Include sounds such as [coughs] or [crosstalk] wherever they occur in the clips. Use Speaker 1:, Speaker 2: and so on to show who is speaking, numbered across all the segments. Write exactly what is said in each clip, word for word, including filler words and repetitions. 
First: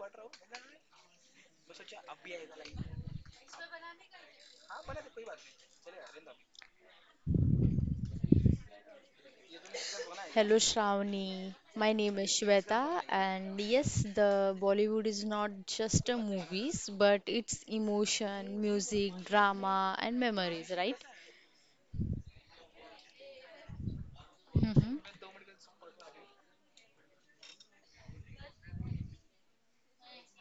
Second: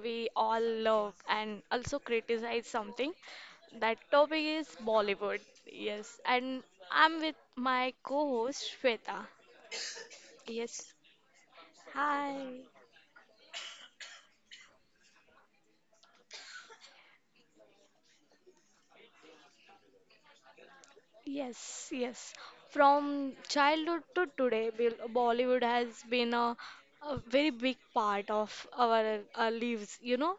Speaker 1: we all love and also criticize something. That topic is Bollywood. Yes. And I'm with my co-host Shweta.
Speaker 2: Hello
Speaker 1: Yes.
Speaker 2: Shravani, my name is
Speaker 1: Hi.
Speaker 2: Shweta and yes the Bollywood is not just a movies but it's emotion, music, drama and memories, right?
Speaker 1: Yes, yes. From childhood to today,
Speaker 2: Hmm.
Speaker 1: Bel- Bollywood has been a, a very big part of our uh, lives, you know.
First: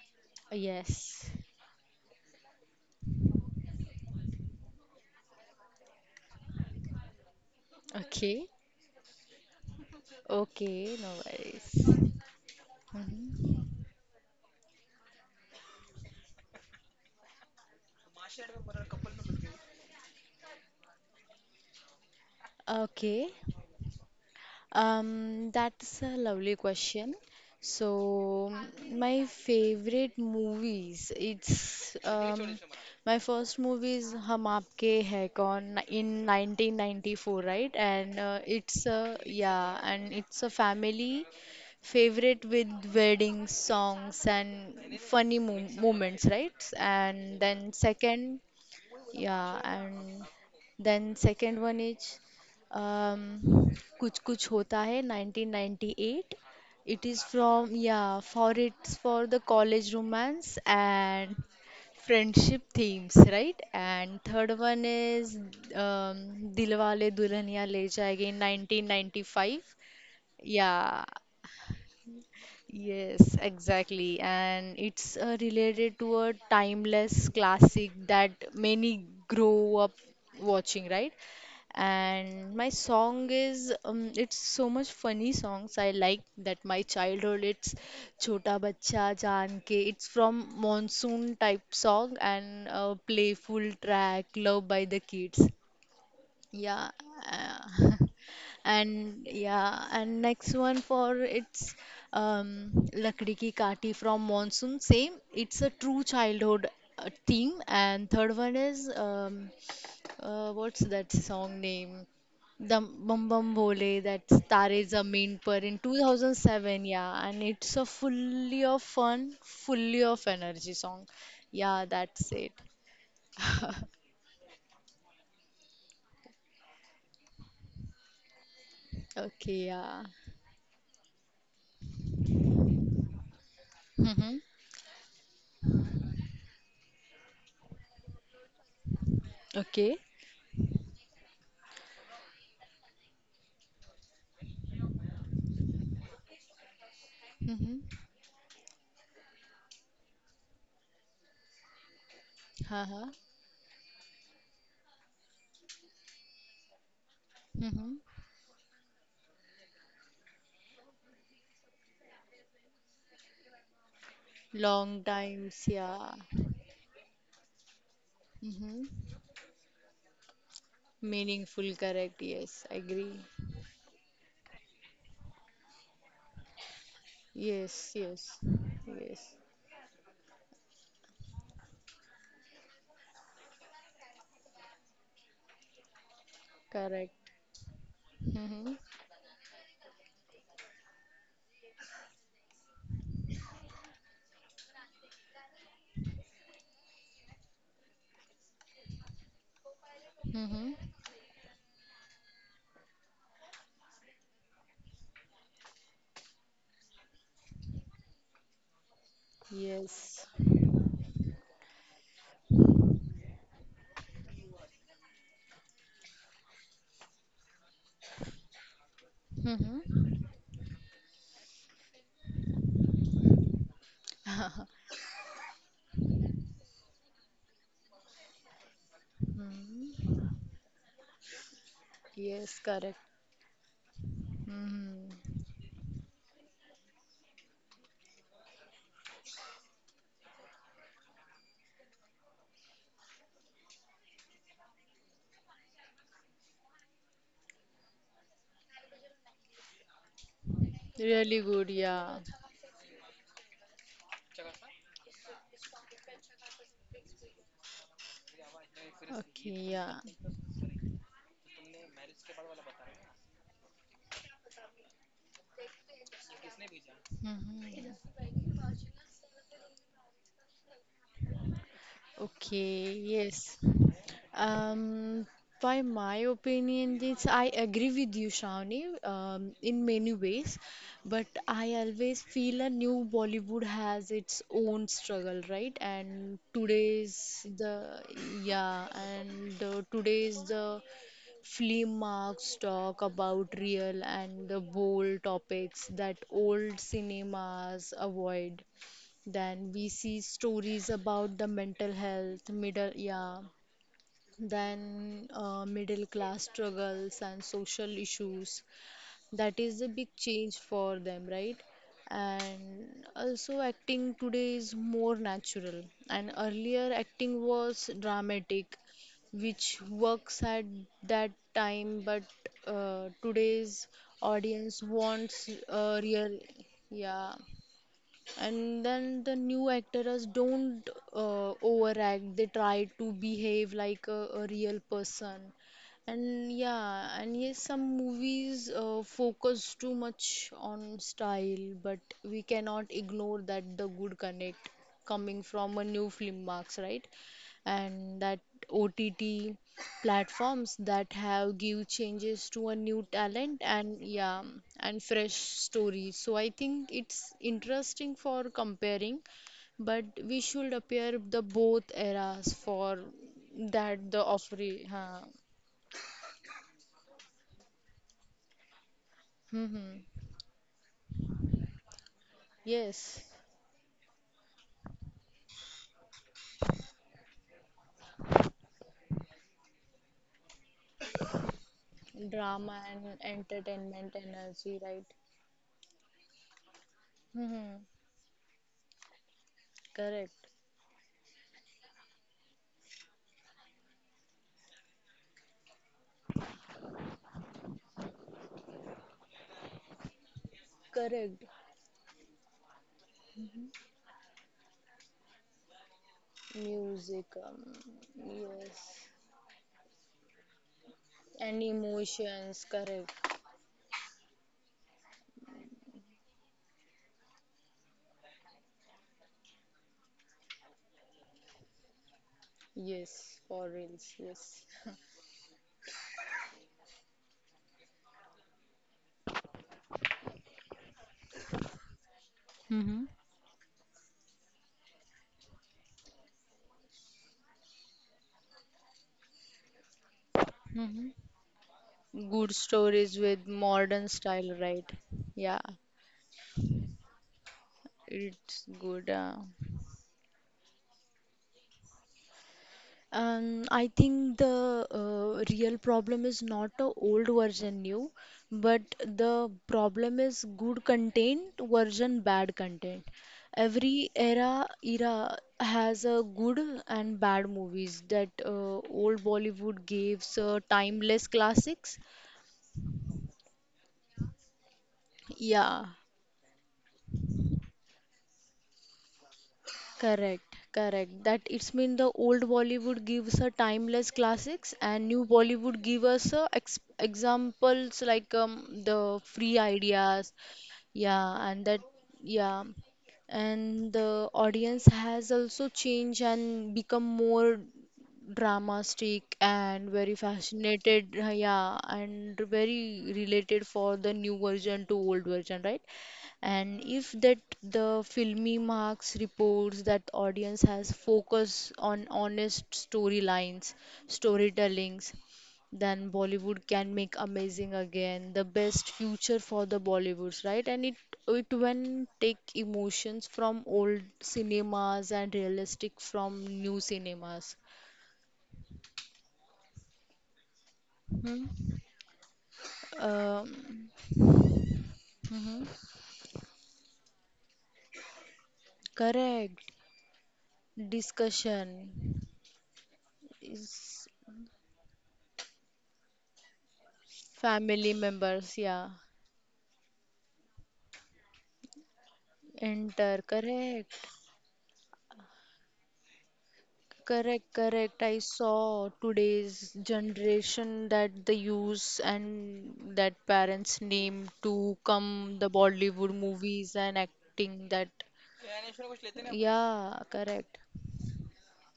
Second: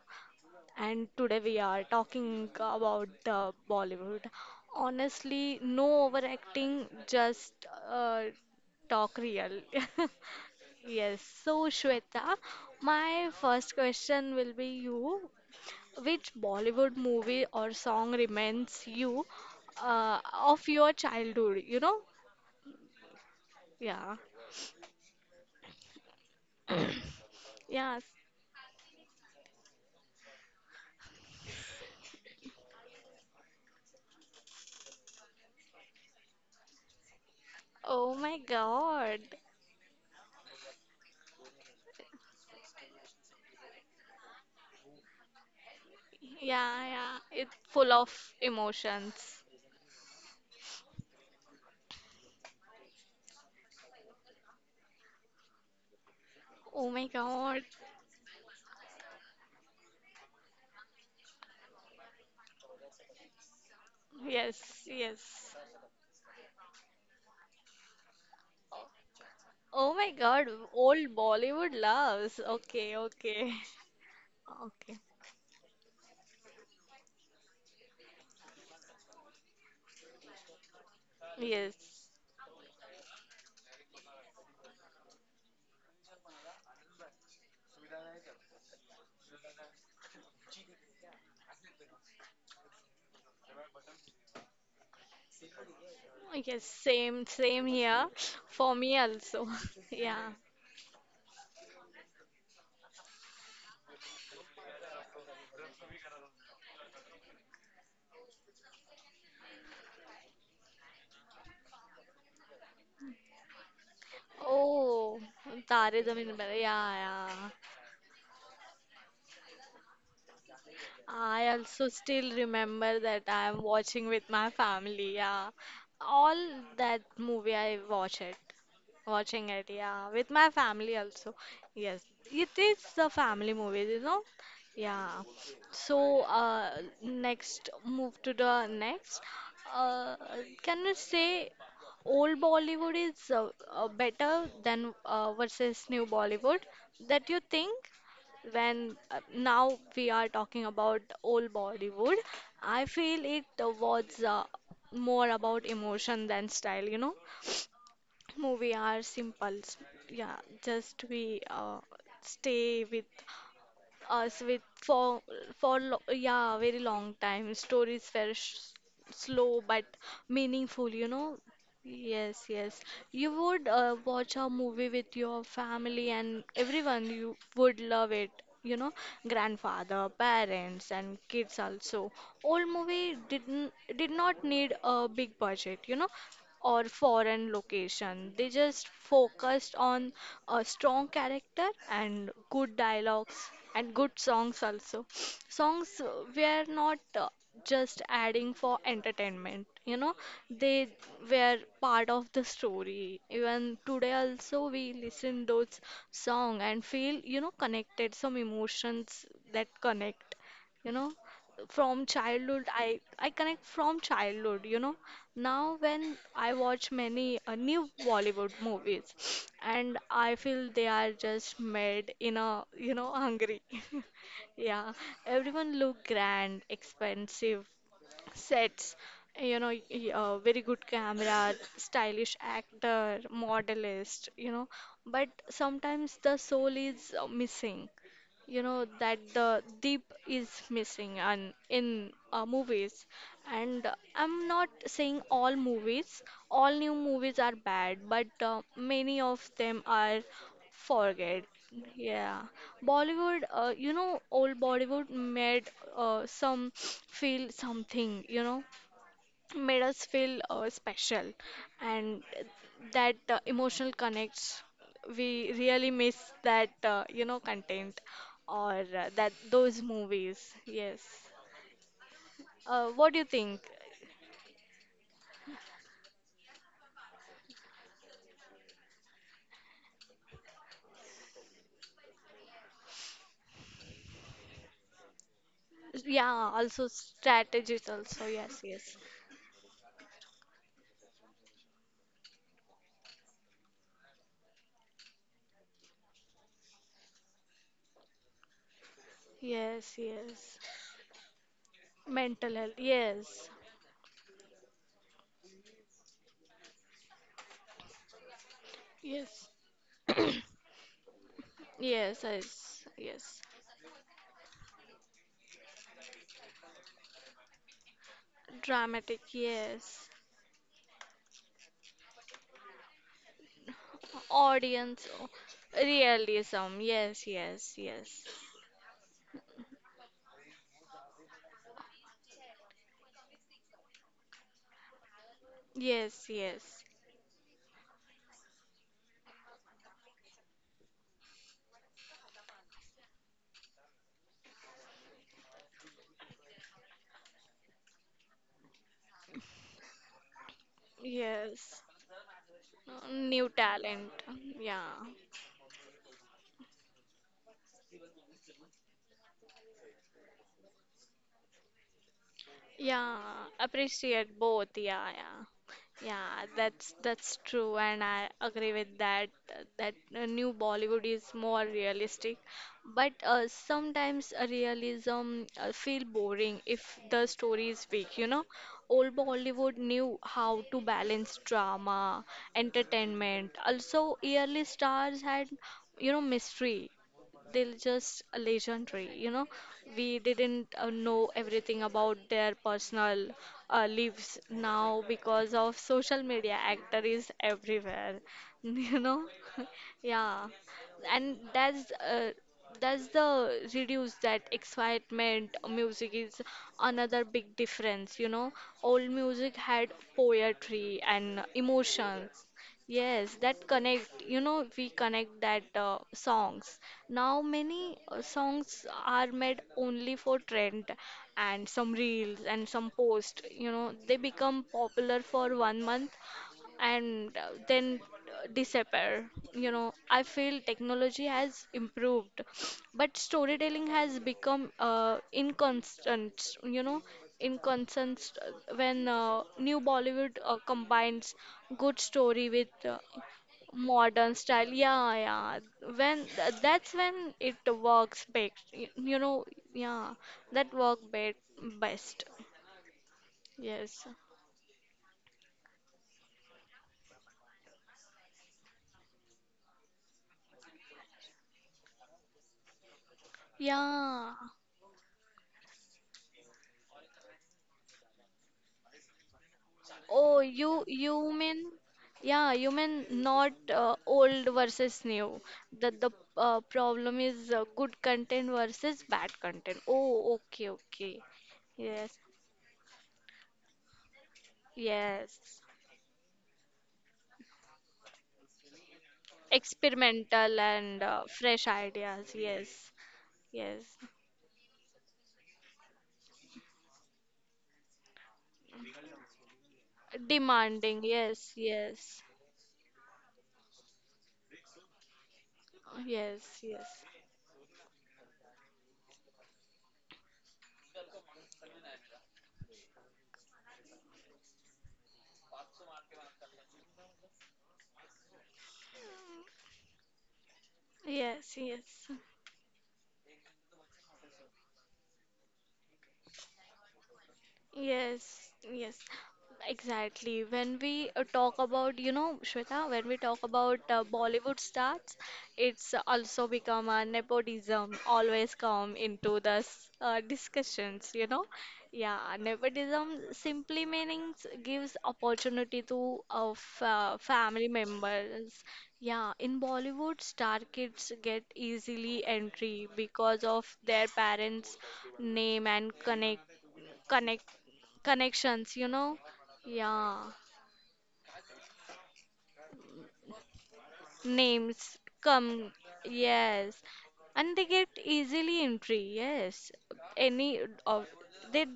Speaker 1: And
Speaker 2: Yes.
Speaker 1: today we are talking about the Bollywood. Honestly, no overacting, just uh,
Speaker 2: Okay.
Speaker 1: talk real. [laughs]
Speaker 2: Okay, no
Speaker 1: Yes, so
Speaker 2: worries.
Speaker 1: Shweta, my
Speaker 2: Hmm.
Speaker 1: first question will be you. Which Bollywood movie or song reminds you uh, of your childhood, you know?
Speaker 2: Okay.
Speaker 1: Yeah,
Speaker 2: Um, that's a lovely question. So,
Speaker 1: yes.
Speaker 2: my favorite movies, it's um, my first movie is Hum Aapke Hai Kaun in nineteen ninety-four, right?
Speaker 1: Oh
Speaker 2: And
Speaker 1: my
Speaker 2: uh, it's a
Speaker 1: God.
Speaker 2: yeah, and it's a family favorite with wedding songs and funny mo moments, right?
Speaker 1: Yeah, yeah.
Speaker 2: And
Speaker 1: It's
Speaker 2: then
Speaker 1: full of
Speaker 2: second.
Speaker 1: emotions.
Speaker 2: Yeah, and then second one is um, Kuch Kuch Hota Hai nineteen ninety-eight.
Speaker 1: Oh
Speaker 2: It
Speaker 1: my
Speaker 2: is
Speaker 1: God.
Speaker 2: from, yeah, for it's for the college romance and friendship themes, right? And third one
Speaker 1: Yes,
Speaker 2: is
Speaker 1: yes.
Speaker 2: um, Dilwale Dulhaniya Le Jayenge nineteen ninety-five.
Speaker 1: Oh my God, old
Speaker 2: Yeah.
Speaker 1: Bollywood loves. Okay,
Speaker 2: Yes,
Speaker 1: okay.
Speaker 2: exactly. And
Speaker 1: Okay.
Speaker 2: it's uh, related to a timeless classic that many grow up watching, right?
Speaker 1: Yes.
Speaker 2: And my song is, um, it's so much funny songs I like that my childhood, it's Chota Bachcha Jaan Ke. It's from monsoon type song and a playful track loved by the kids.
Speaker 1: Yes,
Speaker 2: Yeah.
Speaker 1: same, same
Speaker 2: uh, [laughs]
Speaker 1: here. For me
Speaker 2: and
Speaker 1: also.
Speaker 2: yeah,
Speaker 1: [laughs]
Speaker 2: and
Speaker 1: Yeah.
Speaker 2: next one for it's um, Lakdi Ki Kati from Monsoon. Same, it's a true childhood uh, theme. And third one is um, uh, what's that song name? The Bum Bum Bole, that's Tare
Speaker 1: Oh,
Speaker 2: Zameen Par in
Speaker 1: Tare Zameen Par.
Speaker 2: two thousand seven.
Speaker 1: Yeah,
Speaker 2: Yeah, and
Speaker 1: yeah.
Speaker 2: it's a fully of fun, fully of energy song.
Speaker 1: I
Speaker 2: Yeah,
Speaker 1: also
Speaker 2: that's
Speaker 1: still
Speaker 2: it.
Speaker 1: remember that I am watching with my family. Yeah, all that movie I watch it, watching
Speaker 2: Okay,
Speaker 1: it.
Speaker 2: yeah.
Speaker 1: Yeah, with my family also. Yes, it is the family movie, you know.
Speaker 2: Mm-hmm.
Speaker 1: Yeah. So uh, next move to the next.
Speaker 2: Okay.
Speaker 1: Uh, can you say old Bollywood is uh, uh, better than uh, versus new Bollywood? That you think?
Speaker 2: Mm-hmm.
Speaker 1: when uh, now we are talking about old Bollywood, I
Speaker 2: Uh-huh.
Speaker 1: feel it uh, was uh, more about emotion than style, you know.
Speaker 2: Mm-hmm.
Speaker 1: Movie are simple, s- yeah, just we uh, stay with us with
Speaker 2: Long
Speaker 1: for
Speaker 2: times,
Speaker 1: for lo
Speaker 2: yeah.
Speaker 1: yeah, very long time. Stories were
Speaker 2: Mm-hmm.
Speaker 1: sh slow but meaningful, you know.
Speaker 2: Meaningful, correct.
Speaker 1: Yes,
Speaker 2: Yes,
Speaker 1: yes.
Speaker 2: agree.
Speaker 1: You would uh, watch a movie with your family and everyone. You would
Speaker 2: Yes,
Speaker 1: love it.
Speaker 2: yes,
Speaker 1: You know,
Speaker 2: yes,
Speaker 1: grandfather, parents, and kids also. Old movie didn't did not need a big budget. You know, or
Speaker 2: correct.
Speaker 1: foreign location. They
Speaker 2: Mm-hmm.
Speaker 1: just focused on a strong character and good dialogues and good songs also. [sniffs] Songs uh, were not. uh, just adding for entertainment, you know.
Speaker 2: Mm-hmm.
Speaker 1: They were part of the story. Even today also we listen those song and feel, you know, connected some emotions that
Speaker 2: Yes.
Speaker 1: connect, you know, from childhood. I i connect from childhood, you know. Now when I watch many uh, new Bollywood movies [sniffs] and
Speaker 2: Mm-hmm.
Speaker 1: I feel they are just made in a you know hungry [laughs]
Speaker 2: [laughs]
Speaker 1: Yeah, everyone look grand, expensive sets, you know,
Speaker 2: Mm,
Speaker 1: y- uh, very good camera, stylish
Speaker 2: yes, correct.
Speaker 1: actor, modelist, you know, but
Speaker 2: Mm-hmm.
Speaker 1: sometimes the soul is uh, missing, you know, that the deep is missing and in uh, movies. And uh, I'm not saying all movies, all new movies are bad, but uh, many of them are
Speaker 2: Really
Speaker 1: forget.
Speaker 2: good, yeah.
Speaker 1: Yeah, Bollywood, uh, you know old Bollywood made uh, some feel something you know
Speaker 2: Okay,
Speaker 1: Made
Speaker 2: yeah.
Speaker 1: us feel uh, special, and that uh, emotional connects we really miss, that uh, you know, content
Speaker 2: Mm-hmm.
Speaker 1: or uh, that those movies, yes. Uh,
Speaker 2: Okay,
Speaker 1: what do you
Speaker 2: yes.
Speaker 1: think?
Speaker 2: Um, by my opinion, yes, I agree with you, Shawnee. Um, in many ways, but I always feel a new Bollywood has its own struggle, right? And
Speaker 1: Yeah, also
Speaker 2: today's the
Speaker 1: strategies also, yes,
Speaker 2: yeah,
Speaker 1: yes.
Speaker 2: and uh, today's the film marks talk about real and the bold topics that old cinemas avoid. Then we
Speaker 1: Yes,
Speaker 2: see
Speaker 1: yes,
Speaker 2: stories about the mental health,
Speaker 1: mental health,
Speaker 2: middle,
Speaker 1: yes,
Speaker 2: yeah, than uh, middle class struggles and social issues.
Speaker 1: yes.
Speaker 2: That is a big
Speaker 1: [coughs]
Speaker 2: change
Speaker 1: [clears throat]
Speaker 2: for them, right?
Speaker 1: Yes, yes,
Speaker 2: And
Speaker 1: yes,
Speaker 2: also, acting today is more natural. And earlier, acting was dramatic,
Speaker 1: dramatic,
Speaker 2: which
Speaker 1: yes.
Speaker 2: works at that time. But uh, today's audience
Speaker 1: Audience, oh,
Speaker 2: wants uh, real,
Speaker 1: realism, yes,
Speaker 2: yeah,
Speaker 1: yes, yes.
Speaker 2: and then the new actors don't uh, overact. They try to behave like a, a real person.
Speaker 1: Yes,
Speaker 2: And
Speaker 1: yes,
Speaker 2: yeah, and yes, some movies uh, focus too much on style, but we cannot ignore that the good connect coming from a new film marks, right? And that O T T platforms that have
Speaker 1: yes.
Speaker 2: give changes to a new
Speaker 1: New
Speaker 2: talent, and
Speaker 1: talent.
Speaker 2: yeah,
Speaker 1: Yeah,
Speaker 2: and fresh stories. So I think it's interesting for comparing, but we should appear the both eras for
Speaker 1: yeah.
Speaker 2: that the
Speaker 1: Appreciate both.
Speaker 2: offering,
Speaker 1: Yeah,
Speaker 2: huh.
Speaker 1: yeah, yeah. That's that's true, and I agree with that. uh, That
Speaker 2: Hmm.
Speaker 1: uh, new Bollywood is more realistic, but
Speaker 2: Yes,
Speaker 1: uh, sometimes uh, realism uh, feel boring if the story is weak. You know, old Bollywood knew how to balance drama,
Speaker 2: drama and
Speaker 1: entertainment.
Speaker 2: entertainment
Speaker 1: Also, early
Speaker 2: energy, right?
Speaker 1: stars had, you know, mystery. They're
Speaker 2: Hmm.
Speaker 1: just legendary, you know. We
Speaker 2: Correct,
Speaker 1: didn't uh, know everything about their personal uh, lives. Now because of social media, actor is everywhere. [laughs] You know. [laughs] Yeah. And
Speaker 2: correct.
Speaker 1: that's uh, that's the reduce that excitement. Music is another
Speaker 2: Music.
Speaker 1: big
Speaker 2: Um,
Speaker 1: difference, you know.
Speaker 2: yes,
Speaker 1: Old music had poetry and
Speaker 2: and
Speaker 1: emotions.
Speaker 2: emotions,
Speaker 1: Yes,
Speaker 2: correct.
Speaker 1: that connect, you know, we connect that uh, songs. Now many uh, songs are made only for trend and some reels and some
Speaker 2: Yes,
Speaker 1: post, you
Speaker 2: for
Speaker 1: know,
Speaker 2: reals.
Speaker 1: they become
Speaker 2: Yes. [laughs]
Speaker 1: popular for one month and uh, then uh, disappear you know i feel technology has improved,
Speaker 2: Mm-hmm.
Speaker 1: but storytelling has become uh, inconstant you know inconstant uh, when uh, new Bollywood uh,
Speaker 2: Mm-hmm.
Speaker 1: combines good story
Speaker 2: Good
Speaker 1: with uh,
Speaker 2: stories with modern
Speaker 1: modern
Speaker 2: style,
Speaker 1: style,
Speaker 2: right?
Speaker 1: yeah,
Speaker 2: Yeah,
Speaker 1: yeah. When th- that's when it works
Speaker 2: it's
Speaker 1: best, y-
Speaker 2: good.
Speaker 1: you know.
Speaker 2: Uh,
Speaker 1: Yeah, that work be- best.
Speaker 2: Um, I
Speaker 1: Yes.
Speaker 2: think the uh, real problem is not a old version new, but the problem is good content version bad content. Every
Speaker 1: Yeah.
Speaker 2: era era has a good and bad movies that uh, old Bollywood gives
Speaker 1: Oh,
Speaker 2: uh,
Speaker 1: you
Speaker 2: timeless
Speaker 1: you mean,
Speaker 2: classics.
Speaker 1: yeah, you mean not uh, old versus new.
Speaker 2: Yeah.
Speaker 1: That the uh, problem is uh, good content versus bad content. Oh,
Speaker 2: Correct,
Speaker 1: okay, okay.
Speaker 2: correct. That it's mean the
Speaker 1: Yes,
Speaker 2: old Bollywood gives a timeless classics and new
Speaker 1: yes.
Speaker 2: Bollywood give us a ex examples like um, the free ideas.
Speaker 1: Experimental and uh,
Speaker 2: Yeah, and
Speaker 1: fresh
Speaker 2: that
Speaker 1: ideas.
Speaker 2: yeah.
Speaker 1: Yes,
Speaker 2: And
Speaker 1: yes.
Speaker 2: the audience has also changed and become more dramatic and very
Speaker 1: Demanding.
Speaker 2: fascinated, uh,
Speaker 1: Yes,
Speaker 2: yeah,
Speaker 1: yes.
Speaker 2: and very related for the new version to old version, right?
Speaker 1: Yes,
Speaker 2: And
Speaker 1: yes.
Speaker 2: if that the filmy marks reports that audience has focus on honest storylines storytellings, then bollywood can make amazing again the best future for the bollywoods, right? And it it
Speaker 1: Yes,
Speaker 2: when
Speaker 1: yes.
Speaker 2: take emotions from old cinemas and realistic from new cinemas.
Speaker 1: Yes, yes, exactly. When we uh, talk
Speaker 2: Hmm.
Speaker 1: about, you know, Shweta, when we talk about
Speaker 2: um,
Speaker 1: uh, Bollywood stars,
Speaker 2: mhm.
Speaker 1: it's also become a nepotism always come into the
Speaker 2: Correct,
Speaker 1: s- uh, discussions, you know.
Speaker 2: discussion
Speaker 1: Yeah, nepotism simply
Speaker 2: is
Speaker 1: meanings gives opportunity to uh, f uh, family
Speaker 2: family
Speaker 1: members.
Speaker 2: members, yeah.
Speaker 1: Yeah, in Bollywood, star kids get easily entry
Speaker 2: Enter,
Speaker 1: because of
Speaker 2: correct,
Speaker 1: their parents' name and connect connect
Speaker 2: correct, correct. I
Speaker 1: connections, you
Speaker 2: saw
Speaker 1: know?
Speaker 2: today's
Speaker 1: Yeah.
Speaker 2: generation that they use and that parents' name to
Speaker 1: Names
Speaker 2: come the
Speaker 1: come,
Speaker 2: Bollywood movies
Speaker 1: yes.
Speaker 2: and
Speaker 1: And they
Speaker 2: acting that.
Speaker 1: get easily entry, yes.
Speaker 2: Yeah, correct.
Speaker 1: Any of they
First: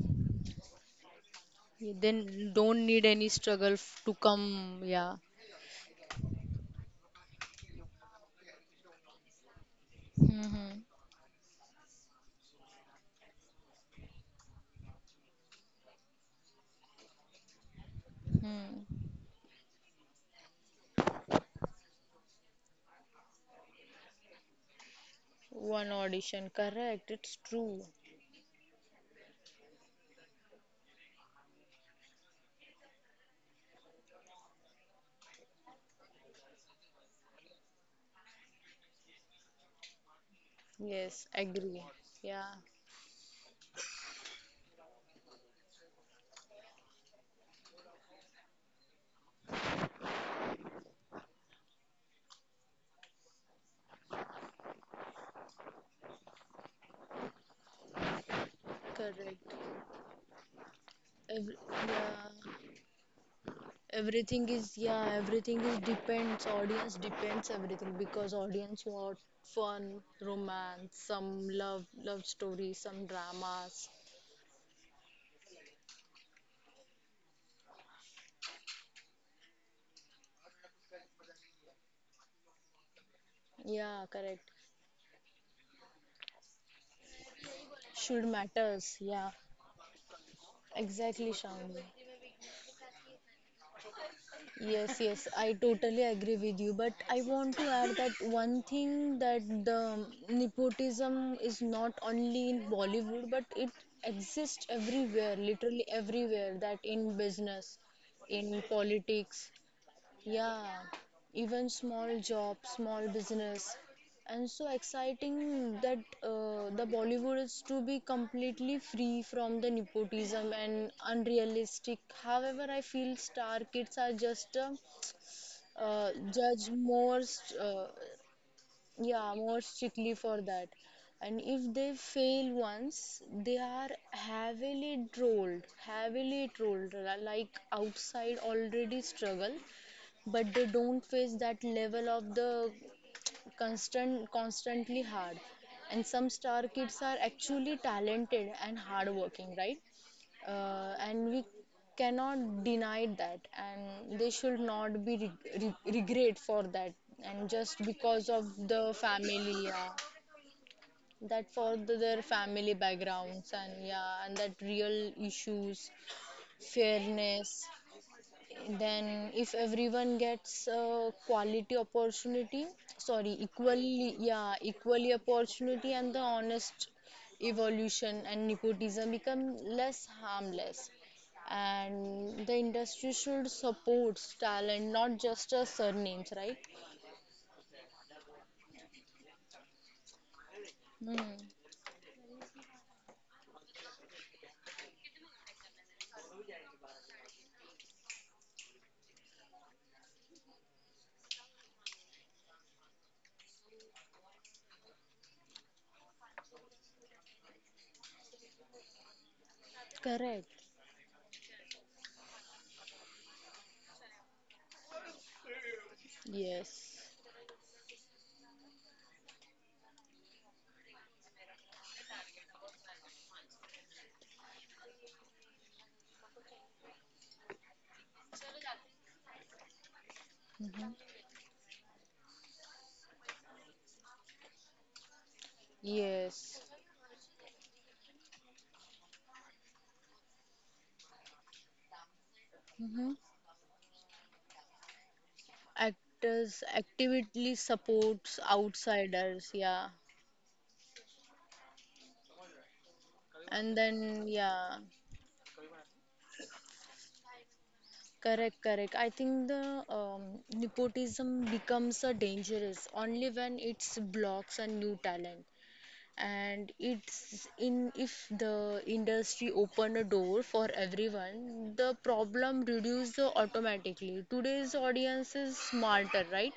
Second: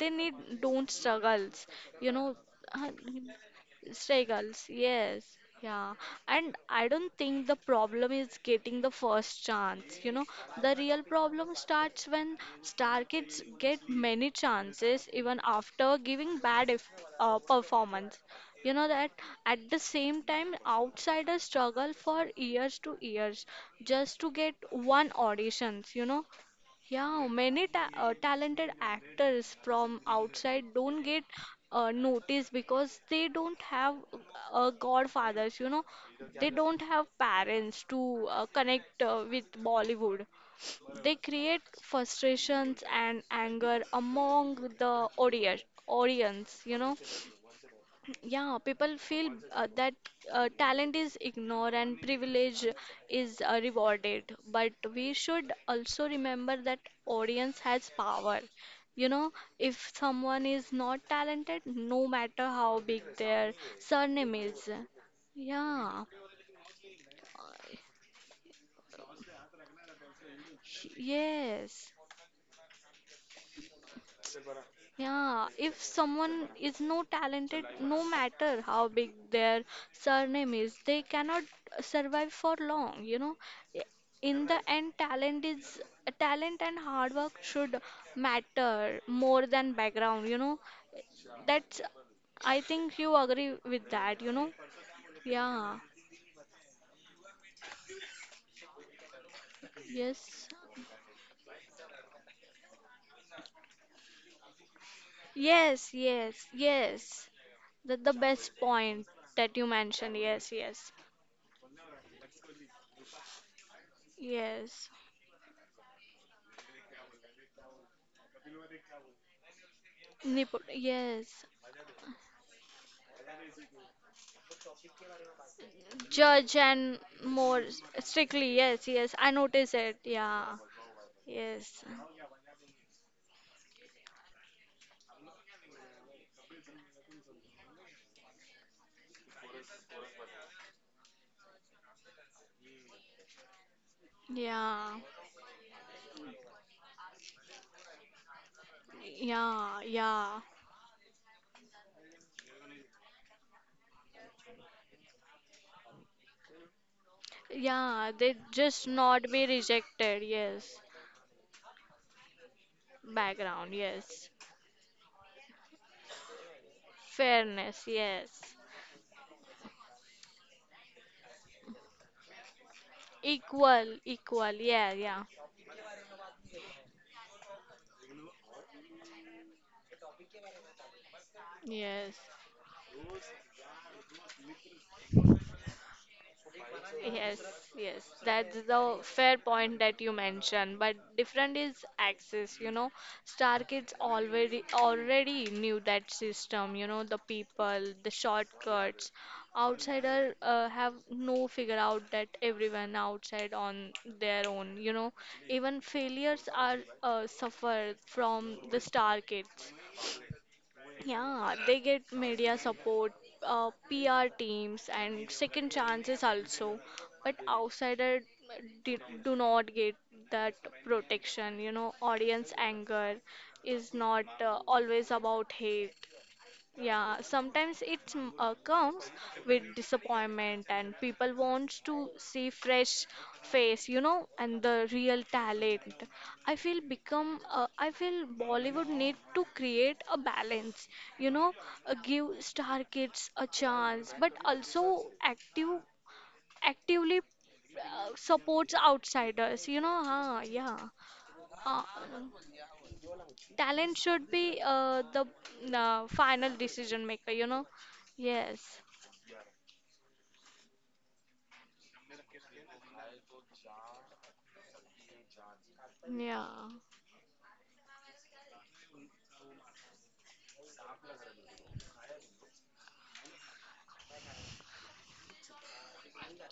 Speaker 1: they need don't struggles,
Speaker 2: Yeah,
Speaker 1: you know.
Speaker 2: then don't
Speaker 1: uh,
Speaker 2: need any struggle f- to
Speaker 1: Struggles,
Speaker 2: come. Yeah.
Speaker 1: yes. Yeah, and I don't think the problem is getting the first chance. You know, the
Speaker 2: Mm-hmm.
Speaker 1: real problem starts when star kids get many chances even after giving bad if, uh, performance. You
Speaker 2: Hmm.
Speaker 1: know that at the same time, outsiders struggle for years to years just to get one
Speaker 2: One
Speaker 1: auditions. You know,
Speaker 2: audition, correct.
Speaker 1: yeah,
Speaker 2: It's
Speaker 1: many ta
Speaker 2: true.
Speaker 1: uh, talented actors from outside don't get uh, noticed because they don't have uh, godfathers. You know, they don't have parents to uh, connect uh, with Bollywood. They
Speaker 2: Yes,
Speaker 1: create
Speaker 2: agree. Yeah,
Speaker 1: frustrations and anger among the audience. Audience, you know. Yeah, people feel uh, that uh, talent is ignored and privilege is uh, rewarded. But we should also remember that audience has power. You know,
Speaker 2: correct.
Speaker 1: if someone is not
Speaker 2: Every,
Speaker 1: talented, no
Speaker 2: yeah.
Speaker 1: matter how big their surname
Speaker 2: everything
Speaker 1: is.
Speaker 2: is Yeah, everything is
Speaker 1: Yeah.
Speaker 2: depends audience, depends everything, because audience want fun, romance, some love
Speaker 1: Yes.
Speaker 2: love story, some dramas.
Speaker 1: Yeah, if someone is no talented, no matter how big their surname is, they cannot survive for long, you know. I-
Speaker 2: Yeah,
Speaker 1: In
Speaker 2: correct.
Speaker 1: the end, talent is talent and hard work should
Speaker 2: Should matters,
Speaker 1: matter
Speaker 2: yeah.
Speaker 1: more than background, you know.
Speaker 2: Exactly, Shamini.
Speaker 1: That's, I think you agree with that, you know.
Speaker 2: Yes, yes, I
Speaker 1: Yeah,
Speaker 2: totally agree with you. But I want to add that one thing that the
Speaker 1: yes,
Speaker 2: nepotism is not only in Bollywood, but it exists everywhere, literally
Speaker 1: yes, yes,
Speaker 2: everywhere. That in
Speaker 1: yes.
Speaker 2: business,
Speaker 1: That the best
Speaker 2: in
Speaker 1: point
Speaker 2: politics,
Speaker 1: that you mentioned. Yes,
Speaker 2: yeah,
Speaker 1: yes,
Speaker 2: even small job, small business, and so
Speaker 1: yes.
Speaker 2: exciting that uh, the Bollywood is to be completely free from the nepotism
Speaker 1: Nipur,
Speaker 2: and
Speaker 1: yes.
Speaker 2: unrealistic. However, I feel star kids are just uh, uh,
Speaker 1: Judge
Speaker 2: judged
Speaker 1: and
Speaker 2: more, st-
Speaker 1: more
Speaker 2: uh,
Speaker 1: strictly, yes, yes. I
Speaker 2: yeah, more
Speaker 1: notice it.
Speaker 2: strictly for
Speaker 1: Yeah,
Speaker 2: that. And if
Speaker 1: yes,
Speaker 2: they fail once, they are heavily trolled, heavily trolled, like outside already struggle, but they don't face that level of the constant
Speaker 1: yeah,
Speaker 2: constantly hard. And some star kids are actually talented and hardworking, right?
Speaker 1: yeah, yeah,
Speaker 2: Uh, and we cannot deny that, and they should not be reg- re- regret for that, and just
Speaker 1: yeah.
Speaker 2: because
Speaker 1: They
Speaker 2: of the
Speaker 1: just not be
Speaker 2: family, yeah.
Speaker 1: rejected. Yes,
Speaker 2: That for the, their family backgrounds,
Speaker 1: background.
Speaker 2: and yeah,
Speaker 1: Yes,
Speaker 2: and that real issues, fairness.
Speaker 1: fairness. Yes,
Speaker 2: Then if everyone gets uh, quality opportunity, sorry,
Speaker 1: equal,
Speaker 2: equally,
Speaker 1: equal.
Speaker 2: yeah,
Speaker 1: Yeah,
Speaker 2: equally
Speaker 1: yeah,
Speaker 2: opportunity and the honest evolution and nepotism become less harmless,
Speaker 1: yes.
Speaker 2: and the industry should support talent, not just uh, surnames, right?
Speaker 1: Yes, yes, that's the fair point that you mentioned. But
Speaker 2: Hmm.
Speaker 1: different is access, you know. Star Kids already already knew that system, you know, the people, the shortcuts. Outsider uh, have no figure out that everyone outside on their own, you know. Even failures are uh, suffer from the Star Kids.
Speaker 2: Correct.
Speaker 1: Yeah, they get media support, uh, P R teams, and second chances also.
Speaker 2: Yes.
Speaker 1: But outsiders do, do not get that protection. You know, audience anger is not uh, always about hate. Yeah, sometimes it mm, uh, comes with disappointment, and
Speaker 2: Mm-hmm.
Speaker 1: people wants to see fresh face, you know, and the real talent. I
Speaker 2: Yes.
Speaker 1: feel become, uh, I feel Bollywood need to create a balance, you know, uh, give star
Speaker 2: Mm-hmm.
Speaker 1: kids a chance, but also active,
Speaker 2: Actors
Speaker 1: actively
Speaker 2: actively
Speaker 1: uh,
Speaker 2: supports
Speaker 1: supports
Speaker 2: outsiders,
Speaker 1: outsiders, you
Speaker 2: yeah.
Speaker 1: know. Huh, yeah. Uh,
Speaker 2: And
Speaker 1: Talent
Speaker 2: then,
Speaker 1: should be
Speaker 2: yeah.
Speaker 1: uh, the uh, final decision maker, you know?
Speaker 2: Correct,
Speaker 1: Yes.
Speaker 2: correct. I think the um, nepotism becomes a dangerous only when it blocks a new talent,
Speaker 1: Yeah.
Speaker 2: and it's in if the industry open a door for everyone, the problem reduces automatically. Today's audience is smarter, right?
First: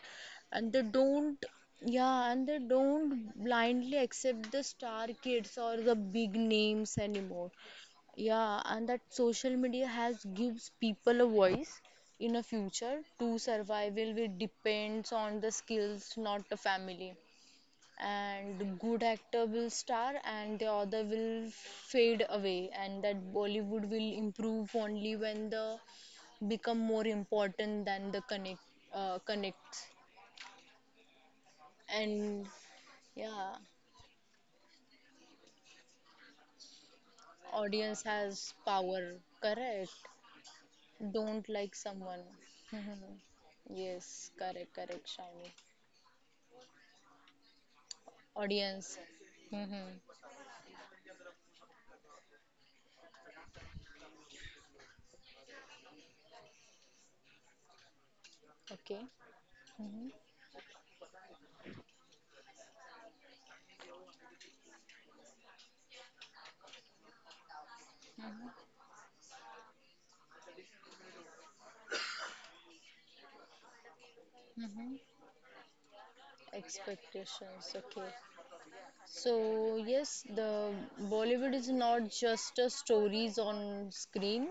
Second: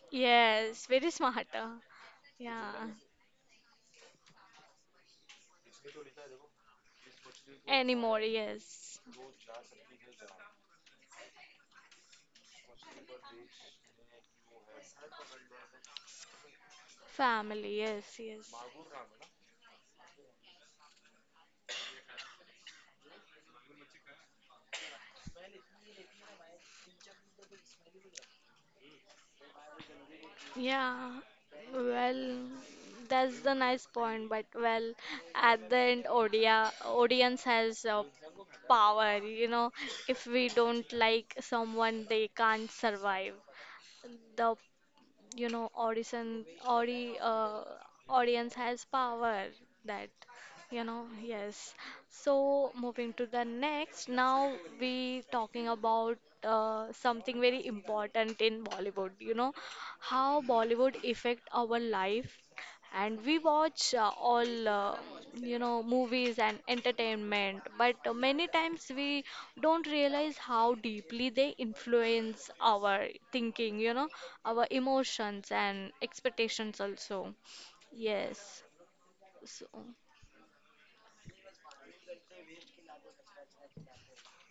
Speaker 2: And they
Speaker 1: Yes. Very
Speaker 2: don't,
Speaker 1: smart. uh,
Speaker 2: yeah, and they
Speaker 1: Yeah.
Speaker 2: don't blindly accept the star kids or the big names anymore.
Speaker 1: Anymore,
Speaker 2: Yeah, and
Speaker 1: yes.
Speaker 2: that social media has gives people a voice in a future to survive will be depends on the skills, not the family.
Speaker 1: Family, yes, yes.
Speaker 2: And good actor will star and the other will fade away, and that Bollywood will improve only when the become more important than the connect uh, connects,
Speaker 1: Yeah, well,
Speaker 2: and
Speaker 1: that's
Speaker 2: yeah,
Speaker 1: the nice point, but well, at the end, audia, audience has
Speaker 2: audience
Speaker 1: uh,
Speaker 2: has power,
Speaker 1: power, you know.
Speaker 2: correct.
Speaker 1: If we don't like
Speaker 2: Don't like
Speaker 1: someone,
Speaker 2: someone.
Speaker 1: they can't
Speaker 2: [laughs] Mhm.
Speaker 1: survive.
Speaker 2: Yes,
Speaker 1: The
Speaker 2: correct, correct,
Speaker 1: you
Speaker 2: Shiny.
Speaker 1: know audition audi uh, audience has
Speaker 2: Audience.
Speaker 1: power
Speaker 2: Hmm.
Speaker 1: that, you know yes. So moving to the next now, we talking about uh, something very important in
Speaker 2: Okay.
Speaker 1: Bollywood, you know,
Speaker 2: Hmm.
Speaker 1: how Bollywood affect our life. And we watch uh, all, uh, you know movies and entertainment, but uh, many
Speaker 2: Hmm.
Speaker 1: times we don't realize how deeply they influence our thinking, you know, our
Speaker 2: Hmm.
Speaker 1: emotions and expectations also,
Speaker 2: Expectations. Okay.
Speaker 1: yes.
Speaker 2: So
Speaker 1: So,
Speaker 2: yes, the Bollywood is not just a stories on screen,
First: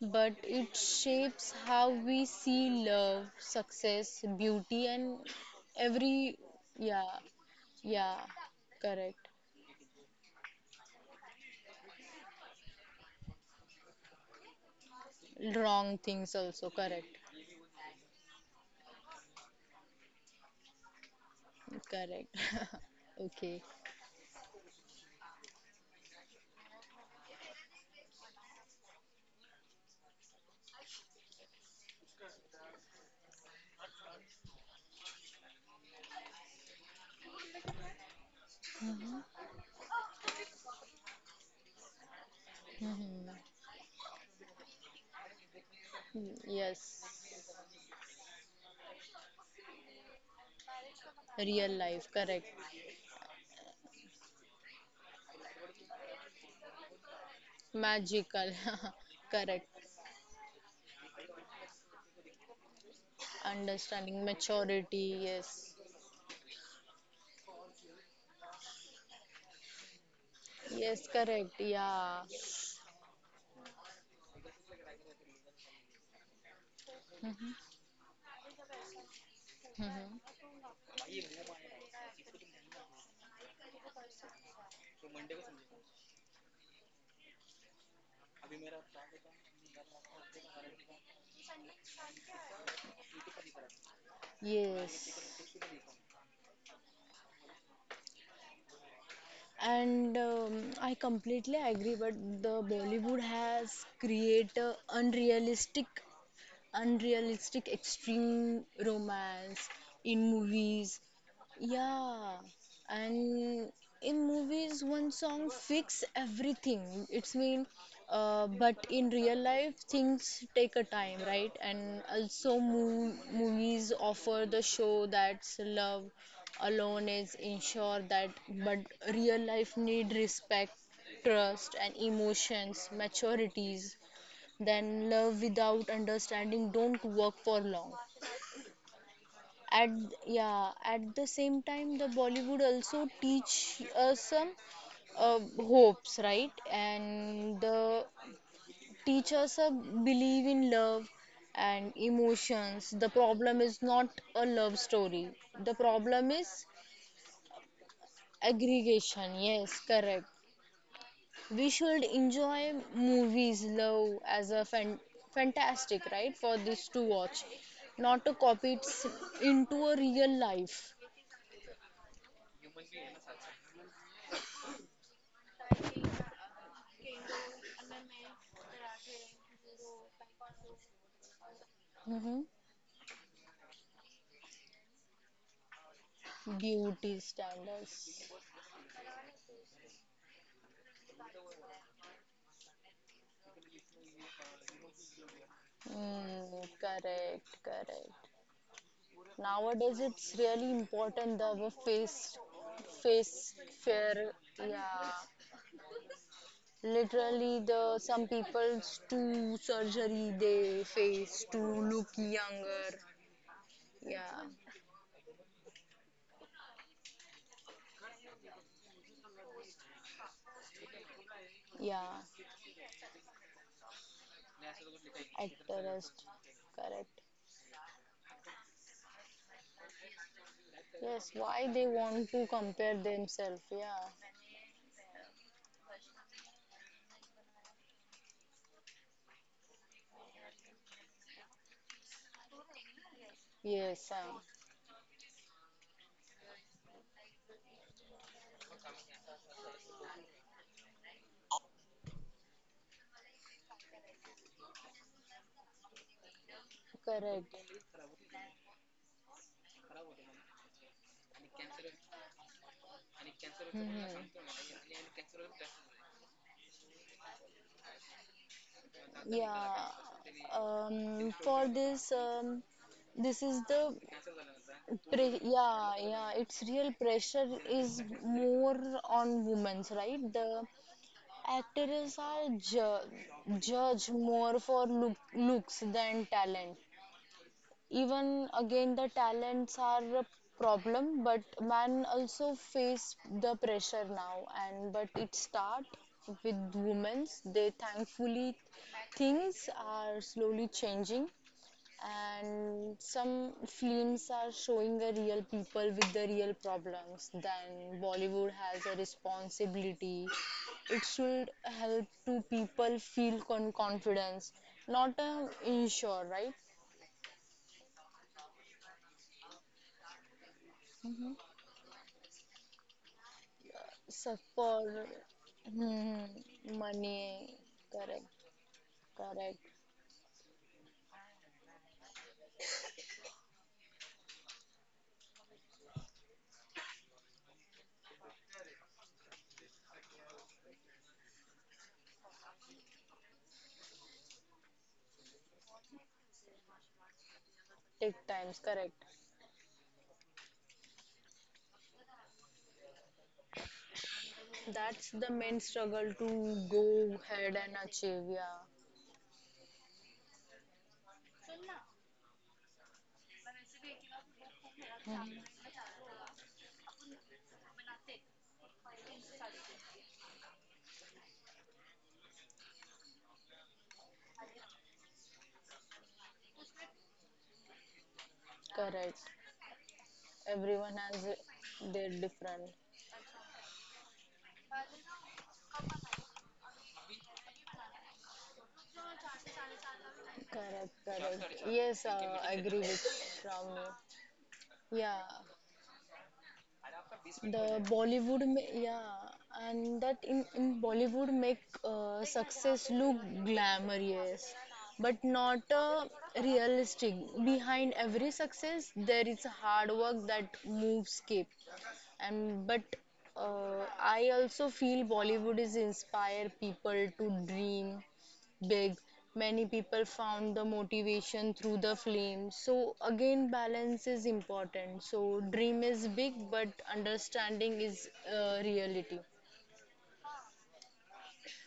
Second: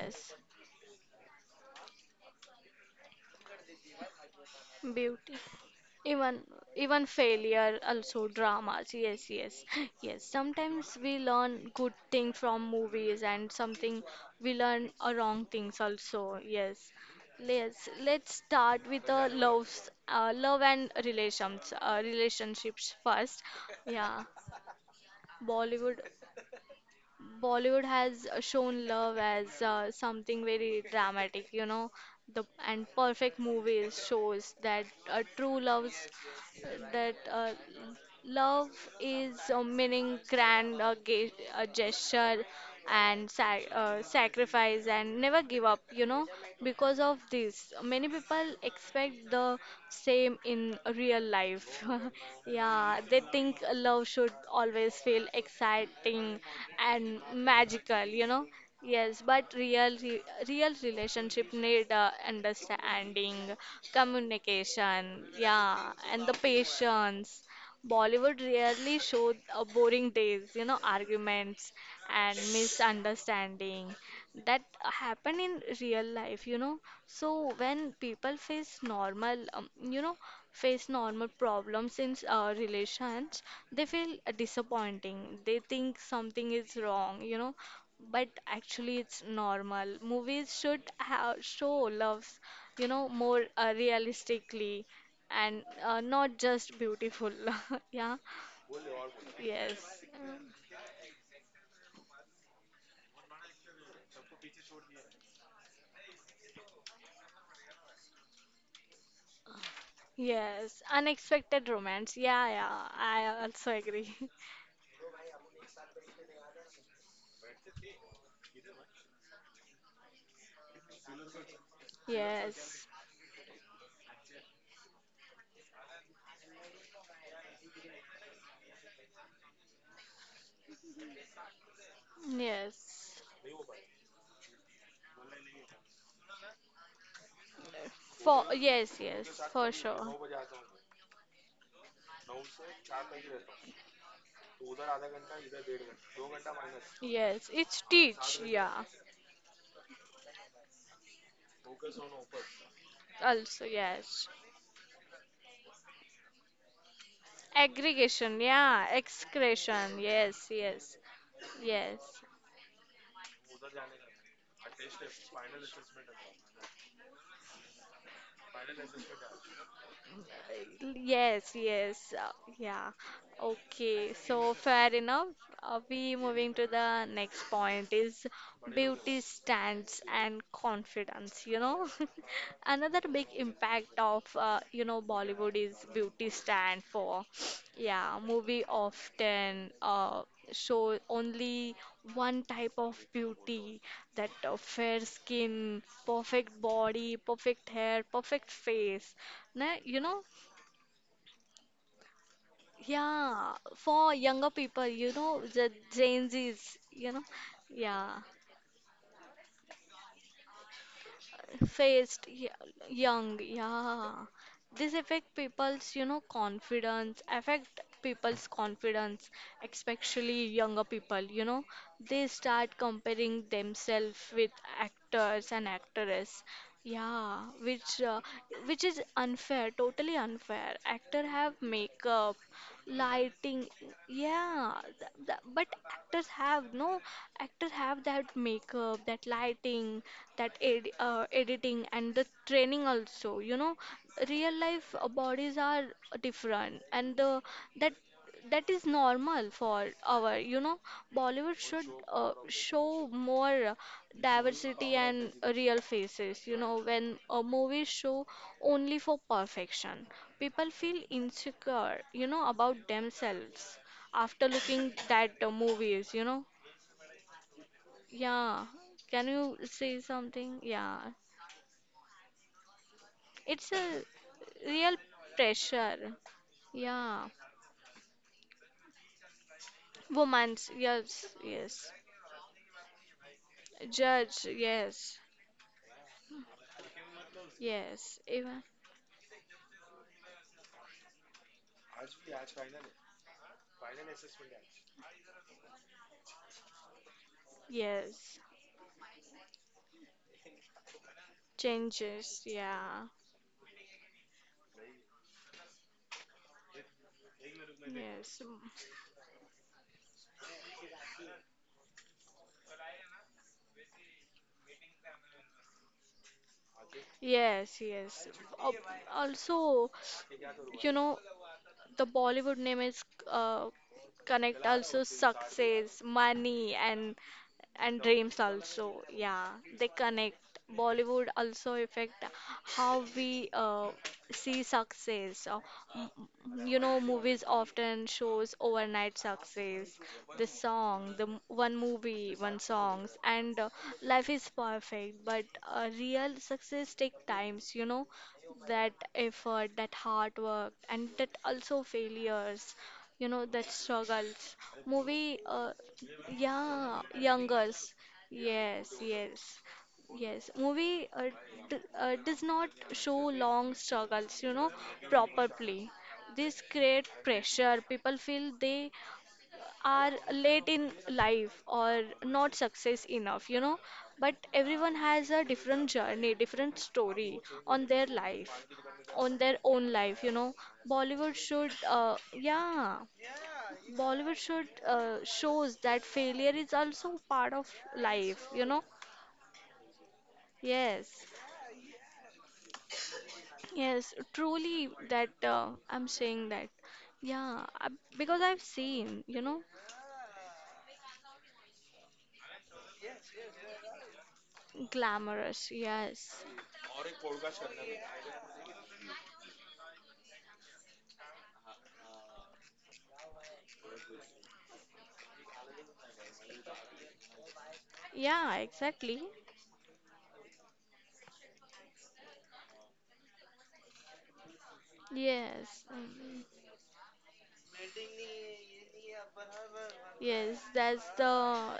Speaker 2: but it shapes how we see love, success, beauty, and
Speaker 1: Beauty.
Speaker 2: every
Speaker 1: Even
Speaker 2: yeah,
Speaker 1: even failure,
Speaker 2: yeah,
Speaker 1: also dramas. Yes,
Speaker 2: correct.
Speaker 1: yes, yes. Sometimes we learn good thing from movies, and something we learn a wrong things
Speaker 2: Wrong things
Speaker 1: also.
Speaker 2: also,
Speaker 1: Yes.
Speaker 2: correct.
Speaker 1: yes. let's start with the loves, uh, love and relations, uh,
Speaker 2: Correct. [laughs]
Speaker 1: relationships first.
Speaker 2: Okay.
Speaker 1: Yeah, Bollywood. Bollywood has uh, shown love as uh, something very dramatic, you know, the and perfect movies shows that uh, true loves, that uh, love
Speaker 2: Hmm.
Speaker 1: is a meaning, grand uh, ga- uh, gesture, and
Speaker 2: Hmm.
Speaker 1: sac- uh, sacrifice, and never give up. You know,
Speaker 2: [laughs]
Speaker 1: because
Speaker 2: Yes.
Speaker 1: of this, many people expect the same in real
Speaker 2: Real
Speaker 1: life.
Speaker 2: life.
Speaker 1: [laughs]
Speaker 2: Correct.
Speaker 1: Yeah, they think love should always feel exciting and magical. You know,
Speaker 2: Magical.
Speaker 1: yes,
Speaker 2: [laughs]
Speaker 1: but
Speaker 2: Correct.
Speaker 1: real re- real relationship need uh, understanding,
Speaker 2: Understanding. Maturity.
Speaker 1: communication,
Speaker 2: Yes.
Speaker 1: yeah, and the patience. Bollywood rarely show uh, boring days, you know,
Speaker 2: Yes. Correct.
Speaker 1: arguments
Speaker 2: Yeah.
Speaker 1: and misunderstanding that happen in real life, you know.
Speaker 2: Hmm.
Speaker 1: So when people face normal, um, you know,
Speaker 2: Hmm.
Speaker 1: face normal problems in uh, relations, they feel disappointing. They think something is wrong, you know but actually it's normal. Movies should have show loves you know more uh, realistically
Speaker 2: Yes.
Speaker 1: and uh, not just beautiful. [laughs] Yeah, yes.
Speaker 2: And
Speaker 1: Mm.
Speaker 2: um, I completely agree, but the Bollywood has create a unrealistic unrealistic extreme romance in
Speaker 1: Yes,
Speaker 2: movies.
Speaker 1: unexpected romance,
Speaker 2: Yeah,
Speaker 1: yeah, yeah, I
Speaker 2: and
Speaker 1: also agree.
Speaker 2: in movies, one song fix everything. It's mean, uh, but in real life, things take a time, right? And
Speaker 1: [laughs]
Speaker 2: also,
Speaker 1: Yes,
Speaker 2: mov- movies offer the show that's love alone is ensure that, but real life need respect, trust, and emotions,
Speaker 1: yes,
Speaker 2: maturities. Then love without understanding don't work for long.
Speaker 1: for, yes, yes, for sure,
Speaker 2: At Yeah, at the same time, the bollywood also teach us some uh, hopes, right?
Speaker 1: yes.
Speaker 2: And
Speaker 1: It's
Speaker 2: the
Speaker 1: teach, yeah,
Speaker 2: teach us a believe in love and emotions. The
Speaker 1: also,
Speaker 2: problem is
Speaker 1: yes.
Speaker 2: not a love story, the problem is
Speaker 1: Aggregation, yeah,
Speaker 2: aggregation, yes,
Speaker 1: excretion,
Speaker 2: correct.
Speaker 1: yes, yes.
Speaker 2: We
Speaker 1: Yes.
Speaker 2: should enjoy movies, love as a fan- fantastic, right, for this to watch, not to copy it s- into a real life.
Speaker 1: Yes, yes, uh, yeah. Okay, so fair enough. Uh, we moving to the next point is beauty stands and confidence, you know. [laughs]
Speaker 2: Hmm.
Speaker 1: Another big impact of uh, you know Bollywood is beauty stand for.
Speaker 2: Beauty
Speaker 1: [sniffs]
Speaker 2: standards.
Speaker 1: Yeah, movie often uh, show only one type of beauty, that uh, fair skin, perfect
Speaker 2: Mm,
Speaker 1: body,
Speaker 2: correct,
Speaker 1: perfect hair,
Speaker 2: correct.
Speaker 1: perfect face. Now, you
Speaker 2: Nowadays,
Speaker 1: know,
Speaker 2: it's really important that our face,
Speaker 1: yeah,
Speaker 2: face
Speaker 1: for
Speaker 2: fair.
Speaker 1: younger people, you
Speaker 2: Yeah,
Speaker 1: know, the Gen Zs, you know,
Speaker 2: literally, the
Speaker 1: yeah,
Speaker 2: some people's to surgery they face to look
Speaker 1: faced y-
Speaker 2: younger.
Speaker 1: young, yeah.
Speaker 2: Yeah,
Speaker 1: This affect people's, you know, confidence, affect people's confidence, especially younger people, you know. They
Speaker 2: yeah.
Speaker 1: start comparing themselves with actors and
Speaker 2: At the rest,
Speaker 1: actresses.
Speaker 2: correct.
Speaker 1: Yeah, which uh, which is unfair, totally unfair. Actor
Speaker 2: Yes,
Speaker 1: have
Speaker 2: why they
Speaker 1: makeup,
Speaker 2: want to compare
Speaker 1: lighting,
Speaker 2: themselves, yeah,
Speaker 1: yeah th th but actors have no actors have that makeup, that lighting, that ed uh, editing and the training also, you know.
Speaker 2: yes,
Speaker 1: Real
Speaker 2: um,
Speaker 1: life uh, bodies are different, and the that that is normal for our, you know. Bollywood should uh, show more diversity and real faces, you know. When a
Speaker 2: correct.
Speaker 1: movie show only for perfection, people feel insecure, you know, about themselves after looking
Speaker 2: Mhm.
Speaker 1: that uh, movies, you know. Yeah, can you say
Speaker 2: Yeah,
Speaker 1: something? Yeah,
Speaker 2: um, for this um, this
Speaker 1: it's
Speaker 2: is
Speaker 1: a
Speaker 2: the
Speaker 1: real
Speaker 2: pre- yeah,
Speaker 1: pressure,
Speaker 2: yeah, it's real
Speaker 1: yeah.
Speaker 2: pressure is more on women's, right? The
Speaker 1: Women's, yes, yes.
Speaker 2: actors are ju- judged
Speaker 1: Judge,
Speaker 2: more for
Speaker 1: yes.
Speaker 2: look- looks than talent.
Speaker 1: Yes,
Speaker 2: Even
Speaker 1: even
Speaker 2: again the talents are a problem, but man also face the pressure now, and but it start with women's. They
Speaker 1: yes,
Speaker 2: thankfully things are slowly changing,
Speaker 1: changes. Yeah,
Speaker 2: and some films are showing the real people with the real problems. Then
Speaker 1: yes,
Speaker 2: bollywood has a responsibility, it should help to people feel con- confidence, not um, ensure, right?
Speaker 1: yes, yes. Al- Also, you know, the Bollywood name is uh,
Speaker 2: So
Speaker 1: connect also
Speaker 2: for,
Speaker 1: success,
Speaker 2: hmm,
Speaker 1: money, and
Speaker 2: money,
Speaker 1: and dreams
Speaker 2: correct,
Speaker 1: also, yeah.
Speaker 2: correct.
Speaker 1: They connect. Bollywood also affect how we uh, see success. Uh, m- m- you know, movies often shows overnight success, the song, the m- one movie, one songs, and uh, life is perfect, but uh, real success take times, you know,
Speaker 2: Take times,
Speaker 1: that
Speaker 2: correct.
Speaker 1: effort, that hard work, and that also failures, you know, that struggles.
Speaker 2: That's
Speaker 1: Movie
Speaker 2: the
Speaker 1: uh,
Speaker 2: main struggle to
Speaker 1: Yeah,
Speaker 2: go
Speaker 1: young
Speaker 2: ahead
Speaker 1: girls.
Speaker 2: and achieve. Yeah.
Speaker 1: Yes, yes, yes. Movie uh, d uh, does not show long struggles, you know,
Speaker 2: Mhm.
Speaker 1: properly. This create pressure. People feel they are late in life, or not success enough, you know. But everyone has a different journey, different story on their life, on
Speaker 2: Correct.
Speaker 1: their own life, you know.
Speaker 2: Everyone
Speaker 1: Bollywood
Speaker 2: has
Speaker 1: should, uh,
Speaker 2: their different.
Speaker 1: yeah. Bollywood should uh, shows that failure is also part of life, you know?
Speaker 2: Correct,
Speaker 1: Yes,
Speaker 2: correct. Yes, uh, I agree with from
Speaker 1: yes, truly
Speaker 2: you.
Speaker 1: that
Speaker 2: Yeah.
Speaker 1: uh, I'm saying that. Yeah, I,
Speaker 2: The
Speaker 1: because
Speaker 2: Bollywood,
Speaker 1: I've
Speaker 2: ma- yeah,
Speaker 1: seen, you know,
Speaker 2: and that in, in Bollywood make uh, success look glamorous, but
Speaker 1: glamorous.
Speaker 2: not uh,
Speaker 1: Yes.
Speaker 2: realistic. Behind every success, there is hard work that moves keep. And but uh, I also feel Bollywood is inspire people to dream
Speaker 1: Yeah,
Speaker 2: big.
Speaker 1: exactly.
Speaker 2: Many people found the motivation through the film. So again, balance is important. So
Speaker 1: Yes.
Speaker 2: dream is
Speaker 1: mm,
Speaker 2: big, but understanding is uh, reality.
Speaker 1: Yes, that's the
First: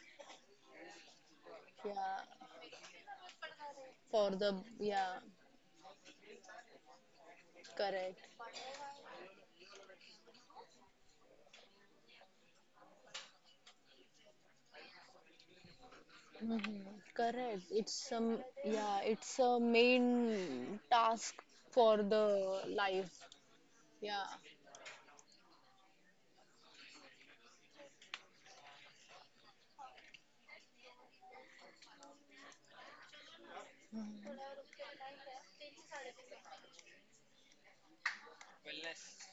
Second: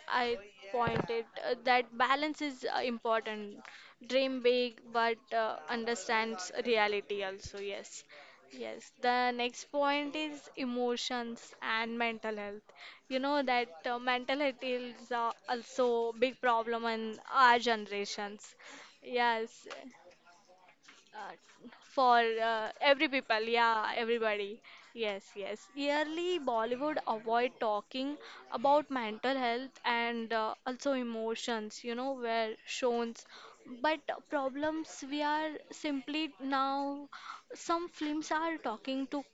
Speaker 1: I pointed uh,
Speaker 2: Yeah,
Speaker 1: that balance is uh, important.
Speaker 2: for
Speaker 1: Dream
Speaker 2: the
Speaker 1: big, but
Speaker 2: yeah,
Speaker 1: uh, understands reality also. Yes,
Speaker 2: correct.
Speaker 1: yes. The next point is emotions and mental health. You know that uh, mental health is uh, also big problem
Speaker 2: Mhm.
Speaker 1: in our
Speaker 2: Correct. It's some
Speaker 1: generations.
Speaker 2: Yeah. It's a
Speaker 1: Yes,
Speaker 2: main
Speaker 1: uh,
Speaker 2: task for
Speaker 1: for
Speaker 2: the
Speaker 1: uh, every
Speaker 2: life.
Speaker 1: people, yeah,
Speaker 2: Yeah.
Speaker 1: everybody, yes, yes. Yearly Bollywood avoid talking about mental health, and uh, also emotions, you know, were shown. But problems we are simply now, some films are talking to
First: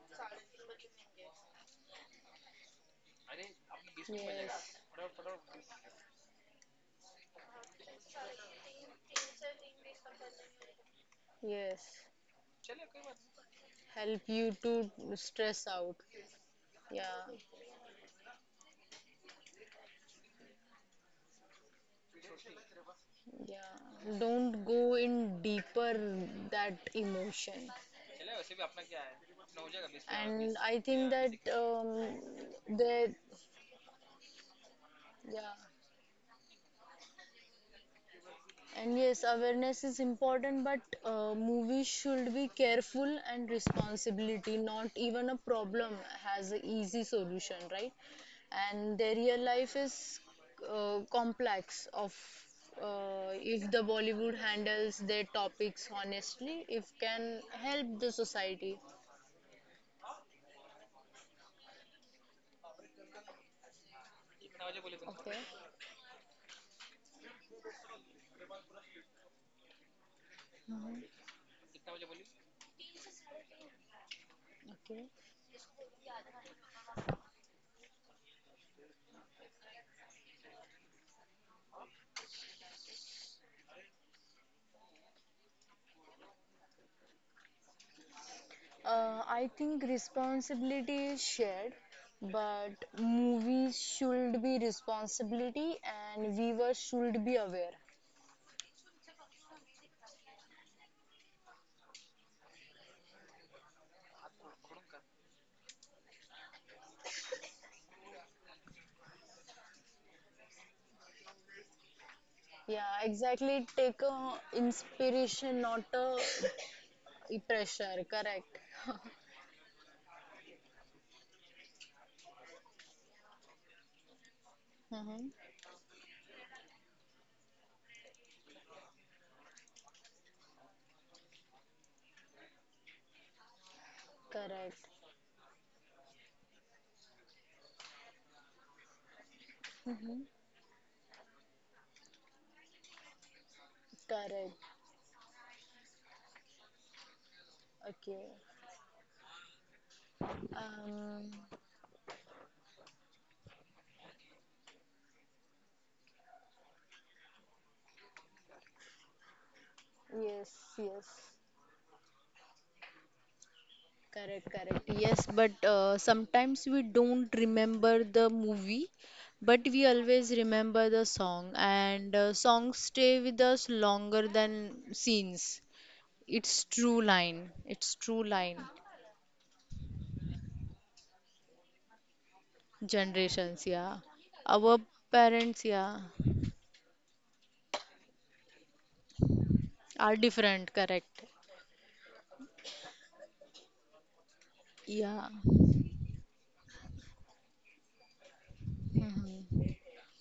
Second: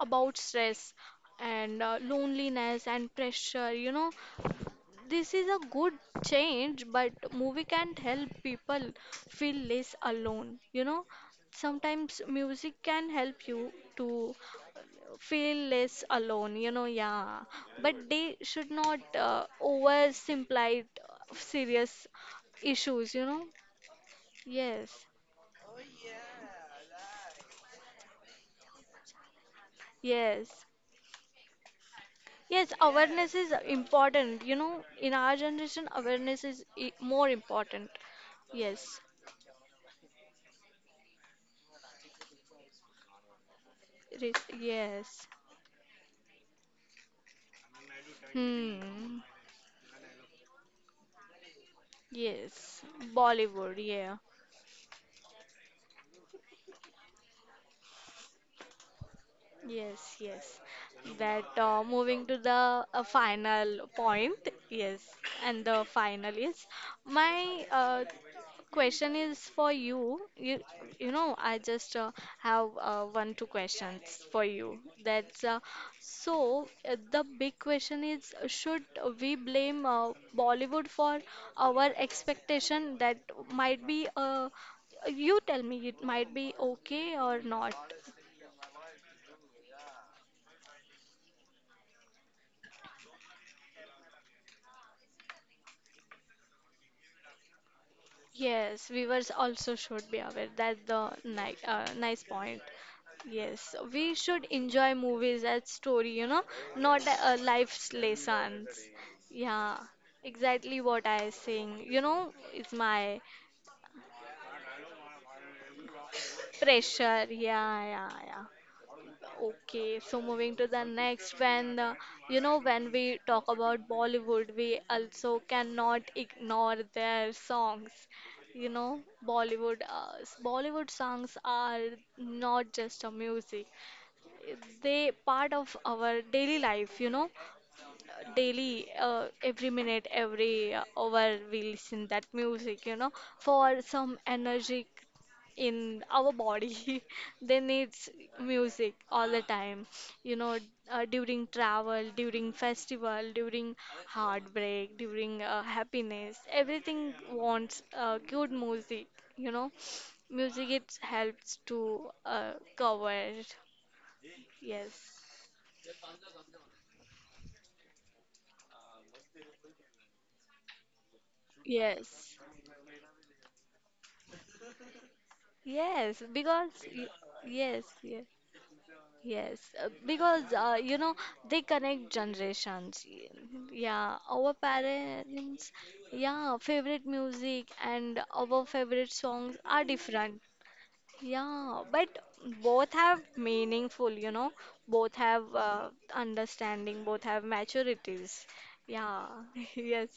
Speaker 1: about stress, and uh, loneliness and pressure, you know.
Speaker 2: Yes,
Speaker 1: This is a good change, but movie can help people feel less alone. You know,
Speaker 2: yes.
Speaker 1: sometimes music can help you
Speaker 2: Help
Speaker 1: to
Speaker 2: you to
Speaker 1: feel
Speaker 2: stress out.
Speaker 1: less alone. You know,
Speaker 2: Yeah,
Speaker 1: yeah, but they should not uh, oversimplify uh, serious issues. You know,
Speaker 2: yeah. Don't go
Speaker 1: yes,
Speaker 2: in deeper that emotion. And
Speaker 1: yes.
Speaker 2: I think that um,
Speaker 1: Yes,
Speaker 2: that
Speaker 1: awareness is important. You know, in our
Speaker 2: yeah.
Speaker 1: generation, awareness is i- more important.
Speaker 2: And
Speaker 1: Yes,
Speaker 2: yes, awareness is important, but uh, movies should be careful and
Speaker 1: Re-
Speaker 2: responsibility. Not
Speaker 1: yes.
Speaker 2: even a problem has an easy solution, right? And their
Speaker 1: Hmm.
Speaker 2: real life is uh, complex. Of
Speaker 1: Yes,
Speaker 2: uh, If the
Speaker 1: Bollywood, yeah.
Speaker 2: Bollywood handles their topics honestly, if can help the society.
Speaker 1: Yes, yes. That uh, moving to the uh, final point, yes,
Speaker 2: Okay.
Speaker 1: and the final is my uh, question is for you. You, you
Speaker 2: Mhm.
Speaker 1: know, I just uh, have uh, one two questions for you.
Speaker 2: Okay.
Speaker 1: That's uh, so uh, The big question is uh, should we blame uh, Bollywood for our expectation, that might be uh, you tell me it might be okay or not.
Speaker 2: Uh, I think responsibility is shared, but movies should be responsibility and viewers should be aware.
Speaker 1: Yes, viewers also should be aware. That's the nice, uh, nice point. Yes, we should enjoy movies as story, you know, not uh, life's lessons. Yeah, exactly what I saying. You know, it's
Speaker 2: Yeah,
Speaker 1: my
Speaker 2: exactly. Take a inspiration, not a
Speaker 1: pressure. Yeah,
Speaker 2: pressure.
Speaker 1: yeah, yeah.
Speaker 2: Correct. [laughs]
Speaker 1: Okay, so moving to the next, when uh, you know, when we talk about Bollywood, we
Speaker 2: hmm
Speaker 1: also cannot ignore their songs. You know, Bollywood, uh, s- Bollywood songs are not just a music;
Speaker 2: Correct.
Speaker 1: they part of our daily life. You know, daily, uh, every minute,
Speaker 2: hmm
Speaker 1: every uh, hour, we listen that music. You know, for some
Speaker 2: Correct.
Speaker 1: energy in our body. [laughs] They needs
Speaker 2: Okay.
Speaker 1: music all the time, you know, uh,
Speaker 2: Um,
Speaker 1: during travel, during festival, during heartbreak, during uh, happiness, everything wants uh, good music, you know.
Speaker 2: yes,
Speaker 1: Music it
Speaker 2: yes.
Speaker 1: helps to uh, cover,
Speaker 2: Correct, correct.
Speaker 1: yes,
Speaker 2: Yes, but uh, sometimes we don't remember the movie, but we always remember the song, and uh,
Speaker 1: yes,
Speaker 2: songs stay with us longer than scenes.
Speaker 1: yes
Speaker 2: It's
Speaker 1: because
Speaker 2: true
Speaker 1: y-
Speaker 2: line.
Speaker 1: yes,
Speaker 2: It's true
Speaker 1: yes.
Speaker 2: line.
Speaker 1: Yes, uh, because uh, you know, they connect generations.
Speaker 2: Generations,
Speaker 1: Y-
Speaker 2: yeah.
Speaker 1: Yeah, our
Speaker 2: Our parents,
Speaker 1: parents,
Speaker 2: yeah,
Speaker 1: yeah, favorite music and our favorite songs are
Speaker 2: are
Speaker 1: different.
Speaker 2: different, correct.
Speaker 1: Yeah, but both have meaningful, you know, both
Speaker 2: Yeah.
Speaker 1: have uh, understanding, both have maturities. Yeah,
Speaker 2: hmm
Speaker 1: [laughs] yes.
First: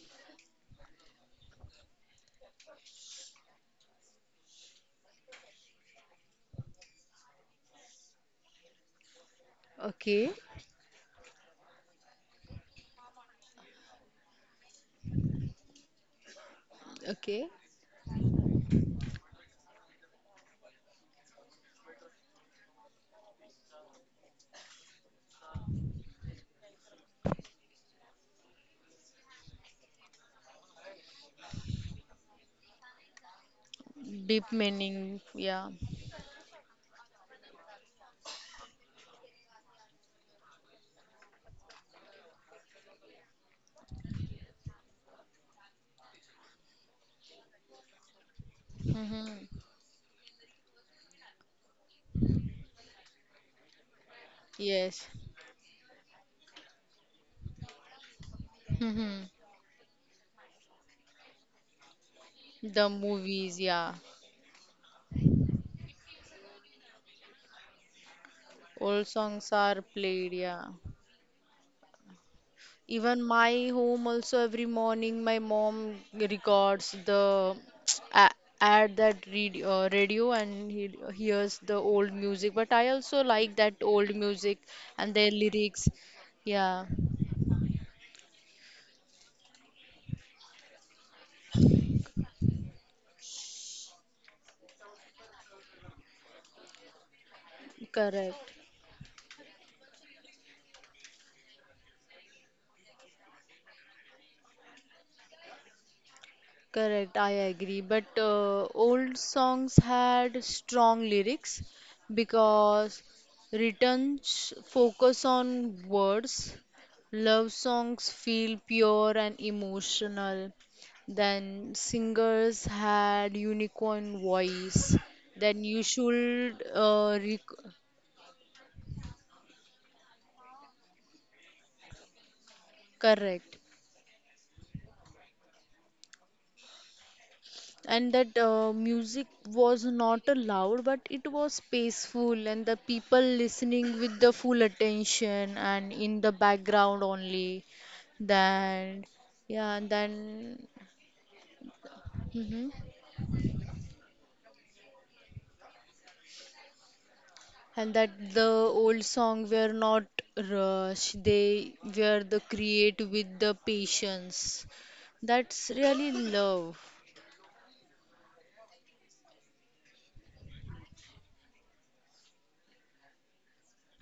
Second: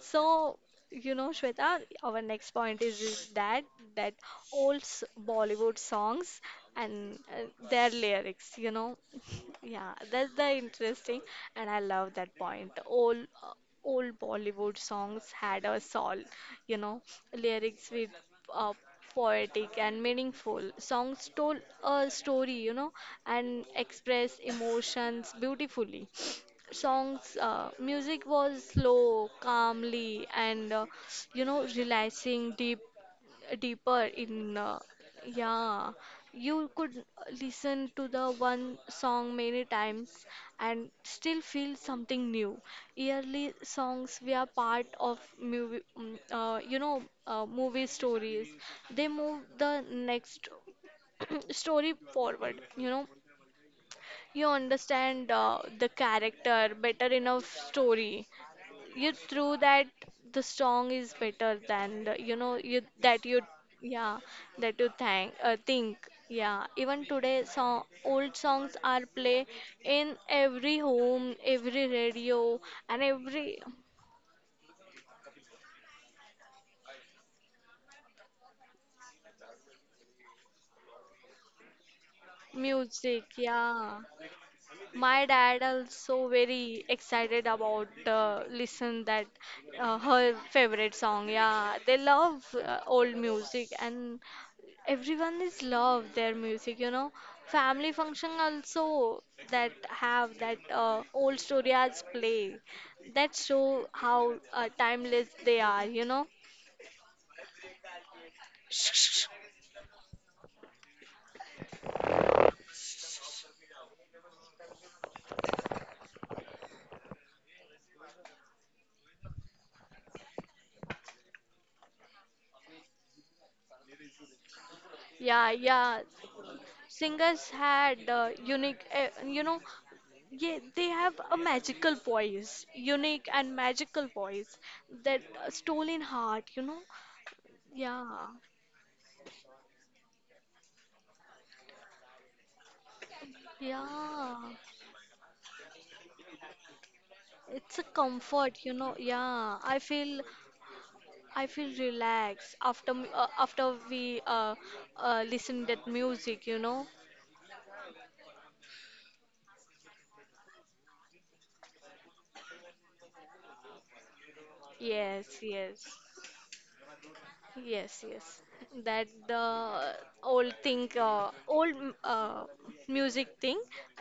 Speaker 1: So, you know, Shweta, our next point is, is that that old s- Bollywood songs and uh, their lyrics, you know. [laughs] Yeah,
Speaker 2: Okay,
Speaker 1: that's the interesting, and I love that point. All uh, old Bollywood songs had a soul, you know,
Speaker 2: okay.
Speaker 1: lyrics with uh, poetic and meaningful. Songs told a story, you know, and express emotions beautifully. Songs uh, Music was slow, calmly, and uh, you know, relaxing, deep, deeper in
Speaker 2: Deep
Speaker 1: uh,
Speaker 2: meaning, yeah.
Speaker 1: yeah, you could listen to the one song many times and still feel something new. Yearly songs were part of movie mm, uh, you know, uh, movie stories. They
Speaker 2: hmm
Speaker 1: move the next [clears throat] story forward, you know, you
Speaker 2: Yes.
Speaker 1: understand uh, the character better in a story. You
Speaker 2: hmm
Speaker 1: through that the song is better than the, you know, you
Speaker 2: The
Speaker 1: that you
Speaker 2: movies, yeah.
Speaker 1: yeah, that you thank uh, think, yeah, even today song, old songs are
Speaker 2: Old
Speaker 1: play
Speaker 2: songs are
Speaker 1: in
Speaker 2: played, yeah.
Speaker 1: every home, every radio, and
Speaker 2: Even
Speaker 1: every
Speaker 2: my home also every morning my mom records the [tsk] a- add that read, uh, radio and he hears the old music. But I also
Speaker 1: music,
Speaker 2: like that
Speaker 1: yeah.
Speaker 2: old music and
Speaker 1: My
Speaker 2: their
Speaker 1: dad
Speaker 2: lyrics.
Speaker 1: also
Speaker 2: Yeah,
Speaker 1: very excited about uh, listen that uh, her favorite song. Yeah, they love uh, old music, and everyone is love their music. You know, family function
Speaker 2: correct.
Speaker 1: also that have that uh, old story as play. That show how uh, timeless they are. You know.
Speaker 2: Correct, I agree. But uh, old
Speaker 1: [laughs]
Speaker 2: songs had strong lyrics because returns focus on words. Love songs feel pure and emotional. Then singers had unicorn voice.
Speaker 1: Yeah,
Speaker 2: Then you
Speaker 1: yeah.
Speaker 2: should uh,
Speaker 1: Singers
Speaker 2: rec-
Speaker 1: had uh, unique, uh, you know, yeah, they have a magical voice, unique and
Speaker 2: correct.
Speaker 1: magical voice, that uh, stolen heart, you know? Yeah,
Speaker 2: And that uh, music was not loud but it was peaceful and the people listening with the
Speaker 1: yeah.
Speaker 2: full attention and in the background only
Speaker 1: It's a comfort, you know?
Speaker 2: then
Speaker 1: Yeah,
Speaker 2: yeah
Speaker 1: I
Speaker 2: and then
Speaker 1: feel I feel relaxed
Speaker 2: hmm
Speaker 1: after m- uh, after we uh, uh listen that music, you know?
Speaker 2: and that the old song were not rushed they were the create with the patience
Speaker 1: Yes,
Speaker 2: that's
Speaker 1: yes.
Speaker 2: really love.
Speaker 1: Yes, yes. That the old thing, uh, old m- uh, music thing.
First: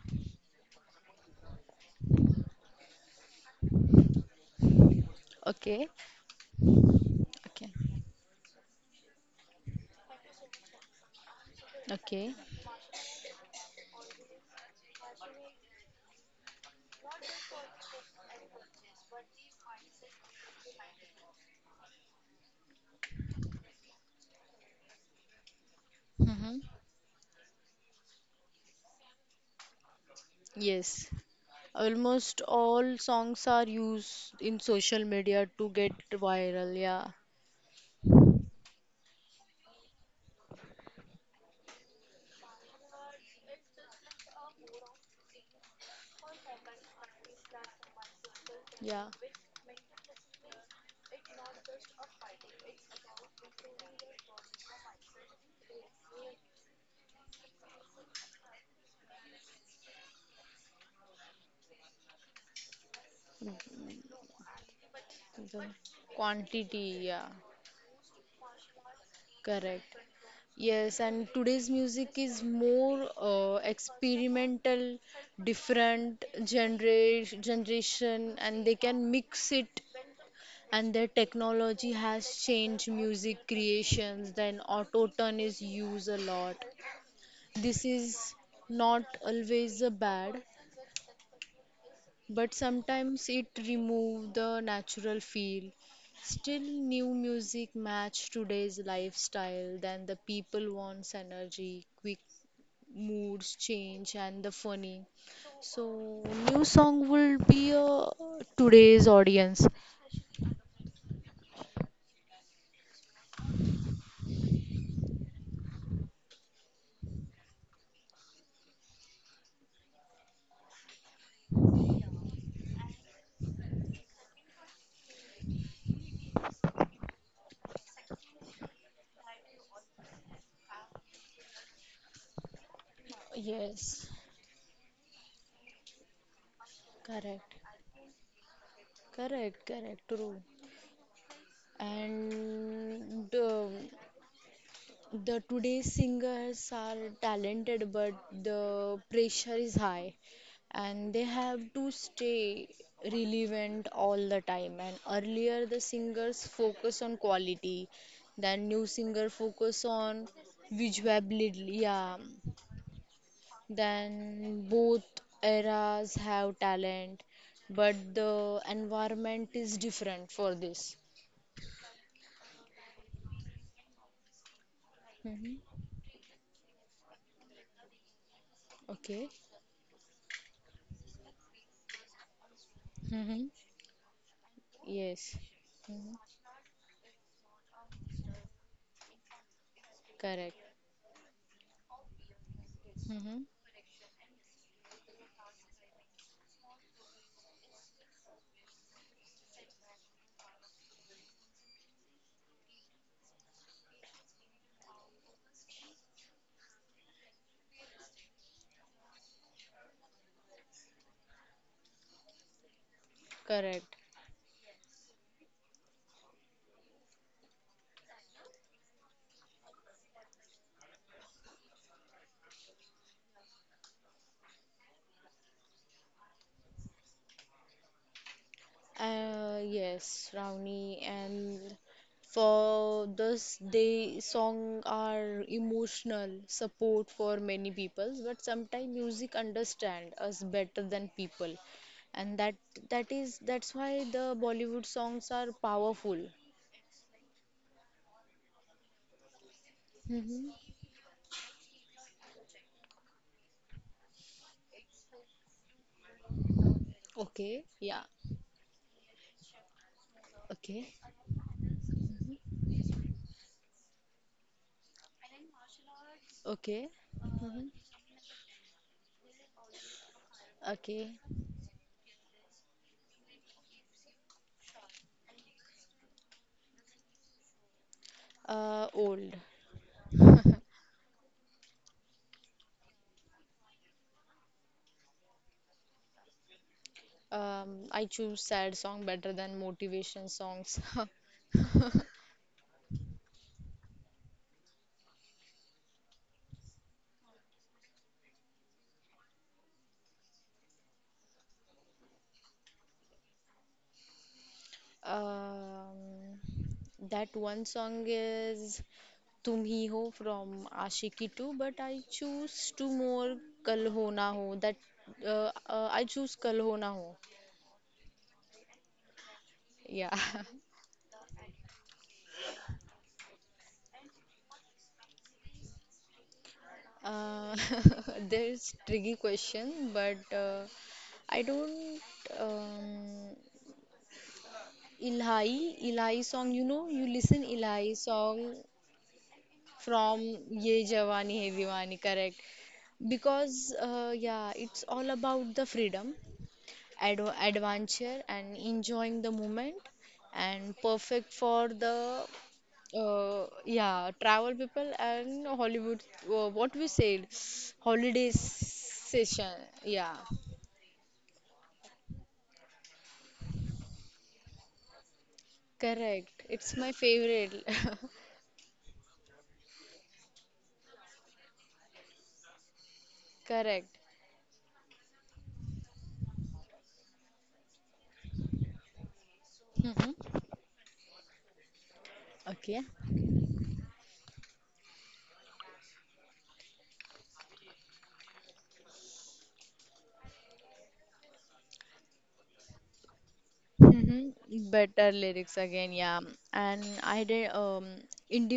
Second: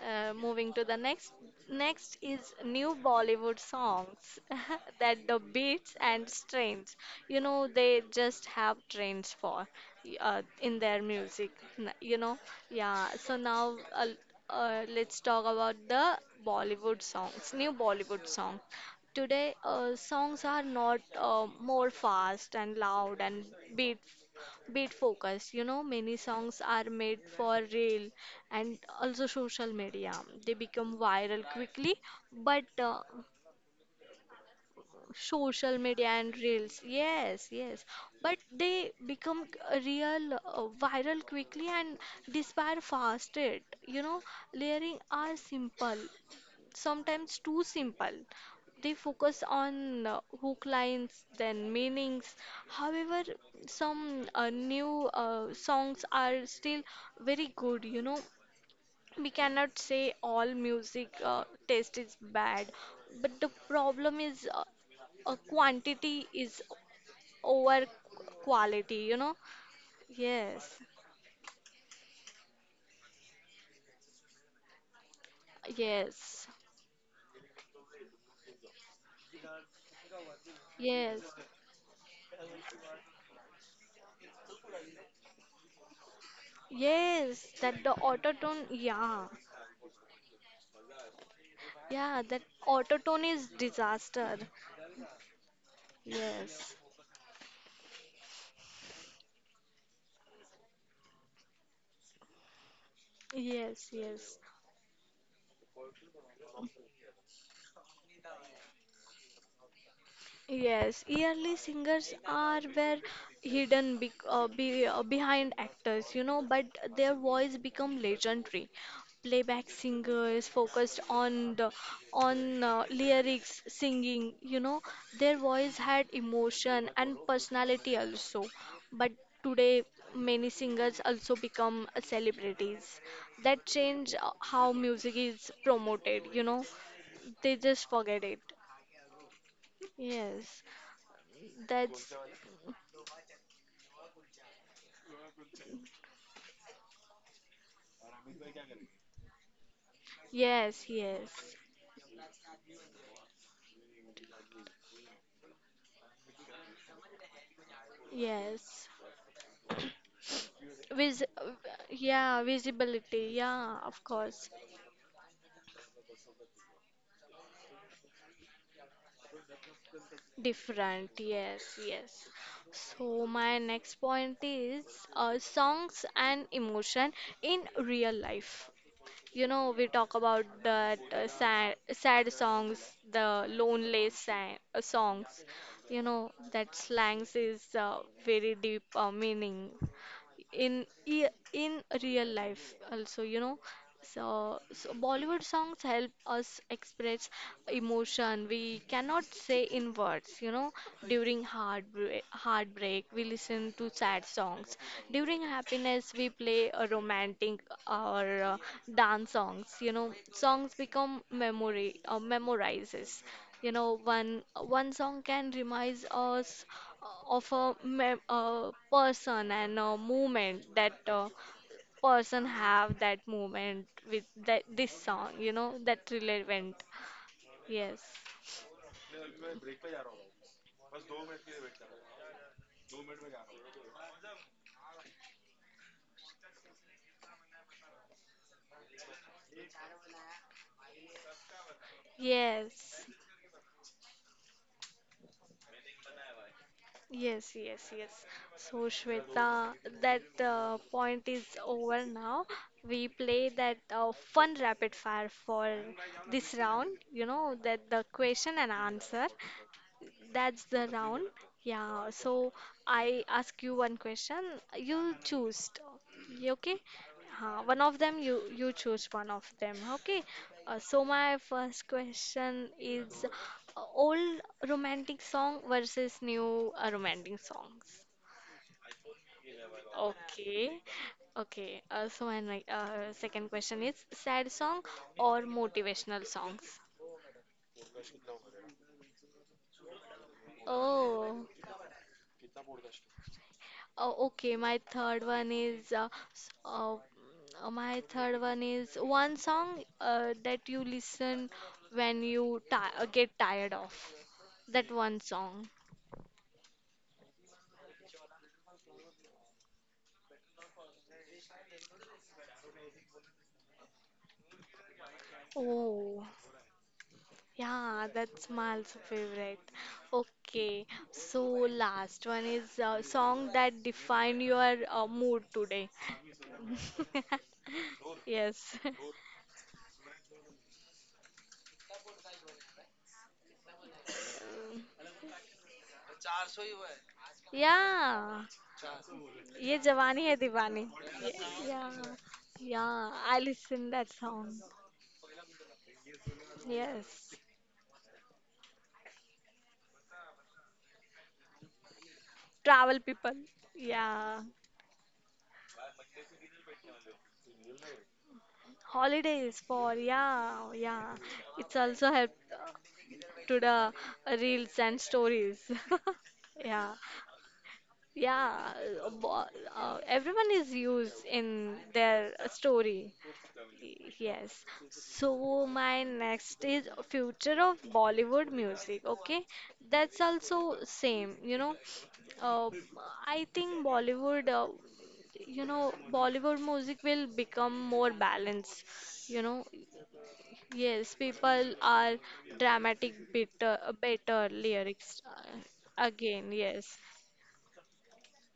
Speaker 1: Uh, moving to the next, next is new Bollywood songs. [laughs] That the
Speaker 2: Okay.
Speaker 1: beats and strains, you know,
Speaker 2: Okay,
Speaker 1: they just have trends for y- uh, in their music. n- You
Speaker 2: okay.
Speaker 1: know, yeah. So now, uh, uh, let's talk about the Bollywood songs, new Bollywood song. Today, uh, songs are not uh, more fast and loud, and beat beat focused. You know, many songs
Speaker 2: hmm
Speaker 1: are made for reel and also social media. They become
Speaker 2: yes.
Speaker 1: viral quickly,
Speaker 2: Almost
Speaker 1: but
Speaker 2: all
Speaker 1: uh,
Speaker 2: songs are used in social media to
Speaker 1: social
Speaker 2: get
Speaker 1: media and
Speaker 2: viral.
Speaker 1: reels,
Speaker 2: Yeah,
Speaker 1: yes, yes, but they become uh, real uh, viral quickly and disappear fast. It, you know, layering are simple, sometimes too simple. They
Speaker 2: yeah.
Speaker 1: focus on uh, hook lines, then meanings. However, some uh, new uh, songs are still very good, you know. We cannot say all music uh, taste is bad, but the problem is uh, uh,
Speaker 2: The
Speaker 1: quantity is
Speaker 2: quantity, yeah,
Speaker 1: over quality, you know.
Speaker 2: correct.
Speaker 1: Yes,
Speaker 2: Yes, and today's music is more uh, experimental, different
Speaker 1: yes,
Speaker 2: genera generation, and they can mix it. And their
Speaker 1: yes,
Speaker 2: technology has changed music creations. Then auto tune is used a lot.
Speaker 1: yes,
Speaker 2: This
Speaker 1: that the auto
Speaker 2: is
Speaker 1: tune,
Speaker 2: not
Speaker 1: yeah.
Speaker 2: always a bad,
Speaker 1: Yeah, that
Speaker 2: but
Speaker 1: auto tone
Speaker 2: sometimes
Speaker 1: is
Speaker 2: it remove
Speaker 1: disaster.
Speaker 2: the natural feel. Still,
Speaker 1: Yes,
Speaker 2: new music match today's lifestyle. Then the people wants energy, quick moods
Speaker 1: yes,
Speaker 2: change,
Speaker 1: yes.
Speaker 2: and the funny. So new song will be uh, today's audience.
Speaker 1: Yes, yearly singers are were hidden be, uh, be, uh, behind actors, you know, but their voice become legendary. Playback singers focused on the on uh, lyrics, singing, you know, their voice had emotion and personality also. But today, many singers also become celebrities. That
Speaker 2: Yes,
Speaker 1: change uh, how music is promoted, you know.
Speaker 2: correct,
Speaker 1: They just forget it.
Speaker 2: correct, correct, true.
Speaker 1: Yes. That's
Speaker 2: And uh, the today's singers are talented, but the pressure is high,
Speaker 1: yes,
Speaker 2: and they
Speaker 1: yes,
Speaker 2: have to stay relevant all the time. And earlier, the singers focus on quality, then new
Speaker 1: yes.
Speaker 2: singer focus on
Speaker 1: Vis
Speaker 2: visuality. Yeah,
Speaker 1: Yeah, visibility, yeah, of course.
Speaker 2: then both eras have talent, but the environment is different for this.
Speaker 1: Different, yes, yes. So my next point is uh,
Speaker 2: hmm
Speaker 1: songs and emotion in real life.
Speaker 2: Okay.
Speaker 1: You know, we talk about that uh, sad, sad songs, the
Speaker 2: hmm
Speaker 1: lonely sad, uh,
Speaker 2: Yes.
Speaker 1: songs. You
Speaker 2: hmm
Speaker 1: know, that slangs is uh, very deep uh, meaning
Speaker 2: Correct.
Speaker 1: in i- in real life also, you
Speaker 2: Mm-hmm.
Speaker 1: know. So, so Bollywood songs help us express emotion we cannot say in words, you know. During heartbreak, heartbreak, we listen to sad songs. During happiness, we play a romantic, or uh, dance songs, you know. Songs become memory, uh, memorizes, you
Speaker 2: Correct.
Speaker 1: know, one one song can remind us of a, mem- a person and a moment that uh, person have that moment with that this song. You know, that relevant. Yes.
Speaker 2: Uh, yes, Ravni and for this they song are emotional support for many people, but sometimes music understand us better than people, and that
Speaker 1: Yes,
Speaker 2: that is that's why the Bollywood songs are powerful.
Speaker 1: yes, yes, yes. So, Shweta, that
Speaker 2: Mm-hmm.
Speaker 1: uh, point is over now. We play that uh, fun rapid fire for this round, you know,
Speaker 2: Okay.
Speaker 1: that
Speaker 2: Yeah.
Speaker 1: the question and answer. That's
Speaker 2: Okay.
Speaker 1: the round. Yeah.
Speaker 2: Mhm.
Speaker 1: So I ask you one question. You choose. You Okay.
Speaker 2: Okay. Okay.
Speaker 1: Uh,
Speaker 2: hmm
Speaker 1: one of them. You you choose one of them. Okay. Uh, so
Speaker 2: Okay.
Speaker 1: my first question is uh, old romantic song versus new uh, romantic songs.
Speaker 2: Uh, old.
Speaker 1: Okay. Okay. Uh, so my ne- uh, second question is sad song or motivational songs.
Speaker 2: Um, I choose sad song better than motivation songs. [laughs]
Speaker 1: Oh. Oh, okay, my third one is uh, s- uh, uh, my third one is one song uh, that you listen when you ti uh, get tired of. That one song.
Speaker 2: um, that one song is "Tum Hi Ho" from Aashiqui two, but I choose two more "Kal Ho Na Ho." That uh, uh, I
Speaker 1: Oh,
Speaker 2: choose "Kal Ho Na Ho."
Speaker 1: yeah, that's my also favorite.
Speaker 2: Yeah. [laughs]
Speaker 1: Okay, so last one is a song that define your uh, mood today.
Speaker 2: Uh,
Speaker 1: [laughs]
Speaker 2: [laughs] there's
Speaker 1: Yes. [laughs]
Speaker 2: tricky question, but uh, I don't um, Ilahi Ilahi song. You know, you listen Ilahi
Speaker 1: Yeah.
Speaker 2: song
Speaker 1: Ye
Speaker 2: from
Speaker 1: Jawani Hai
Speaker 2: Ye
Speaker 1: Diwani.
Speaker 2: Jawani Hai
Speaker 1: Ye- Yeah,
Speaker 2: Diwani, correct?
Speaker 1: yeah, I
Speaker 2: Because
Speaker 1: listen that
Speaker 2: uh, yeah,
Speaker 1: song.
Speaker 2: it's all about the freedom, ad
Speaker 1: Yes,
Speaker 2: adventure, and enjoying the moment, and perfect for the
Speaker 1: travel people.
Speaker 2: uh, yeah
Speaker 1: Yeah,
Speaker 2: travel people and Hollywood. Uh, what we said, holiday session.
Speaker 1: holidays for
Speaker 2: Yeah,
Speaker 1: yeah, yeah. It's also help to the reels and stories.
Speaker 2: correct.
Speaker 1: [laughs]
Speaker 2: It's my
Speaker 1: Yeah,
Speaker 2: favorite. [laughs]
Speaker 1: yeah. uh, bo- uh, Everyone is used in their story.
Speaker 2: Correct.
Speaker 1: Yes. So my next is future of Bollywood music. Okay, that's
Speaker 2: hmm
Speaker 1: also same. You know, uh,
Speaker 2: Okay.
Speaker 1: I think Bollywood. Uh, you know, Bollywood music will become more balanced. You know, yes, people are dramatic, better, better
Speaker 2: Mm-hmm. Better
Speaker 1: lyrics
Speaker 2: lyrics
Speaker 1: uh,
Speaker 2: again, yeah.
Speaker 1: again.
Speaker 2: And
Speaker 1: Yes,
Speaker 2: I did um,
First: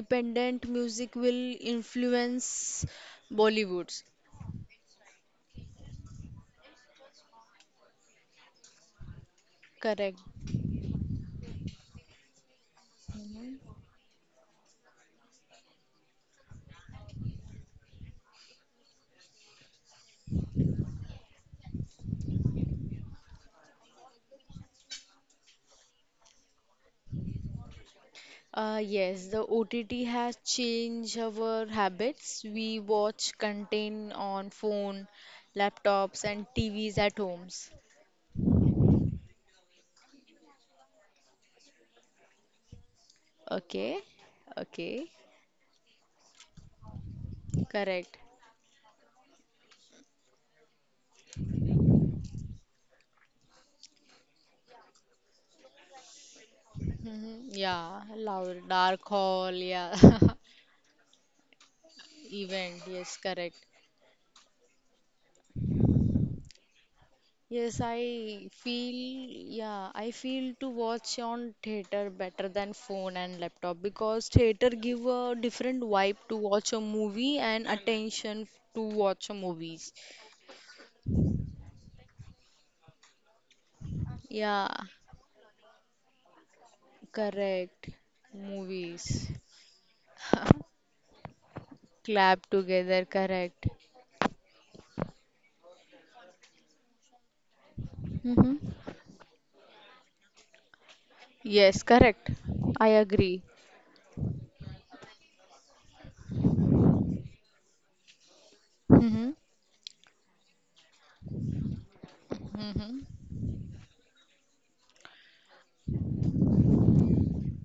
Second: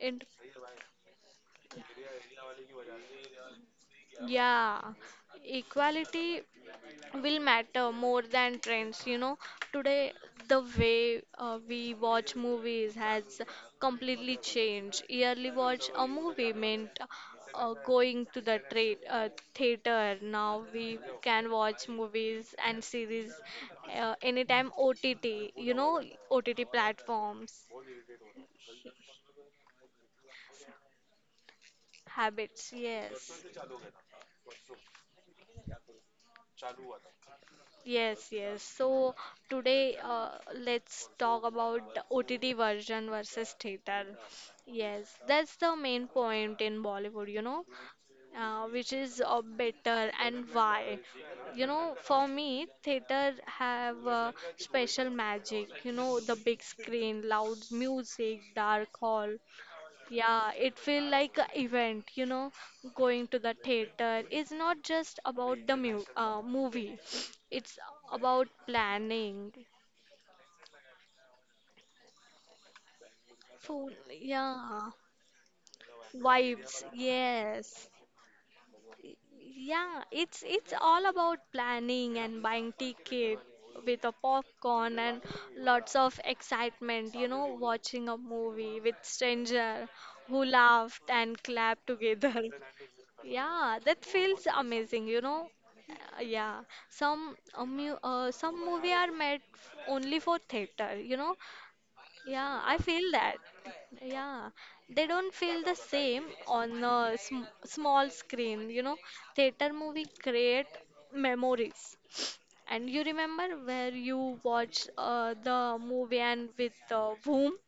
Speaker 1: and
Speaker 2: music will influence Bollywood's.
Speaker 1: yeah, equality will matter more than trends, you know, today.
Speaker 2: Correct.
Speaker 1: The way uh, we watch movies has
Speaker 2: Mhm.
Speaker 1: completely changed. Yearly watch a movie meant uh, going to the tra- uh, theater. Now we can watch movies and series uh, anytime, O T T, you know, O T T platforms,
Speaker 2: Uh, yes, the O T T has changed our habits.
Speaker 1: habits,
Speaker 2: We watch
Speaker 1: yes.
Speaker 2: content on phone, laptops, and T Vs at homes.
Speaker 1: Yes, yes. So today, uh, let's talk about the O T T version versus
Speaker 2: Okay,
Speaker 1: theater.
Speaker 2: okay,
Speaker 1: Yes, that's the main point in Bollywood, you know,
Speaker 2: correct.
Speaker 1: uh, which is uh, better and why. You know, for me, theater have uh, special magic. You know, the big screen,
Speaker 2: Mm-hmm.
Speaker 1: loud
Speaker 2: Yeah,
Speaker 1: music,
Speaker 2: loud,
Speaker 1: dark
Speaker 2: dark
Speaker 1: hall,
Speaker 2: hall, yeah. [laughs]
Speaker 1: yeah, it feel like a event, you know.
Speaker 2: Event, yes,
Speaker 1: Going to the
Speaker 2: correct.
Speaker 1: theater is not just about the mu uh, movie. It's
Speaker 2: Yes,
Speaker 1: about
Speaker 2: I feel,
Speaker 1: planning,
Speaker 2: yeah, I feel to watch on theater better than phone and laptop
Speaker 1: food,
Speaker 2: because theater
Speaker 1: yeah,
Speaker 2: give a different vibe to watch a
Speaker 1: vibes,
Speaker 2: movie and
Speaker 1: yes.
Speaker 2: attention to watch a movies.
Speaker 1: Yeah, it's it's all about planning and buying ticket with a
Speaker 2: Yeah,
Speaker 1: popcorn and lots of excitement, you know,
Speaker 2: correct.
Speaker 1: watching a movie with
Speaker 2: Movies.
Speaker 1: stranger who
Speaker 2: [laughs]
Speaker 1: laughed and clapped together.
Speaker 2: Clap
Speaker 1: [laughs]
Speaker 2: together, correct.
Speaker 1: Yeah, that feels amazing, you know. Uh, yeah, some uh, mu- uh,
Speaker 2: Mm-hmm.
Speaker 1: some movie are made f- only for theater, you know.
Speaker 2: Yes, correct.
Speaker 1: Yeah, I
Speaker 2: I
Speaker 1: feel that.
Speaker 2: agree.
Speaker 1: Yeah, they don't feel the same on a sm small screen, you know.
Speaker 2: Mm-hmm.
Speaker 1: Theater movie create memories, and
Speaker 2: hmm
Speaker 1: you remember where you watch uh, the movie and with uh, whom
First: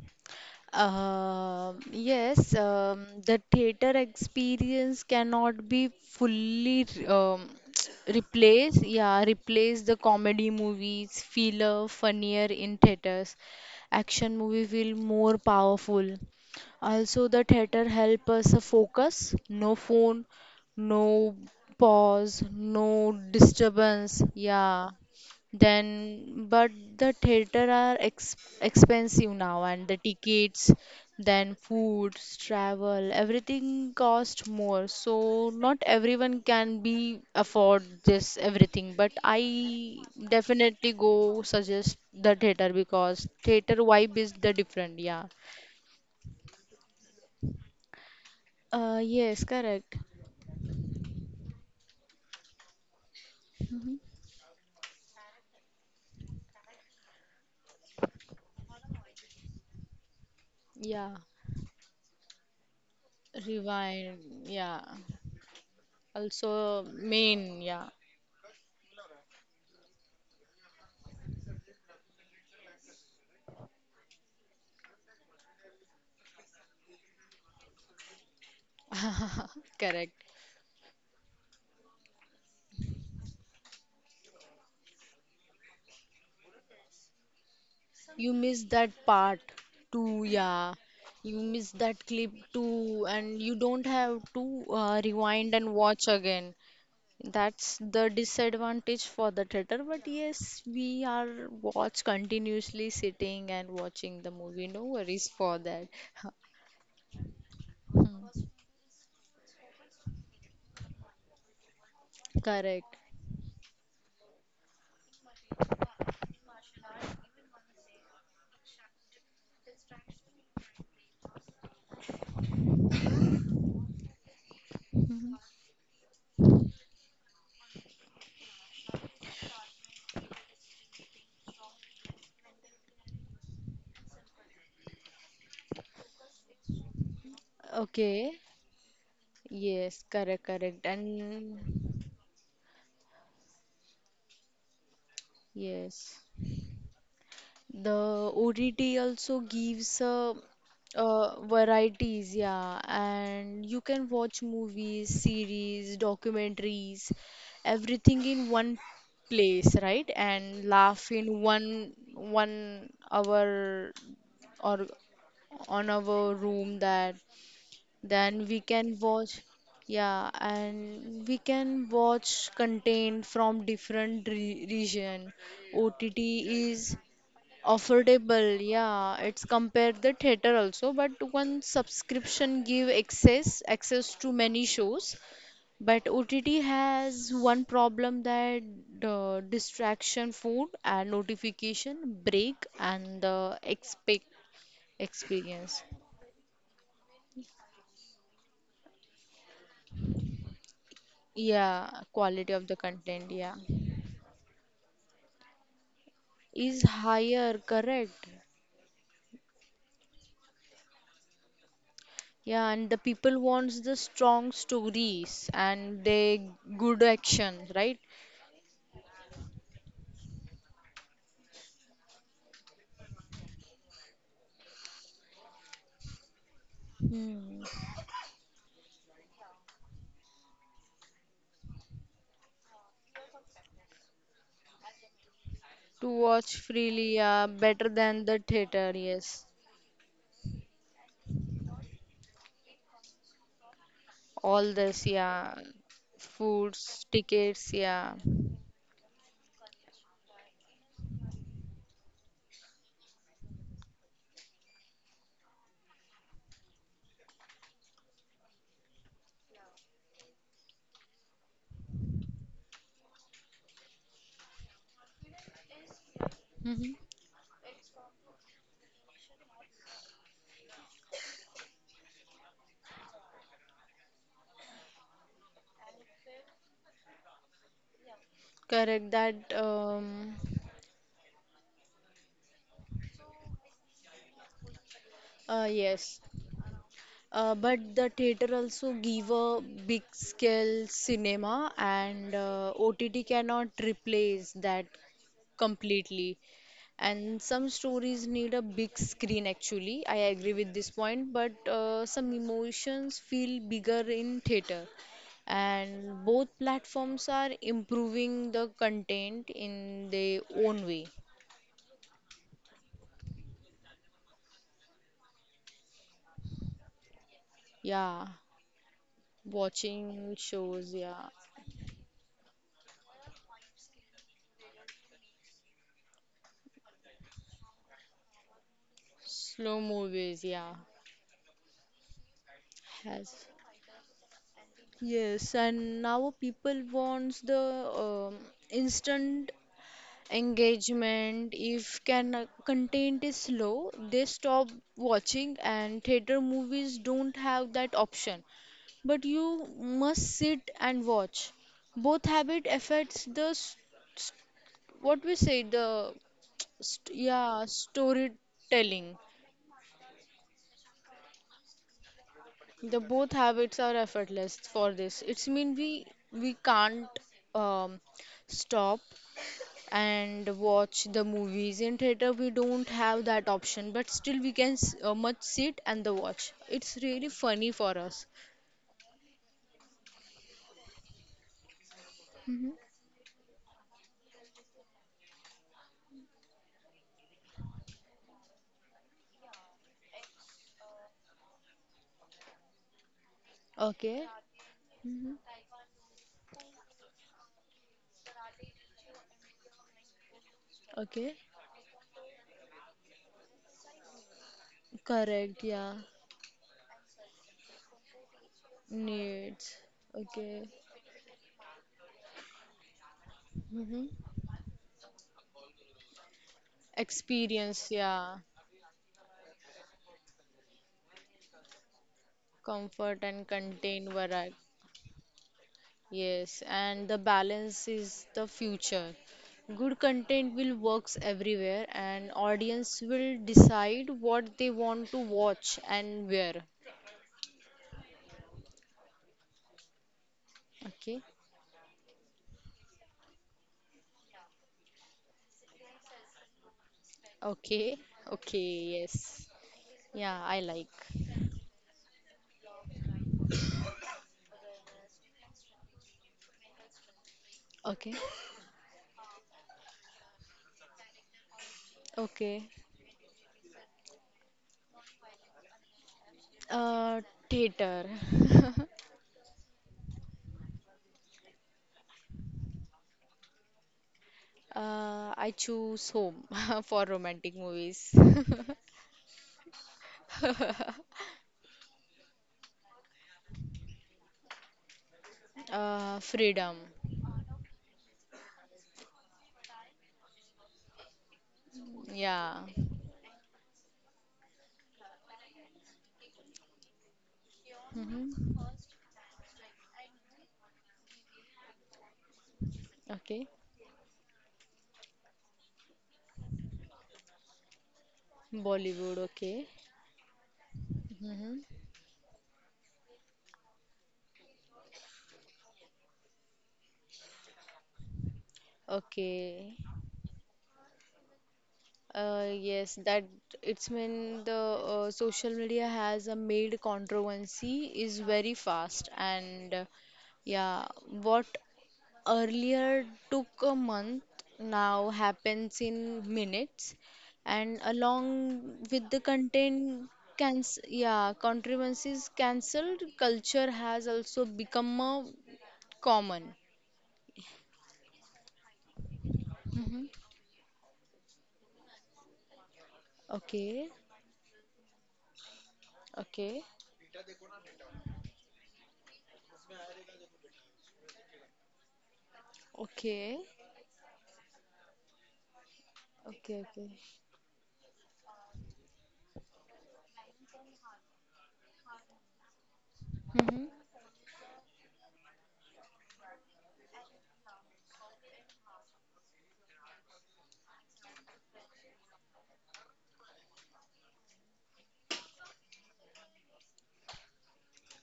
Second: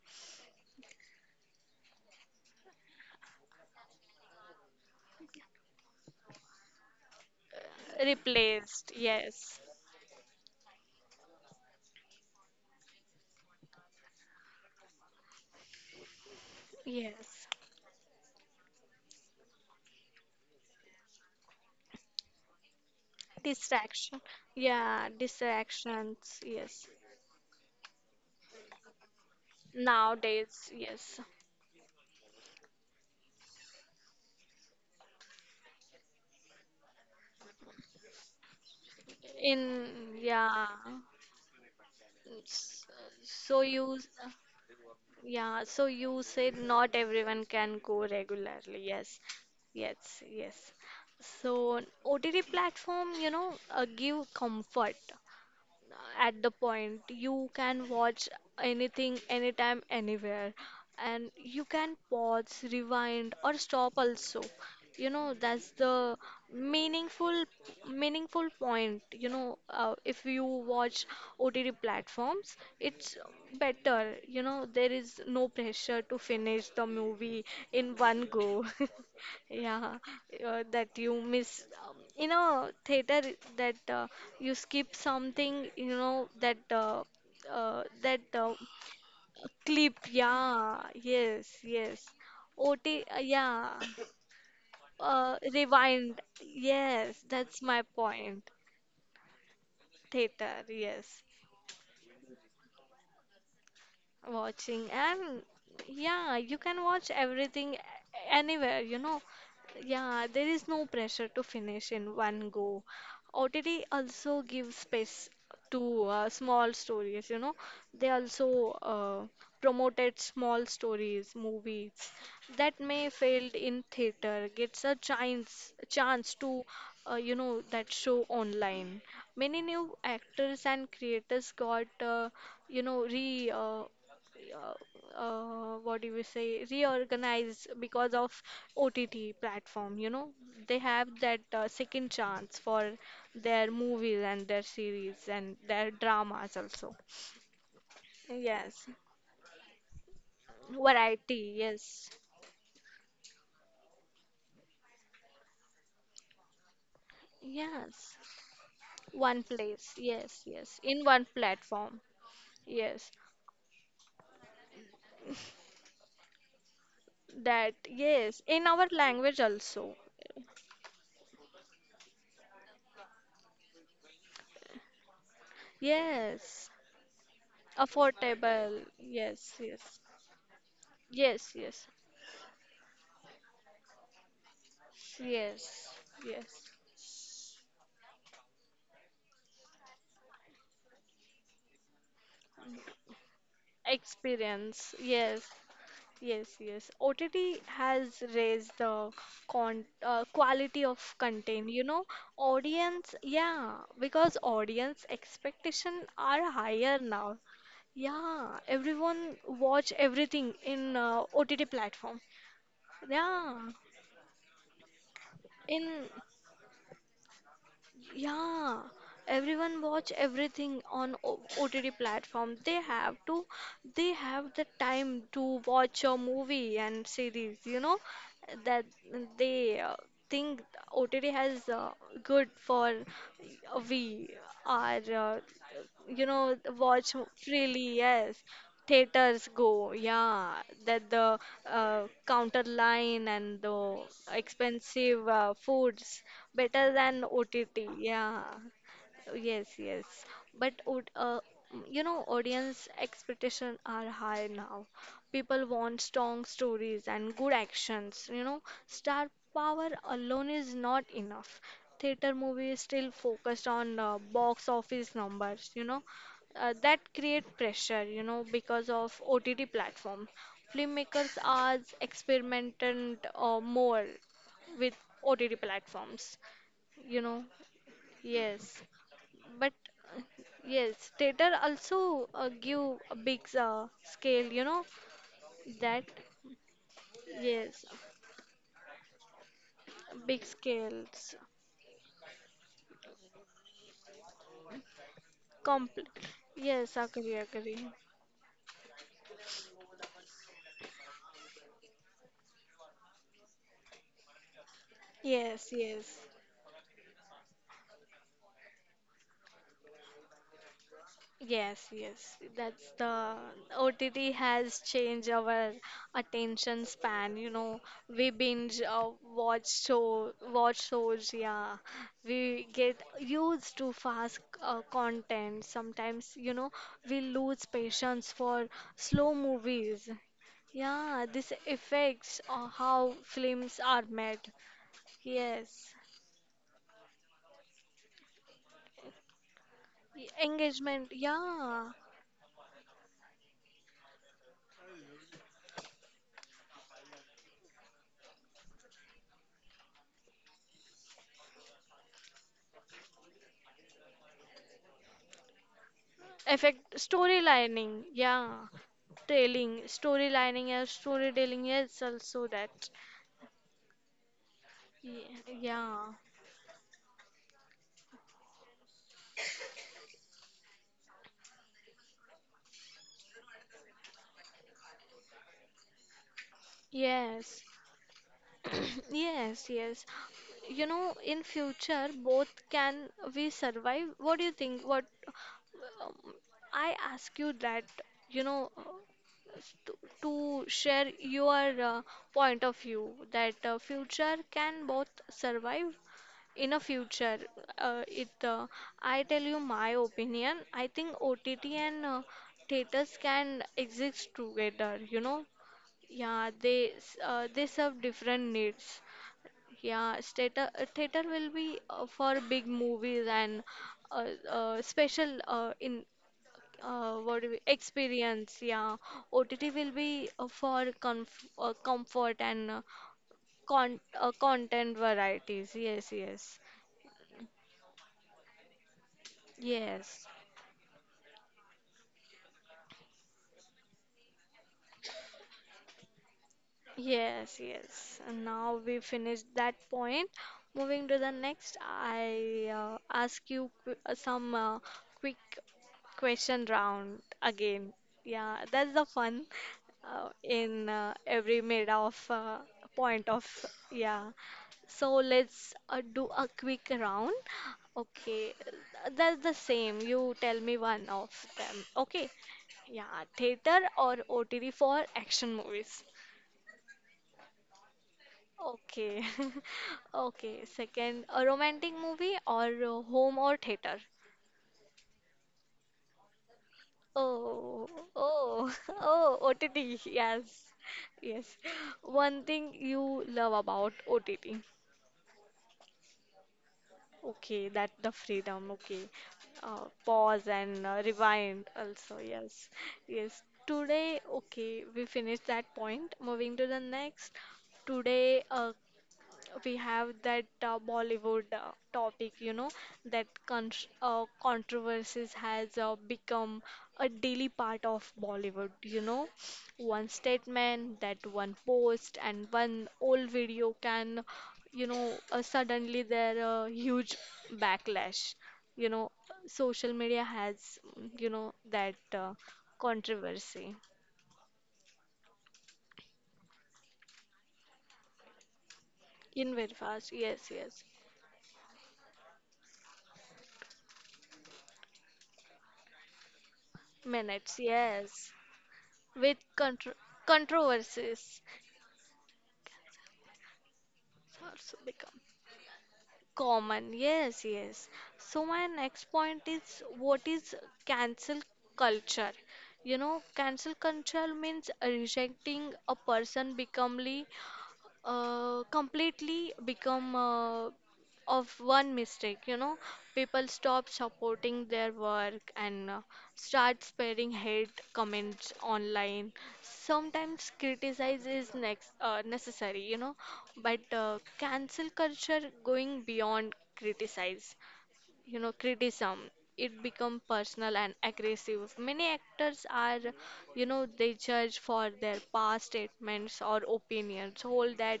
Speaker 2: Um yes, um, the theater experience cannot be fully um, [tsk] replace,
Speaker 1: replaced.
Speaker 2: yeah,
Speaker 1: Yes,
Speaker 2: replace the comedy movies, feel uh, funnier in theaters. Action movie feel more powerful. Also, the
Speaker 1: yes.
Speaker 2: theater help us focus, no phone, no pause, no
Speaker 1: Distraction.
Speaker 2: disturbance. Yeah,
Speaker 1: Yeah, distractions.
Speaker 2: then but
Speaker 1: Yes.
Speaker 2: the theater are ex- expensive now and the
Speaker 1: Nowadays,
Speaker 2: tickets
Speaker 1: yes.
Speaker 2: then foods travel everything cost more so not everyone can be afford this everything but
Speaker 1: In,
Speaker 2: I
Speaker 1: yeah.
Speaker 2: definitely go suggest the theater
Speaker 1: S-
Speaker 2: because
Speaker 1: So
Speaker 2: theater
Speaker 1: you,
Speaker 2: vibe is the different yeah.
Speaker 1: yeah, so you said not everyone can go regularly.
Speaker 2: Uh,
Speaker 1: Yes.
Speaker 2: yes, correct.
Speaker 1: Yes, yes. So O T T platform, you know, uh,
Speaker 2: hmm
Speaker 1: give comfort at the point. You can watch anything, anytime, anywhere,
Speaker 2: yeah
Speaker 1: and you can pause, rewind, or stop
Speaker 2: rewind
Speaker 1: also.
Speaker 2: yeah
Speaker 1: You know, that's the
Speaker 2: also
Speaker 1: meaningful,
Speaker 2: main yeah.
Speaker 1: meaningful point. You know, uh, if you watch O T T platforms, it's better. You know, there is no pressure to finish the movie in one go. [laughs]
Speaker 2: [laughs]
Speaker 1: Yeah,
Speaker 2: Correct.
Speaker 1: uh, that you miss um, in a theater that uh, you skip something, you know, that uh, uh, that
Speaker 2: You
Speaker 1: uh,
Speaker 2: miss that part
Speaker 1: clip.
Speaker 2: too, yeah.
Speaker 1: Yeah,
Speaker 2: You
Speaker 1: yes,
Speaker 2: miss
Speaker 1: yes.
Speaker 2: that clip
Speaker 1: O T,
Speaker 2: too,
Speaker 1: uh,
Speaker 2: and you
Speaker 1: yeah.
Speaker 2: don't have to uh,
Speaker 1: Uh,
Speaker 2: rewind and watch
Speaker 1: rewind.
Speaker 2: again.
Speaker 1: Yes, that's
Speaker 2: That's
Speaker 1: my
Speaker 2: the
Speaker 1: point.
Speaker 2: disadvantage for the theater, but
Speaker 1: Theater,
Speaker 2: yes, we
Speaker 1: yes.
Speaker 2: are watch continuously sitting and watching the movie. No
Speaker 1: Watching
Speaker 2: worries
Speaker 1: and
Speaker 2: for that. [laughs]
Speaker 1: yeah, you can watch everything
Speaker 2: Hmm,
Speaker 1: a- anywhere, you know. Yeah, there is no pressure to finish in one go.
Speaker 2: correct.
Speaker 1: O T T also gives space to uh, small stories, you know. They also uh, promoted small stories movies that may failed in theater. Gets a
Speaker 2: Mhm.
Speaker 1: chance chance to uh, you know, that show online. Many new actors and creators got uh, you know re uh, uh, uh, what do we say reorganized because
Speaker 2: Okay.
Speaker 1: of O T T platform,
Speaker 2: Yes,
Speaker 1: you know.
Speaker 2: correct,
Speaker 1: They
Speaker 2: correct.
Speaker 1: have that
Speaker 2: And
Speaker 1: uh, second chance for their movies and their series and their
Speaker 2: yes.
Speaker 1: dramas also.
Speaker 2: The
Speaker 1: Yes,
Speaker 2: O T T also gives uh, uh,
Speaker 1: variety, yes,
Speaker 2: varieties, yeah, and you can watch movies, series, documentaries,
Speaker 1: yes,
Speaker 2: everything in one
Speaker 1: one
Speaker 2: place,
Speaker 1: place,
Speaker 2: right?
Speaker 1: yes,
Speaker 2: And
Speaker 1: yes, in
Speaker 2: laugh
Speaker 1: one
Speaker 2: in one
Speaker 1: platform,
Speaker 2: one
Speaker 1: yes,
Speaker 2: hour or on our room that
Speaker 1: that, yes,
Speaker 2: then we
Speaker 1: in our
Speaker 2: can watch
Speaker 1: language also,
Speaker 2: yeah and we can watch content from different re region. O T T
Speaker 1: yes,
Speaker 2: is affordable
Speaker 1: affordable,
Speaker 2: yeah it's
Speaker 1: yes,
Speaker 2: compare
Speaker 1: yes,
Speaker 2: the theater also but
Speaker 1: yes,
Speaker 2: one
Speaker 1: yes.
Speaker 2: subscription give access access to many shows
Speaker 1: Yes,
Speaker 2: but
Speaker 1: yes.
Speaker 2: O T T has one problem that uh, distraction food and notification break and the expect
Speaker 1: Experience. Yes,
Speaker 2: experience
Speaker 1: yes, yes. O T T has raised the con uh, quality of content. You know,
Speaker 2: yeah quality of the
Speaker 1: audience,
Speaker 2: content yeah
Speaker 1: yeah, because audience expectation are
Speaker 2: is
Speaker 1: higher now.
Speaker 2: higher correct
Speaker 1: Yeah, everyone watch everything in uh, O T T platform.
Speaker 2: yeah and the people
Speaker 1: Yeah,
Speaker 2: wants the strong stories and
Speaker 1: in
Speaker 2: they good actions right.
Speaker 1: yeah, everyone watch everything on O- OTT platform. They have to, they have the time to watch a movie and series.
Speaker 2: Hmm.
Speaker 1: You know that they uh, think O T T has uh, good for uh, we are uh,
Speaker 2: To
Speaker 1: you know,
Speaker 2: watch
Speaker 1: watch
Speaker 2: freely, yeah, better
Speaker 1: freely.
Speaker 2: than
Speaker 1: Yes,
Speaker 2: the theater, yes.
Speaker 1: theaters go. Yeah, that the uh, counter line and the
Speaker 2: All this,
Speaker 1: expensive uh,
Speaker 2: yeah.
Speaker 1: foods better
Speaker 2: Foods,
Speaker 1: than
Speaker 2: tickets,
Speaker 1: O T T.
Speaker 2: yeah.
Speaker 1: Yeah, yes, yes. But would uh, you know, audience expectations are high now. People want strong stories and good actions. You know, star power alone is not enough. Theater movies still focused on uh, box office numbers. You know, uh,
Speaker 2: hmm
Speaker 1: that create pressure. You know, because of O T T platform, filmmakers are experimenting uh, more with O T T platforms. You know, yes.
Speaker 2: Correct that,
Speaker 1: But uh,
Speaker 2: um,
Speaker 1: yes, theater also uh, give a big uh, scale, you know,
Speaker 2: uh,
Speaker 1: that
Speaker 2: yes. Uh, but
Speaker 1: yes,
Speaker 2: the theater also give a big
Speaker 1: big
Speaker 2: scale
Speaker 1: scales.
Speaker 2: cinema and uh, O T T cannot replace that
Speaker 1: Compl
Speaker 2: completely.
Speaker 1: Yes, agree,
Speaker 2: And some
Speaker 1: agree.
Speaker 2: stories need a big screen actually. I agree with this point, but uh, some emotions feel bigger in theater.
Speaker 1: Yes, yes.
Speaker 2: And both platforms are improving the content in their own way.
Speaker 1: Yes, yes. That's the O T T has changed our attention span. You know,
Speaker 2: Yeah,
Speaker 1: we binge uh, watch show,
Speaker 2: watching
Speaker 1: watch
Speaker 2: shows, yeah,
Speaker 1: shows. Yeah, we get used to fast uh, content. Sometimes, you know, we lose patience for slow
Speaker 2: slow
Speaker 1: movies.
Speaker 2: movies, yeah,
Speaker 1: Yeah, this affects uh, how
Speaker 2: has.
Speaker 1: films are made.
Speaker 2: Yes,
Speaker 1: Yes,
Speaker 2: and now people wants the um, instant
Speaker 1: Y- engagement.
Speaker 2: engagement.
Speaker 1: Yeah,
Speaker 2: If can uh, content is slow, they stop watching, and theater movies don't have that option. But you must sit and watch. Both habit affects the st- what we say the
Speaker 1: effect
Speaker 2: st yeah
Speaker 1: storylining, yeah.
Speaker 2: storytelling.
Speaker 1: Telling, storylining, yeah, storytelling, yes, also that.
Speaker 2: The both habits are effortless for this.
Speaker 1: Ye-
Speaker 2: It's mean we
Speaker 1: Yeah,
Speaker 2: we can't um, stop and watch the movies in theater we don't have that option but still we can s- uh, much sit and the watch it's really
Speaker 1: yes,
Speaker 2: funny for us.
Speaker 1: [clears throat] yes, yes. You know, in future, both
Speaker 2: Mm-hmm.
Speaker 1: can we survive? What do you think? What Um, I ask you that, you know, uh, to, to share your uh, point of view that uh,
Speaker 2: Okay.
Speaker 1: future can both
Speaker 2: Mm-hmm.
Speaker 1: survive in a future. Uh, it, uh, I tell you my opinion. I think
Speaker 2: Okay,
Speaker 1: O T T and uh, theaters can exist together. You know,
Speaker 2: correct yeah
Speaker 1: yeah, they s- uh, they serve different needs.
Speaker 2: needs
Speaker 1: Yeah, theater
Speaker 2: okay.
Speaker 1: uh, theater will be uh, for big movies and uh,
Speaker 2: Mm-hmm.
Speaker 1: uh, special uh, in uh, what do we
Speaker 2: Experience yeah
Speaker 1: experience, yeah. O T T will be uh, for comf uh, comfort and uh,
Speaker 2: comfort and
Speaker 1: con
Speaker 2: contain
Speaker 1: uh,
Speaker 2: variety.
Speaker 1: content varieties, yes, yes,
Speaker 2: Yes, and the balance is the future. Good
Speaker 1: yes.
Speaker 2: content will works everywhere and audience will decide what they want to watch and where.
Speaker 1: Yes, yes. And now we finished that point. Moving to
Speaker 2: Okay.
Speaker 1: the next, I uh, ask you qu uh, some uh, quick question round again.
Speaker 2: Okay.
Speaker 1: Yeah, that's the
Speaker 2: Okay,
Speaker 1: fun
Speaker 2: yes.
Speaker 1: uh,
Speaker 2: Yeah, I
Speaker 1: in
Speaker 2: like.
Speaker 1: uh, every mid of uh, point of, yeah. So let's uh, do a quick round.
Speaker 2: Okay.
Speaker 1: Okay, that's the same. You tell me one of them. Okay.
Speaker 2: Okay.
Speaker 1: Yeah, theater or O T T for action movies.
Speaker 2: Uh theater. [laughs]
Speaker 1: Okay. [laughs] Okay. Second, a romantic movie or a home or theater?
Speaker 2: Uh I choose home [laughs] for romantic
Speaker 1: Oh,
Speaker 2: movies. [laughs]
Speaker 1: oh, [laughs] oh, O T T. Yes. Yes. One thing you love about O T T.
Speaker 2: Uh freedom.
Speaker 1: Okay, that the freedom. Okay. Uh, pause and uh, rewind also.
Speaker 2: Yeah.
Speaker 1: Yes. Yes. Today, okay, we finished that point. Moving to the next. Today,
Speaker 2: Mm-hmm.
Speaker 1: uh, we have that uh, Bollywood uh, topic, you know, that
Speaker 2: Okay.
Speaker 1: con uh, controversies has uh, become a daily part of Bollywood, you
Speaker 2: Bollywood,
Speaker 1: know.
Speaker 2: okay.
Speaker 1: One statement, that one
Speaker 2: hmm
Speaker 1: post, and one old video can, you know, uh, suddenly there a huge backlash. You know,
Speaker 2: Okay.
Speaker 1: social media has, you know, that uh,
Speaker 2: Uh, yes, that
Speaker 1: controversy.
Speaker 2: it's when the uh, social media has a made controversy is very fast
Speaker 1: In
Speaker 2: and
Speaker 1: very
Speaker 2: uh,
Speaker 1: fast, yes,
Speaker 2: yeah,
Speaker 1: yes.
Speaker 2: what earlier took a month now happens in minutes
Speaker 1: Minutes,
Speaker 2: and
Speaker 1: yes.
Speaker 2: along with the
Speaker 1: With contro-
Speaker 2: content can yeah,
Speaker 1: controversies
Speaker 2: controversies cancelled culture has also
Speaker 1: also
Speaker 2: become
Speaker 1: become
Speaker 2: a common.
Speaker 1: common. Yes, yes. So my next point is,
Speaker 2: hmm
Speaker 1: what is cancel culture? You know, cancel
Speaker 2: Okay.
Speaker 1: culture means rejecting a person
Speaker 2: Okay.
Speaker 1: becomely uh, completely become uh, of one mistake, you know.
Speaker 2: Okay.
Speaker 1: People stop supporting their work and uh,
Speaker 2: Okay.
Speaker 1: start
Speaker 2: Okay.
Speaker 1: sparing hate comments online. Sometimes criticize is next uh, necessary, you know,
Speaker 2: Mm-hmm.
Speaker 1: but uh, cancel culture going beyond criticize, you know, criticism. It become personal and aggressive. Many actors are, you know, they judge for their past statements or opinions, hold that,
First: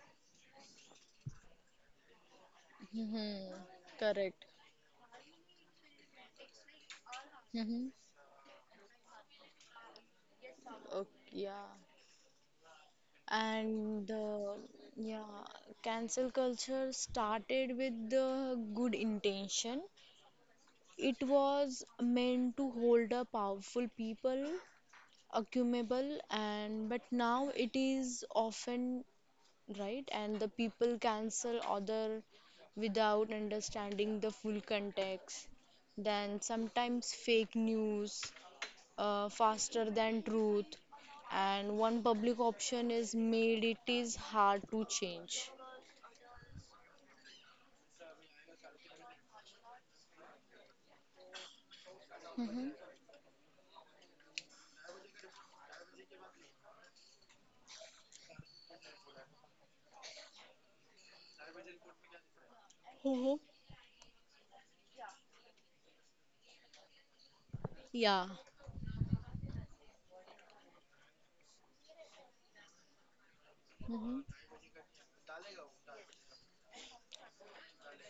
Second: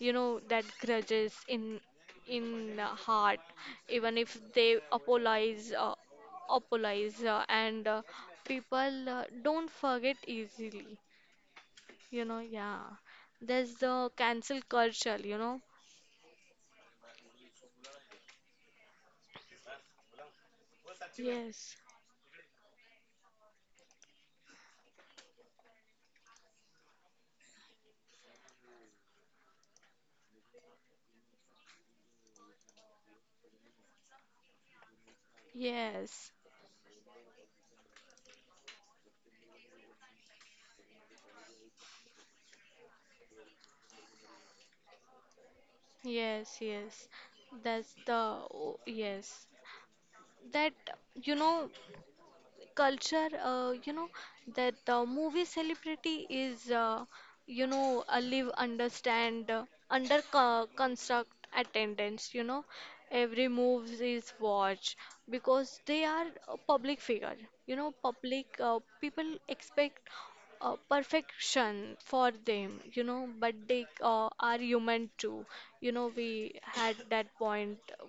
Speaker 1: you know, that grudges in in the heart,
Speaker 2: Mm-hmm.
Speaker 1: even if
Speaker 2: Correct.
Speaker 1: they apologize uh, apologize uh, and
Speaker 2: Mm-hmm.
Speaker 1: uh, people uh, don't forget easily,
Speaker 2: Okay. Yeah.
Speaker 1: you know. Yeah, there's the
Speaker 2: And uh,
Speaker 1: cancel culture,
Speaker 2: yeah,
Speaker 1: you know.
Speaker 2: cancel culture started with the good intention. It
Speaker 1: Yes,
Speaker 2: was meant to hold a powerful people accumulable and but now it is often right? And the people cancel other without understanding the full context.
Speaker 1: yes.
Speaker 2: Then sometimes fake news uh, faster than truth, and one public option is made it is hard to change.
Speaker 1: Yes, yes. That's the, oh, yes. That, you know,
Speaker 2: Mm-hmm.
Speaker 1: culture, uh, you know, that the movie celebrity is, uh, you know, a live understand uh, under co- construct attendance. You know,
Speaker 2: Mhm.
Speaker 1: every move is watched because they are a public figure. You know,
Speaker 2: Yeah,
Speaker 1: public uh, people expect uh, perfection for them, you know, but they
Speaker 2: Mm-hmm.
Speaker 1: uh, are human too. You know, we had that point, uh,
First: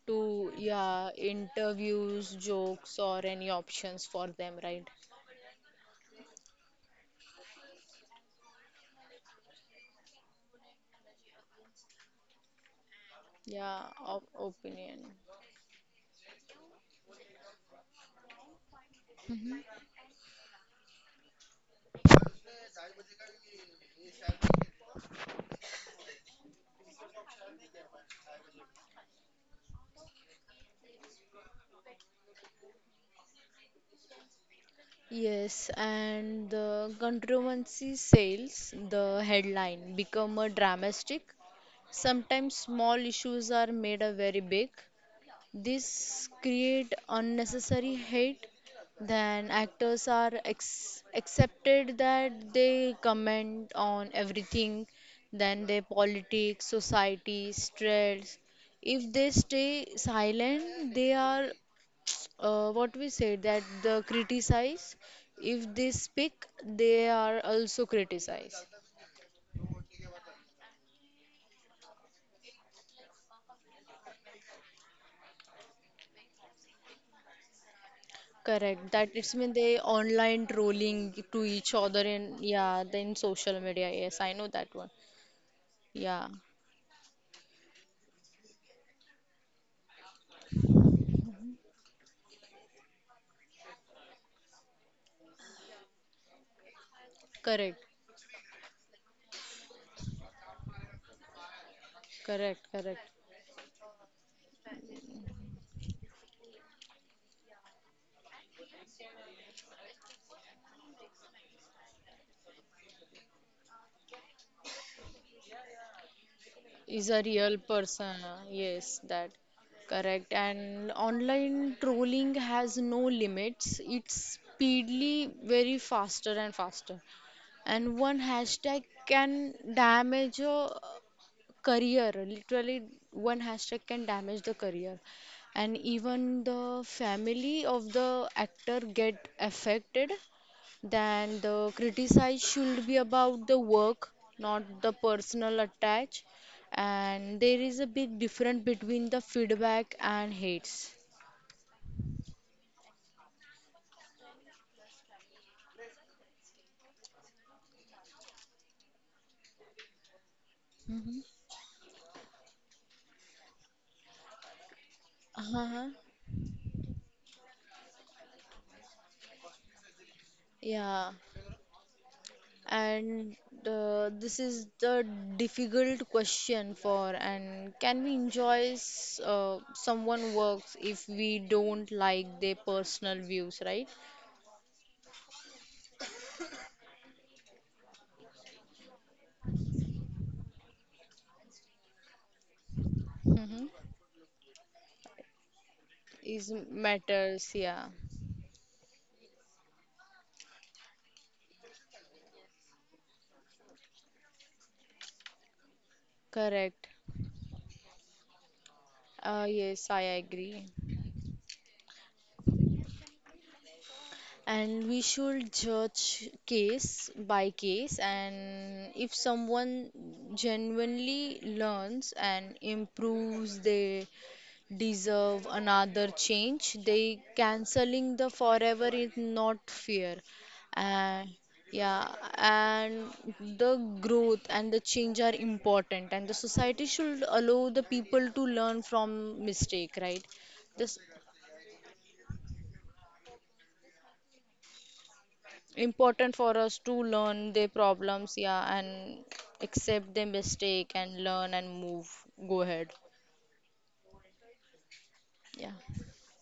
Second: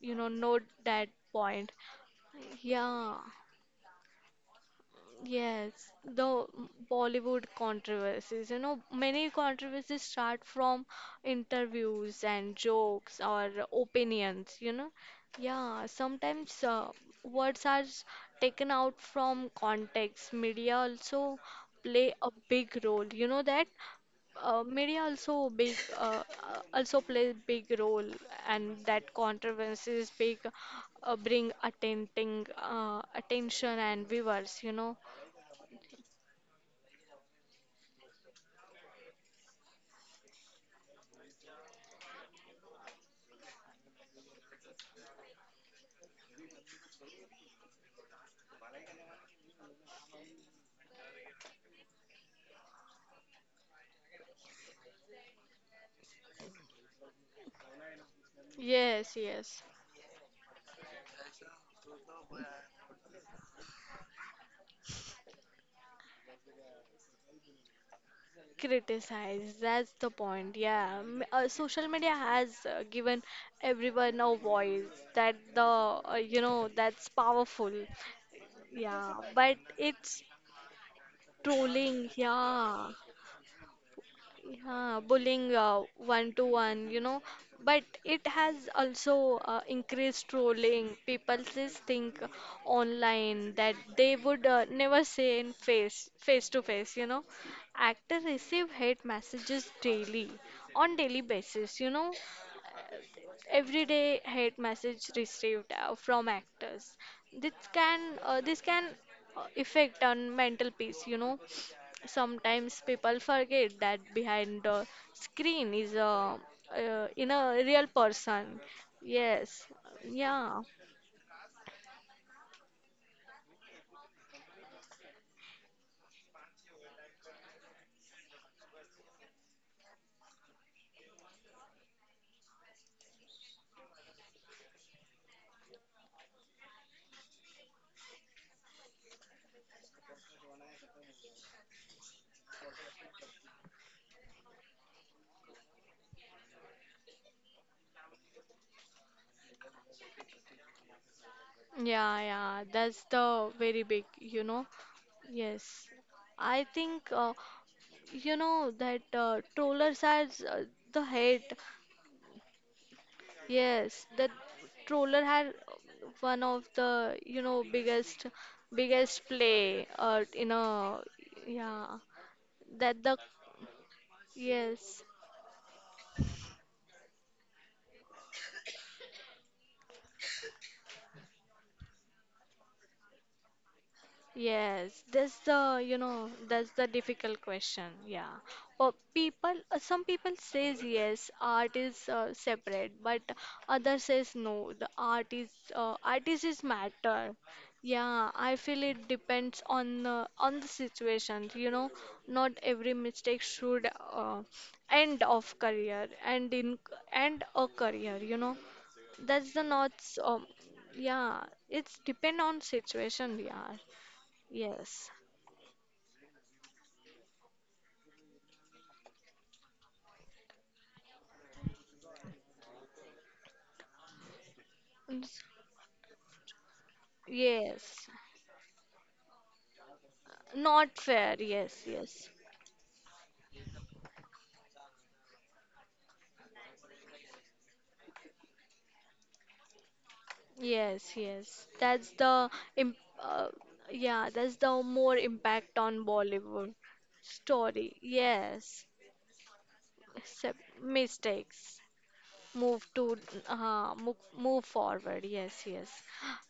Speaker 1: you know,
Speaker 2: To
Speaker 1: note that
Speaker 2: yeah
Speaker 1: point.
Speaker 2: interviews, jokes,
Speaker 1: Yeah.
Speaker 2: or any options for them, right?
Speaker 1: Yes, the Bollywood controversies. You know, many controversies start from interviews and jokes or
Speaker 2: Yeah, op
Speaker 1: opinions, you know.
Speaker 2: opinion.
Speaker 1: Yeah, sometimes uh, words are s- taken out from
Speaker 2: Mm-hmm.
Speaker 1: context. Media also play a big role. You know that uh, media also big uh, uh, also play big role, and that controversies big uh, bring attending uh, attention and viewers. You know.
Speaker 2: Yes, and the controversy sales, the headline, become a dramatic. Sometimes small issues are made a very big. This create unnecessary hate. Then actors are ex- accepted that they comment on everything, then their politics, society, stress. If
Speaker 1: Yes,
Speaker 2: they
Speaker 1: yes.
Speaker 2: stay silent, they are uh, what we said that the criticize if they speak they are also criticized
Speaker 1: Criticize. That's the point. Yeah. M- Uh, social media has uh, given everyone a voice that the, uh, you know, that's powerful.
Speaker 2: correct that
Speaker 1: Yeah.
Speaker 2: it's mean
Speaker 1: But
Speaker 2: they
Speaker 1: it's
Speaker 2: online trolling to each other
Speaker 1: trolling.
Speaker 2: in yeah
Speaker 1: Yeah.
Speaker 2: then social media yes I know that one
Speaker 1: Yeah, bullying uh,
Speaker 2: yeah
Speaker 1: one to one, you know, but it has also uh, increased trolling. People just think online that they would uh, never say in face face to face, you know.
Speaker 2: correct
Speaker 1: Actors receive hate messages daily on daily basis, you know,
Speaker 2: correct correct
Speaker 1: everyday hate message received uh, from actors. This can uh, this can uh, affect on mental peace, you know. Sometimes people forget that behind the screen is a uh,
Speaker 2: is a
Speaker 1: in a
Speaker 2: real
Speaker 1: real
Speaker 2: person uh,
Speaker 1: person,
Speaker 2: yes that
Speaker 1: yes,
Speaker 2: correct
Speaker 1: yeah,
Speaker 2: and online trolling has no limits it's speedily very faster and faster and one hashtag can damage a career literally one hashtag can damage the career and even the family of the actor get affected then the criticize should be about the work not the personal attach and there is a big difference between the feedback and hates.
Speaker 1: yeah, yeah. That's the very big, you know. Yes, I think uh, you know that uh, trollers are uh, the
Speaker 2: Mhm.
Speaker 1: hate. Yes, the troller had
Speaker 2: Uh-huh.
Speaker 1: one of the, you know, biggest biggest play uh, in a,
Speaker 2: Yeah.
Speaker 1: yeah, that the,
Speaker 2: And uh, this is
Speaker 1: yes.
Speaker 2: the difficult question for and can we enjoy s- uh, someone works if we don't like their personal views, right?
Speaker 1: Yes, that's the, you know, that's the difficult question. Yeah. Well, people, uh, some people says yes, art is uh, separate, but
Speaker 2: hmm
Speaker 1: other says no, the art is, uh, artist
Speaker 2: Is
Speaker 1: is matter.
Speaker 2: matters, yeah.
Speaker 1: Yeah, I feel it depends on uh, on the situation, you know, not every mistake should uh, end of career and in
Speaker 2: Correct.
Speaker 1: end a career, you know. That's
Speaker 2: Uh,
Speaker 1: the not,
Speaker 2: yes, I
Speaker 1: um,
Speaker 2: agree.
Speaker 1: yeah, it's depend on situation, yeah.
Speaker 2: And
Speaker 1: Yes.
Speaker 2: we should judge case by case, and if someone genuinely learns and improves their
Speaker 1: Mm, s-
Speaker 2: deserve another change. They
Speaker 1: Yes.
Speaker 2: canceling the forever is not fair.
Speaker 1: Not fair.
Speaker 2: And
Speaker 1: Yes,
Speaker 2: yeah,
Speaker 1: yes.
Speaker 2: and the growth and the change are important, and the society should allow the people to learn from mistake, right? This
Speaker 1: Yes, yes. That's the imp uh, yeah, that's the more impact on
Speaker 2: important for
Speaker 1: Bollywood
Speaker 2: us to learn their
Speaker 1: story.
Speaker 2: problems,
Speaker 1: Yes.
Speaker 2: yeah, and accept their
Speaker 1: Sep-
Speaker 2: mistake and learn and
Speaker 1: mistakes.
Speaker 2: move, go
Speaker 1: Move
Speaker 2: ahead.
Speaker 1: to uh, move, move forward. Yes,
Speaker 2: Yeah.
Speaker 1: yes.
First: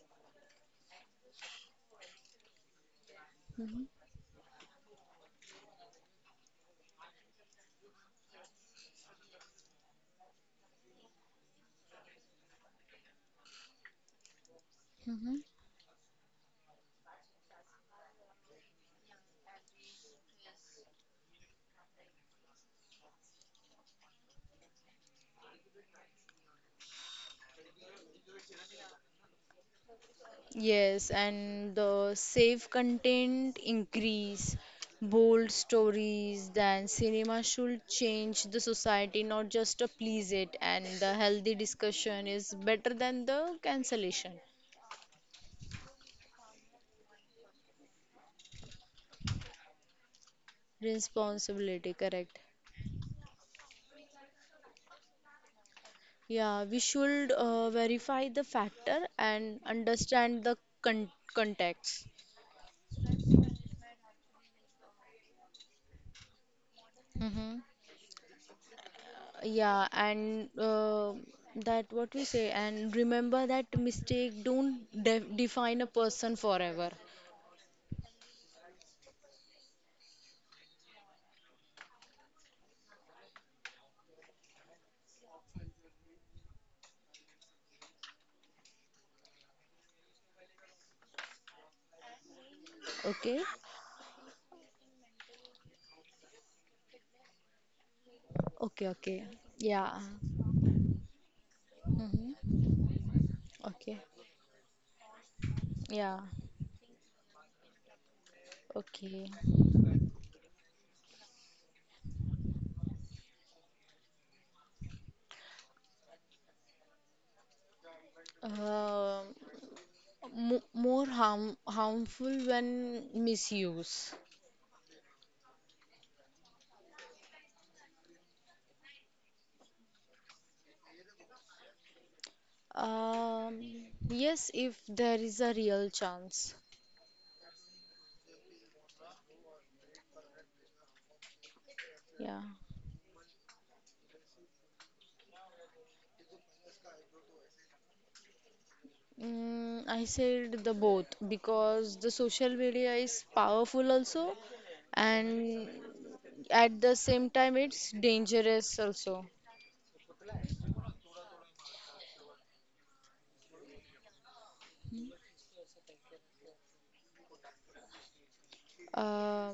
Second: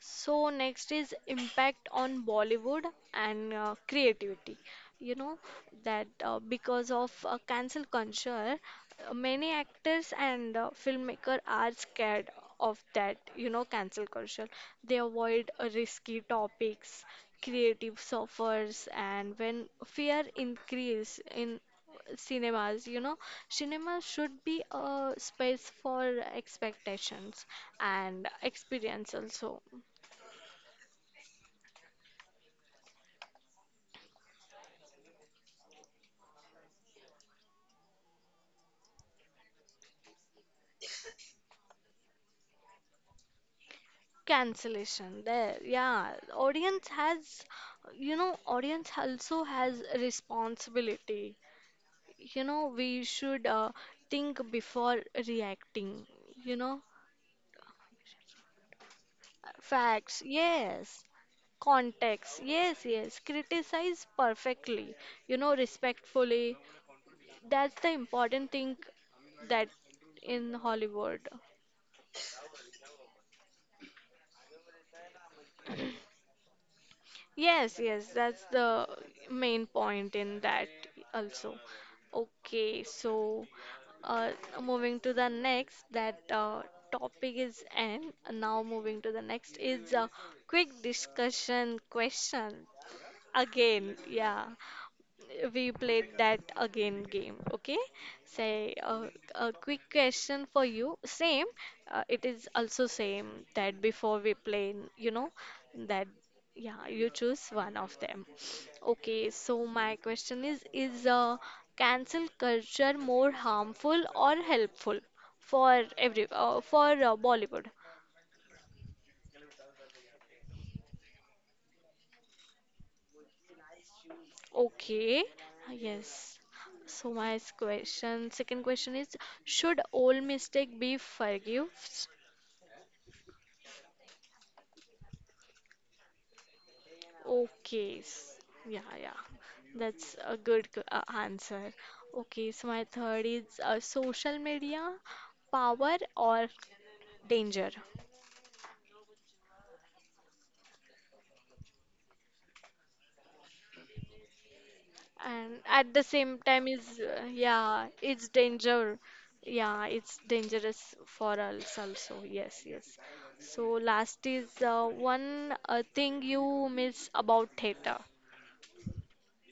Speaker 1: So next is impact on Bollywood and uh, creativity. You know that uh, because of uh, cancel culture, uh, many actors and uh, filmmaker are scared of that. You know cancel culture. They
Speaker 2: Mhm.
Speaker 1: avoid uh, risky topics, creative suffers, and when fear increase in cinemas, you know, cinema should be a space for expectations and experience also
Speaker 2: Yes, and the safe content increase, bold stories, then cinema should change the society, not just to please it. And the healthy discussion is better than the cancellation.
Speaker 1: cancellation there, yeah, audience has, you know, audience also has a responsibility.
Speaker 2: Responsibility, correct.
Speaker 1: You know, we should uh, think before reacting, you
Speaker 2: Yeah, we
Speaker 1: know,
Speaker 2: should uh, verify the factor and
Speaker 1: facts,
Speaker 2: understand the
Speaker 1: yes,
Speaker 2: con- context.
Speaker 1: context, yes, yes, criticize perfectly, you know, respectfully.
Speaker 2: Mm-hmm.
Speaker 1: That's the important thing that
Speaker 2: Yeah, and
Speaker 1: in
Speaker 2: uh,
Speaker 1: Hollywood.
Speaker 2: that what we say, and remember that mistake don't de define a person forever.
Speaker 1: Yes, yes, that's the main point in that also. Okay, so uh, moving to the next, that uh, topic is end. Now moving to the next is a quick discussion question
Speaker 2: Okay?
Speaker 1: again. Yeah, we played that again game. Okay, say
Speaker 2: Okay,
Speaker 1: uh,
Speaker 2: okay.
Speaker 1: a quick
Speaker 2: Yeah.
Speaker 1: question for you, same. Uh, it is
Speaker 2: Mm-hmm.
Speaker 1: also same that
Speaker 2: Okay.
Speaker 1: before we play, you know, that
Speaker 2: Yeah.
Speaker 1: yeah you choose one of them. Okay,
Speaker 2: Okay.
Speaker 1: so my question is is uh, cancel culture more harmful or helpful for every uh, for uh, Bollywood.
Speaker 2: Uh, mo More harm harmful when misuse.
Speaker 1: Okay, ah, yes. So my s- question, second question is, should all mistake be forgiven?
Speaker 2: Um, yes, if there is a real chance.
Speaker 1: Okay, s- yeah, yeah. That's a good q- uh, answer.
Speaker 2: Yeah.
Speaker 1: Okay, so my third is uh, social media power or danger?
Speaker 2: Mm, I said the both because the social media is powerful also
Speaker 1: And
Speaker 2: and
Speaker 1: at the same time
Speaker 2: at the
Speaker 1: is uh,
Speaker 2: same time
Speaker 1: yeah,
Speaker 2: it's
Speaker 1: it's
Speaker 2: dangerous
Speaker 1: danger.
Speaker 2: also.
Speaker 1: Yeah, it's dangerous for us also, yes, yes. So last is uh, one uh, thing you miss about theater.
Speaker 2: Uh,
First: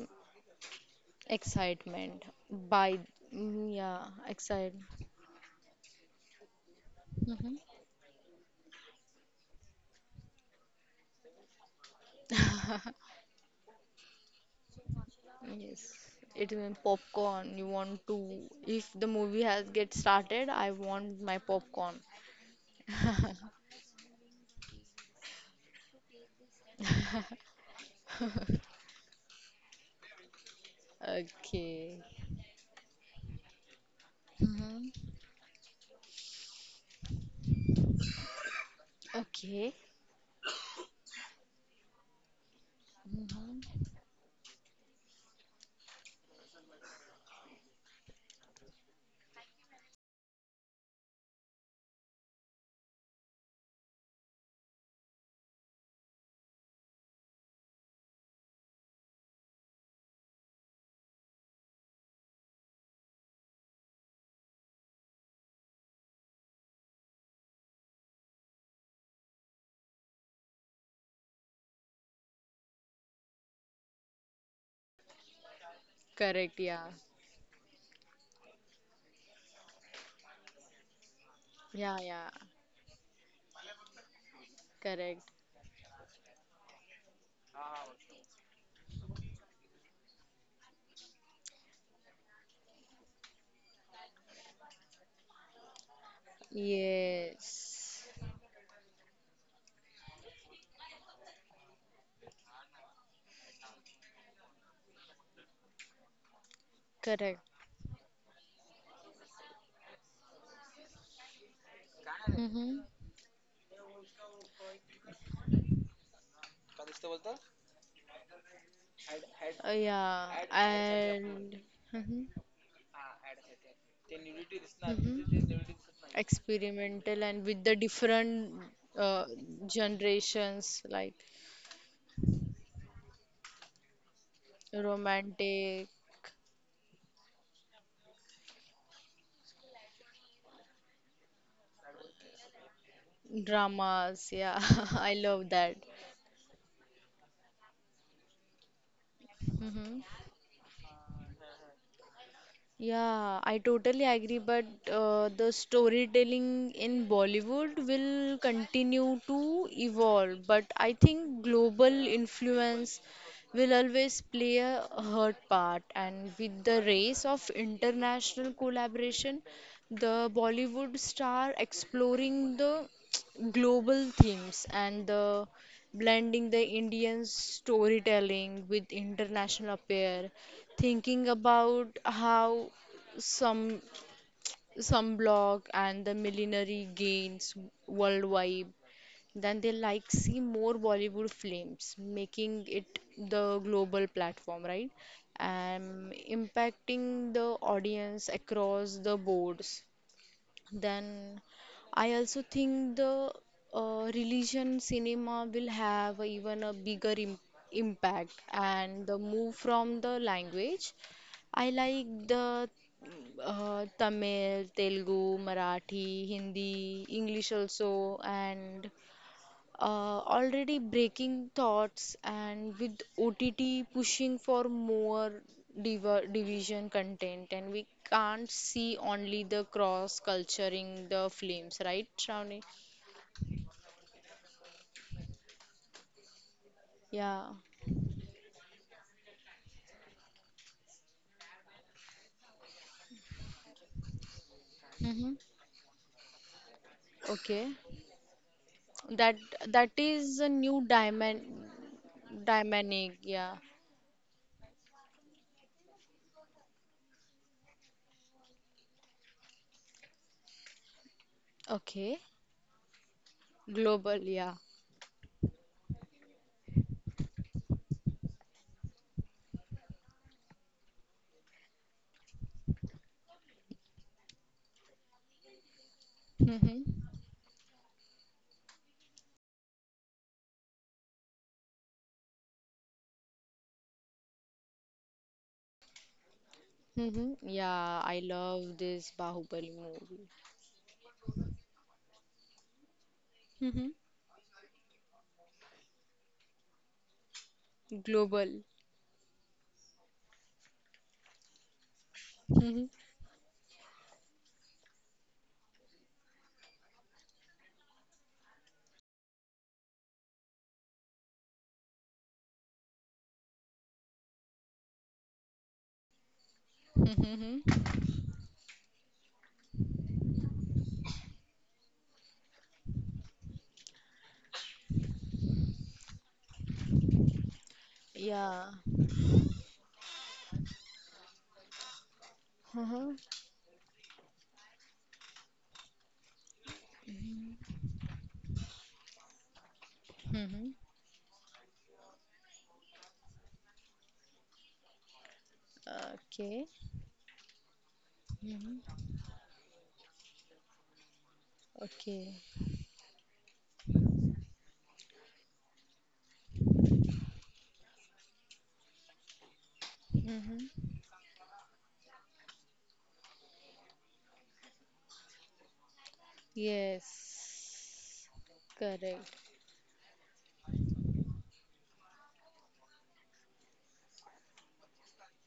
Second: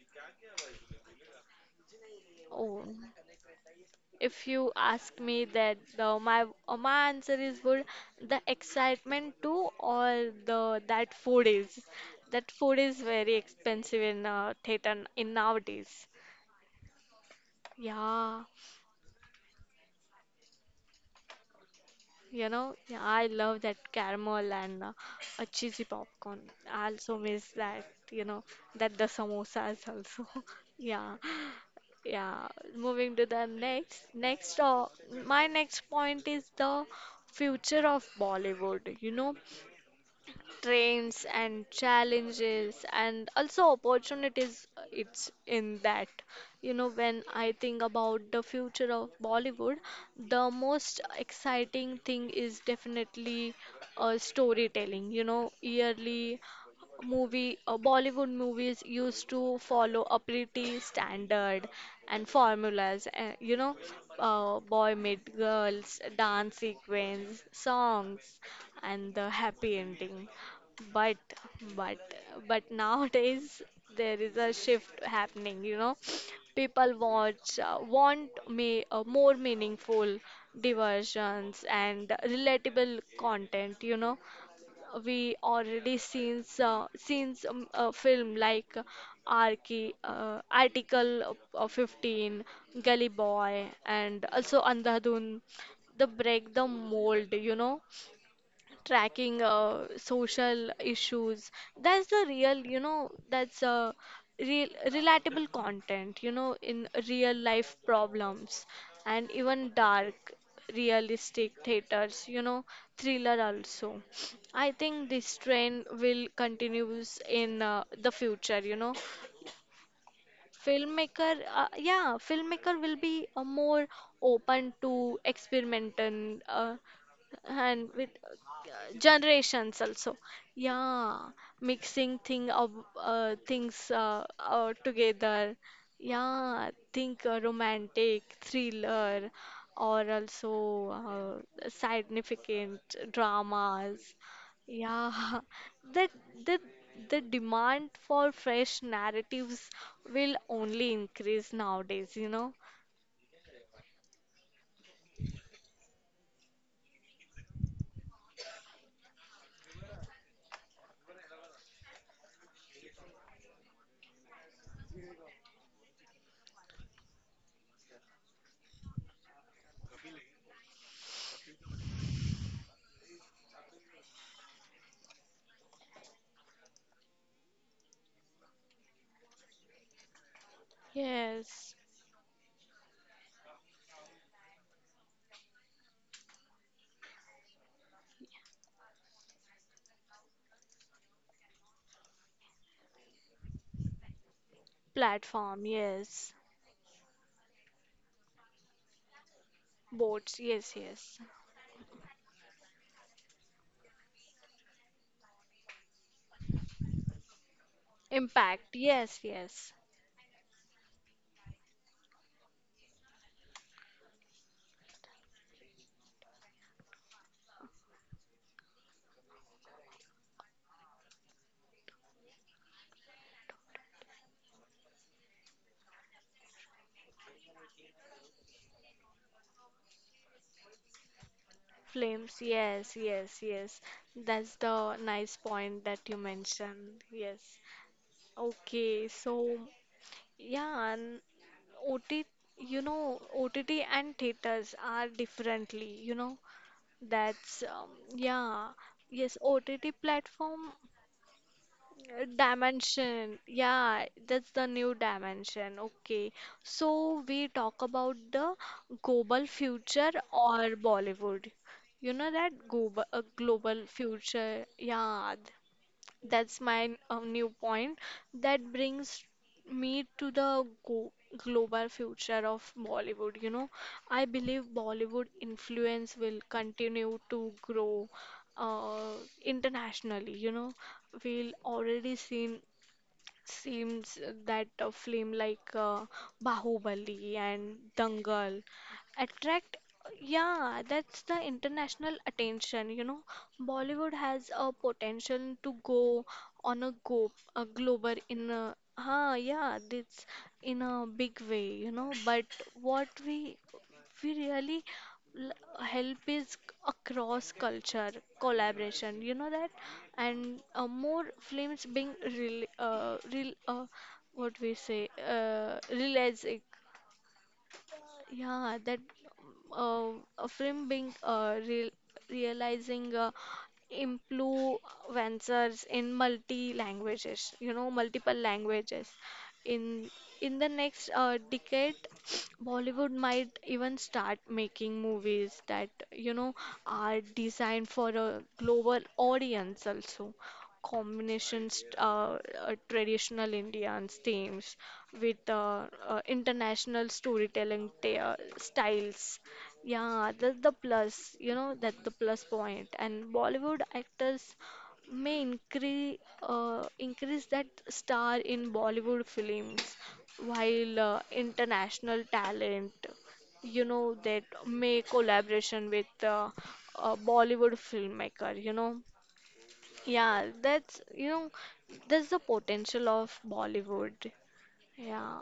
Speaker 2: Excitement
Speaker 1: Oh,
Speaker 2: by mm, yeah,
Speaker 1: if you
Speaker 2: excite.
Speaker 1: ask me that the my uh, my answer is
Speaker 2: Hmm.
Speaker 1: would the excitement too or the that food is that food is very expensive in uh, theater, n- in
Speaker 2: Yes,
Speaker 1: nowadays,
Speaker 2: it even popcorn. You want
Speaker 1: yeah.
Speaker 2: to if the movie has get started, I want my popcorn.
Speaker 1: You know, yeah, I love that caramel and uh, a cheesy popcorn. I also miss that, you know, that the samosas also. [laughs] Yeah,
Speaker 2: Okay.
Speaker 1: yeah. Moving to the next, next, uh,
Speaker 2: Hmm.
Speaker 1: My next point is the future of Bollywood. You know,
Speaker 2: Okay.
Speaker 1: trains and challenges and also
Speaker 2: Hmm.
Speaker 1: opportunities, uh, it's in that. You know, when I think about the future of Bollywood, the most exciting thing is definitely uh, storytelling. You know, yearly movie, uh, Bollywood movies used to follow a pretty standard and formulas, uh, you know, uh, boy meet girls, dance sequence songs and the happy ending. But but but nowadays there is a shift happening, you know.
Speaker 2: Correct, yeah.
Speaker 1: People watch, uh, want me uh, more meaningful diversions
Speaker 2: Yeah,
Speaker 1: and
Speaker 2: yeah.
Speaker 1: relatable content. You know,
Speaker 2: Correct.
Speaker 1: we already seen uh, seen some uh, film like Arki, uh, article uh, fifteen, Gully Boy and also Andhadhun, the break the mold, you know,
Speaker 2: Yes,
Speaker 1: tracking uh, social issues. That's the real, you know, that's uh, real relatable content, you know, in real
Speaker 2: correct.
Speaker 1: life problems, and even dark realistic theaters, you know,
Speaker 2: Mm-hmm.
Speaker 1: thriller also. I think this trend will continues in uh, the future, you know.
Speaker 2: Uh, yeah,
Speaker 1: Filmmaker,
Speaker 2: and
Speaker 1: uh,
Speaker 2: hmm
Speaker 1: yeah,
Speaker 2: hmm
Speaker 1: filmmaker will be uh, more open to experimenting, uh,
Speaker 2: experimental and with the
Speaker 1: and with
Speaker 2: different
Speaker 1: uh,
Speaker 2: uh,
Speaker 1: generations also.
Speaker 2: generations like
Speaker 1: Yeah, mixing thing of uh, things uh, uh, together.
Speaker 2: romantic
Speaker 1: Yeah, think uh, romantic, thriller, or also uh, significant dramas.
Speaker 2: dramas. Yeah, [laughs] I
Speaker 1: Yeah,
Speaker 2: love that.
Speaker 1: [laughs] the, the, the demand for fresh narratives
Speaker 2: Mm-hmm.
Speaker 1: will only increase nowadays, you know.
Speaker 2: Yeah, I totally agree, but uh, the storytelling in Bollywood will continue to evolve. But I think global influence will always play a hurt part. And with the race of international collaboration, the Bollywood star exploring the [tsk] global themes and the blending the Indian storytelling with international appeal thinking
Speaker 1: Yes,
Speaker 2: about how some sunblock and the millinery gains worldwide, then they like see more Bollywood films, making it the global platform, right?
Speaker 1: platform,
Speaker 2: And
Speaker 1: yes,
Speaker 2: impacting the audience across the boards.
Speaker 1: boats, yes, yes,
Speaker 2: Then I also think the uh, religion cinema will have even a bigger im impact
Speaker 1: impact,
Speaker 2: and the
Speaker 1: yes,
Speaker 2: move
Speaker 1: yes,
Speaker 2: from the language. I like the uh, Tamil, Telugu, Marathi, Hindi, English also, and uh, already breaking thoughts and with O T T pushing for more div- division content and we can't see only the cross culture in the films, right,
Speaker 1: flames,
Speaker 2: Shravani?
Speaker 1: yes, yes, yes. That's the nice point that you mentioned, yes.
Speaker 2: Yeah.
Speaker 1: Okay, so yeah, and O T, you know, O T T and theaters are
Speaker 2: Mm-hmm.
Speaker 1: differently, you know. That's
Speaker 2: Okay,
Speaker 1: um, yeah,
Speaker 2: that
Speaker 1: yes,
Speaker 2: that
Speaker 1: O T T
Speaker 2: is a
Speaker 1: platform,
Speaker 2: new diamond
Speaker 1: uh,
Speaker 2: dynamic,
Speaker 1: dimension.
Speaker 2: yeah.
Speaker 1: Yeah, that's the new dimension. Okay, so we talk about the global future or Bollywood. You
Speaker 2: Okay.
Speaker 1: know that global uh, global
Speaker 2: Global, yeah.
Speaker 1: future. Yeah, that's my uh, new point. That brings me to the go global future of Bollywood. You know, I believe Bollywood influence will
Speaker 2: Mm-hmm.
Speaker 1: continue to grow uh, internationally. You know, we'll already seen seems that a film like uh, Bahubali
Speaker 2: Mm-hmm.
Speaker 1: and
Speaker 2: Yeah, I
Speaker 1: Dangal
Speaker 2: love this Bahubali
Speaker 1: attract,
Speaker 2: movie.
Speaker 1: yeah, that's the international attention, you know.
Speaker 2: Mm-hmm.
Speaker 1: Bollywood has a potential to go on a go a global in
Speaker 2: Global.
Speaker 1: a huh, yeah, this in a big way, you know. But
Speaker 2: Mm-hmm.
Speaker 1: what we we really L- help is across culture collaboration, you know, that and uh, more films being real uh, real uh, what we say, uh, realistic.
Speaker 2: Mm-hmm.
Speaker 1: Yeah, that uh, a film being uh, real realizing uh, influencers in multi languages, you know, multiple
Speaker 2: Yeah.
Speaker 1: languages. In in the next uh, decade, [sniffs]
Speaker 2: Uh-huh.
Speaker 1: Bollywood might even start making movies that, you know, are designed for a global audience also,
Speaker 2: Mm-hmm.
Speaker 1: combinations, uh, uh, traditional Indian themes with uh, uh,
Speaker 2: Okay.
Speaker 1: international storytelling t- uh,
Speaker 2: Mm-hmm.
Speaker 1: styles. Yeah, that's the plus, you know, that's the
Speaker 2: Okay.
Speaker 1: plus point. And Bollywood actors may increase uh, increase that star in Bollywood films,
Speaker 2: Mm-hmm.
Speaker 1: while uh, international talent, you know, that may collaboration with uh, a Bollywood
Speaker 2: Yes.
Speaker 1: filmmaker, you know.
Speaker 2: Correct.
Speaker 1: Yeah, that's, you know, that's the potential of Bollywood. Yeah,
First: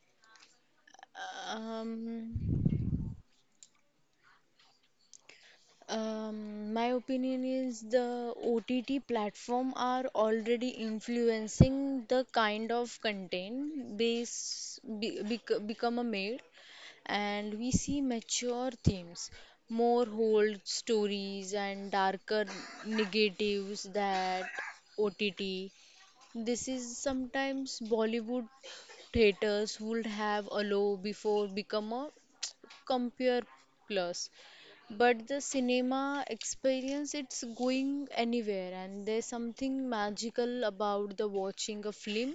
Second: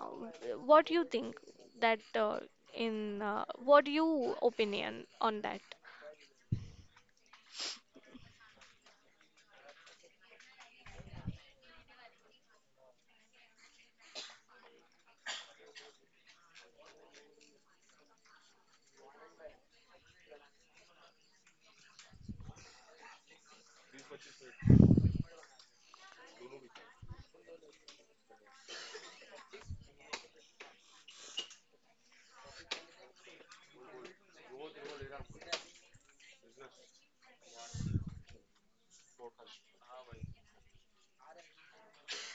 Speaker 1: what do you think that
Speaker 2: Um,
Speaker 1: uh, in uh, what you opinion on that?
Speaker 2: um, my opinion is the O T T platform are already influencing the kind of content base be, bec become a made. And we see mature themes, more old stories, and darker negatives that O T T. This is sometimes Bollywood theaters would have allow before become a compare plus but the cinema experience it's going anywhere and there's something magical about the watching a film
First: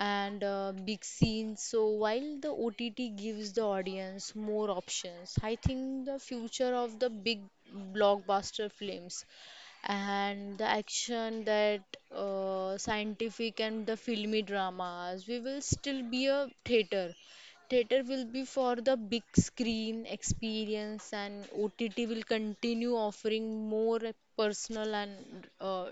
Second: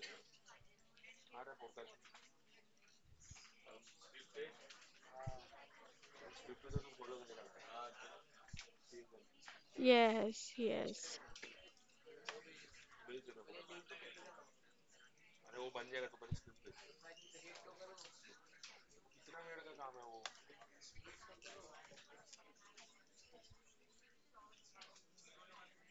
Speaker 2: and uh, big scenes. So while the O T T gives the audience more options, I think the future of the big blockbuster films
Speaker 1: Yes,
Speaker 2: and the
Speaker 1: yes.
Speaker 2: action that uh, scientific and the filmy dramas, we will still be a theater. Theater will be for the big screen experience, and O T T will continue offering more personal and uh,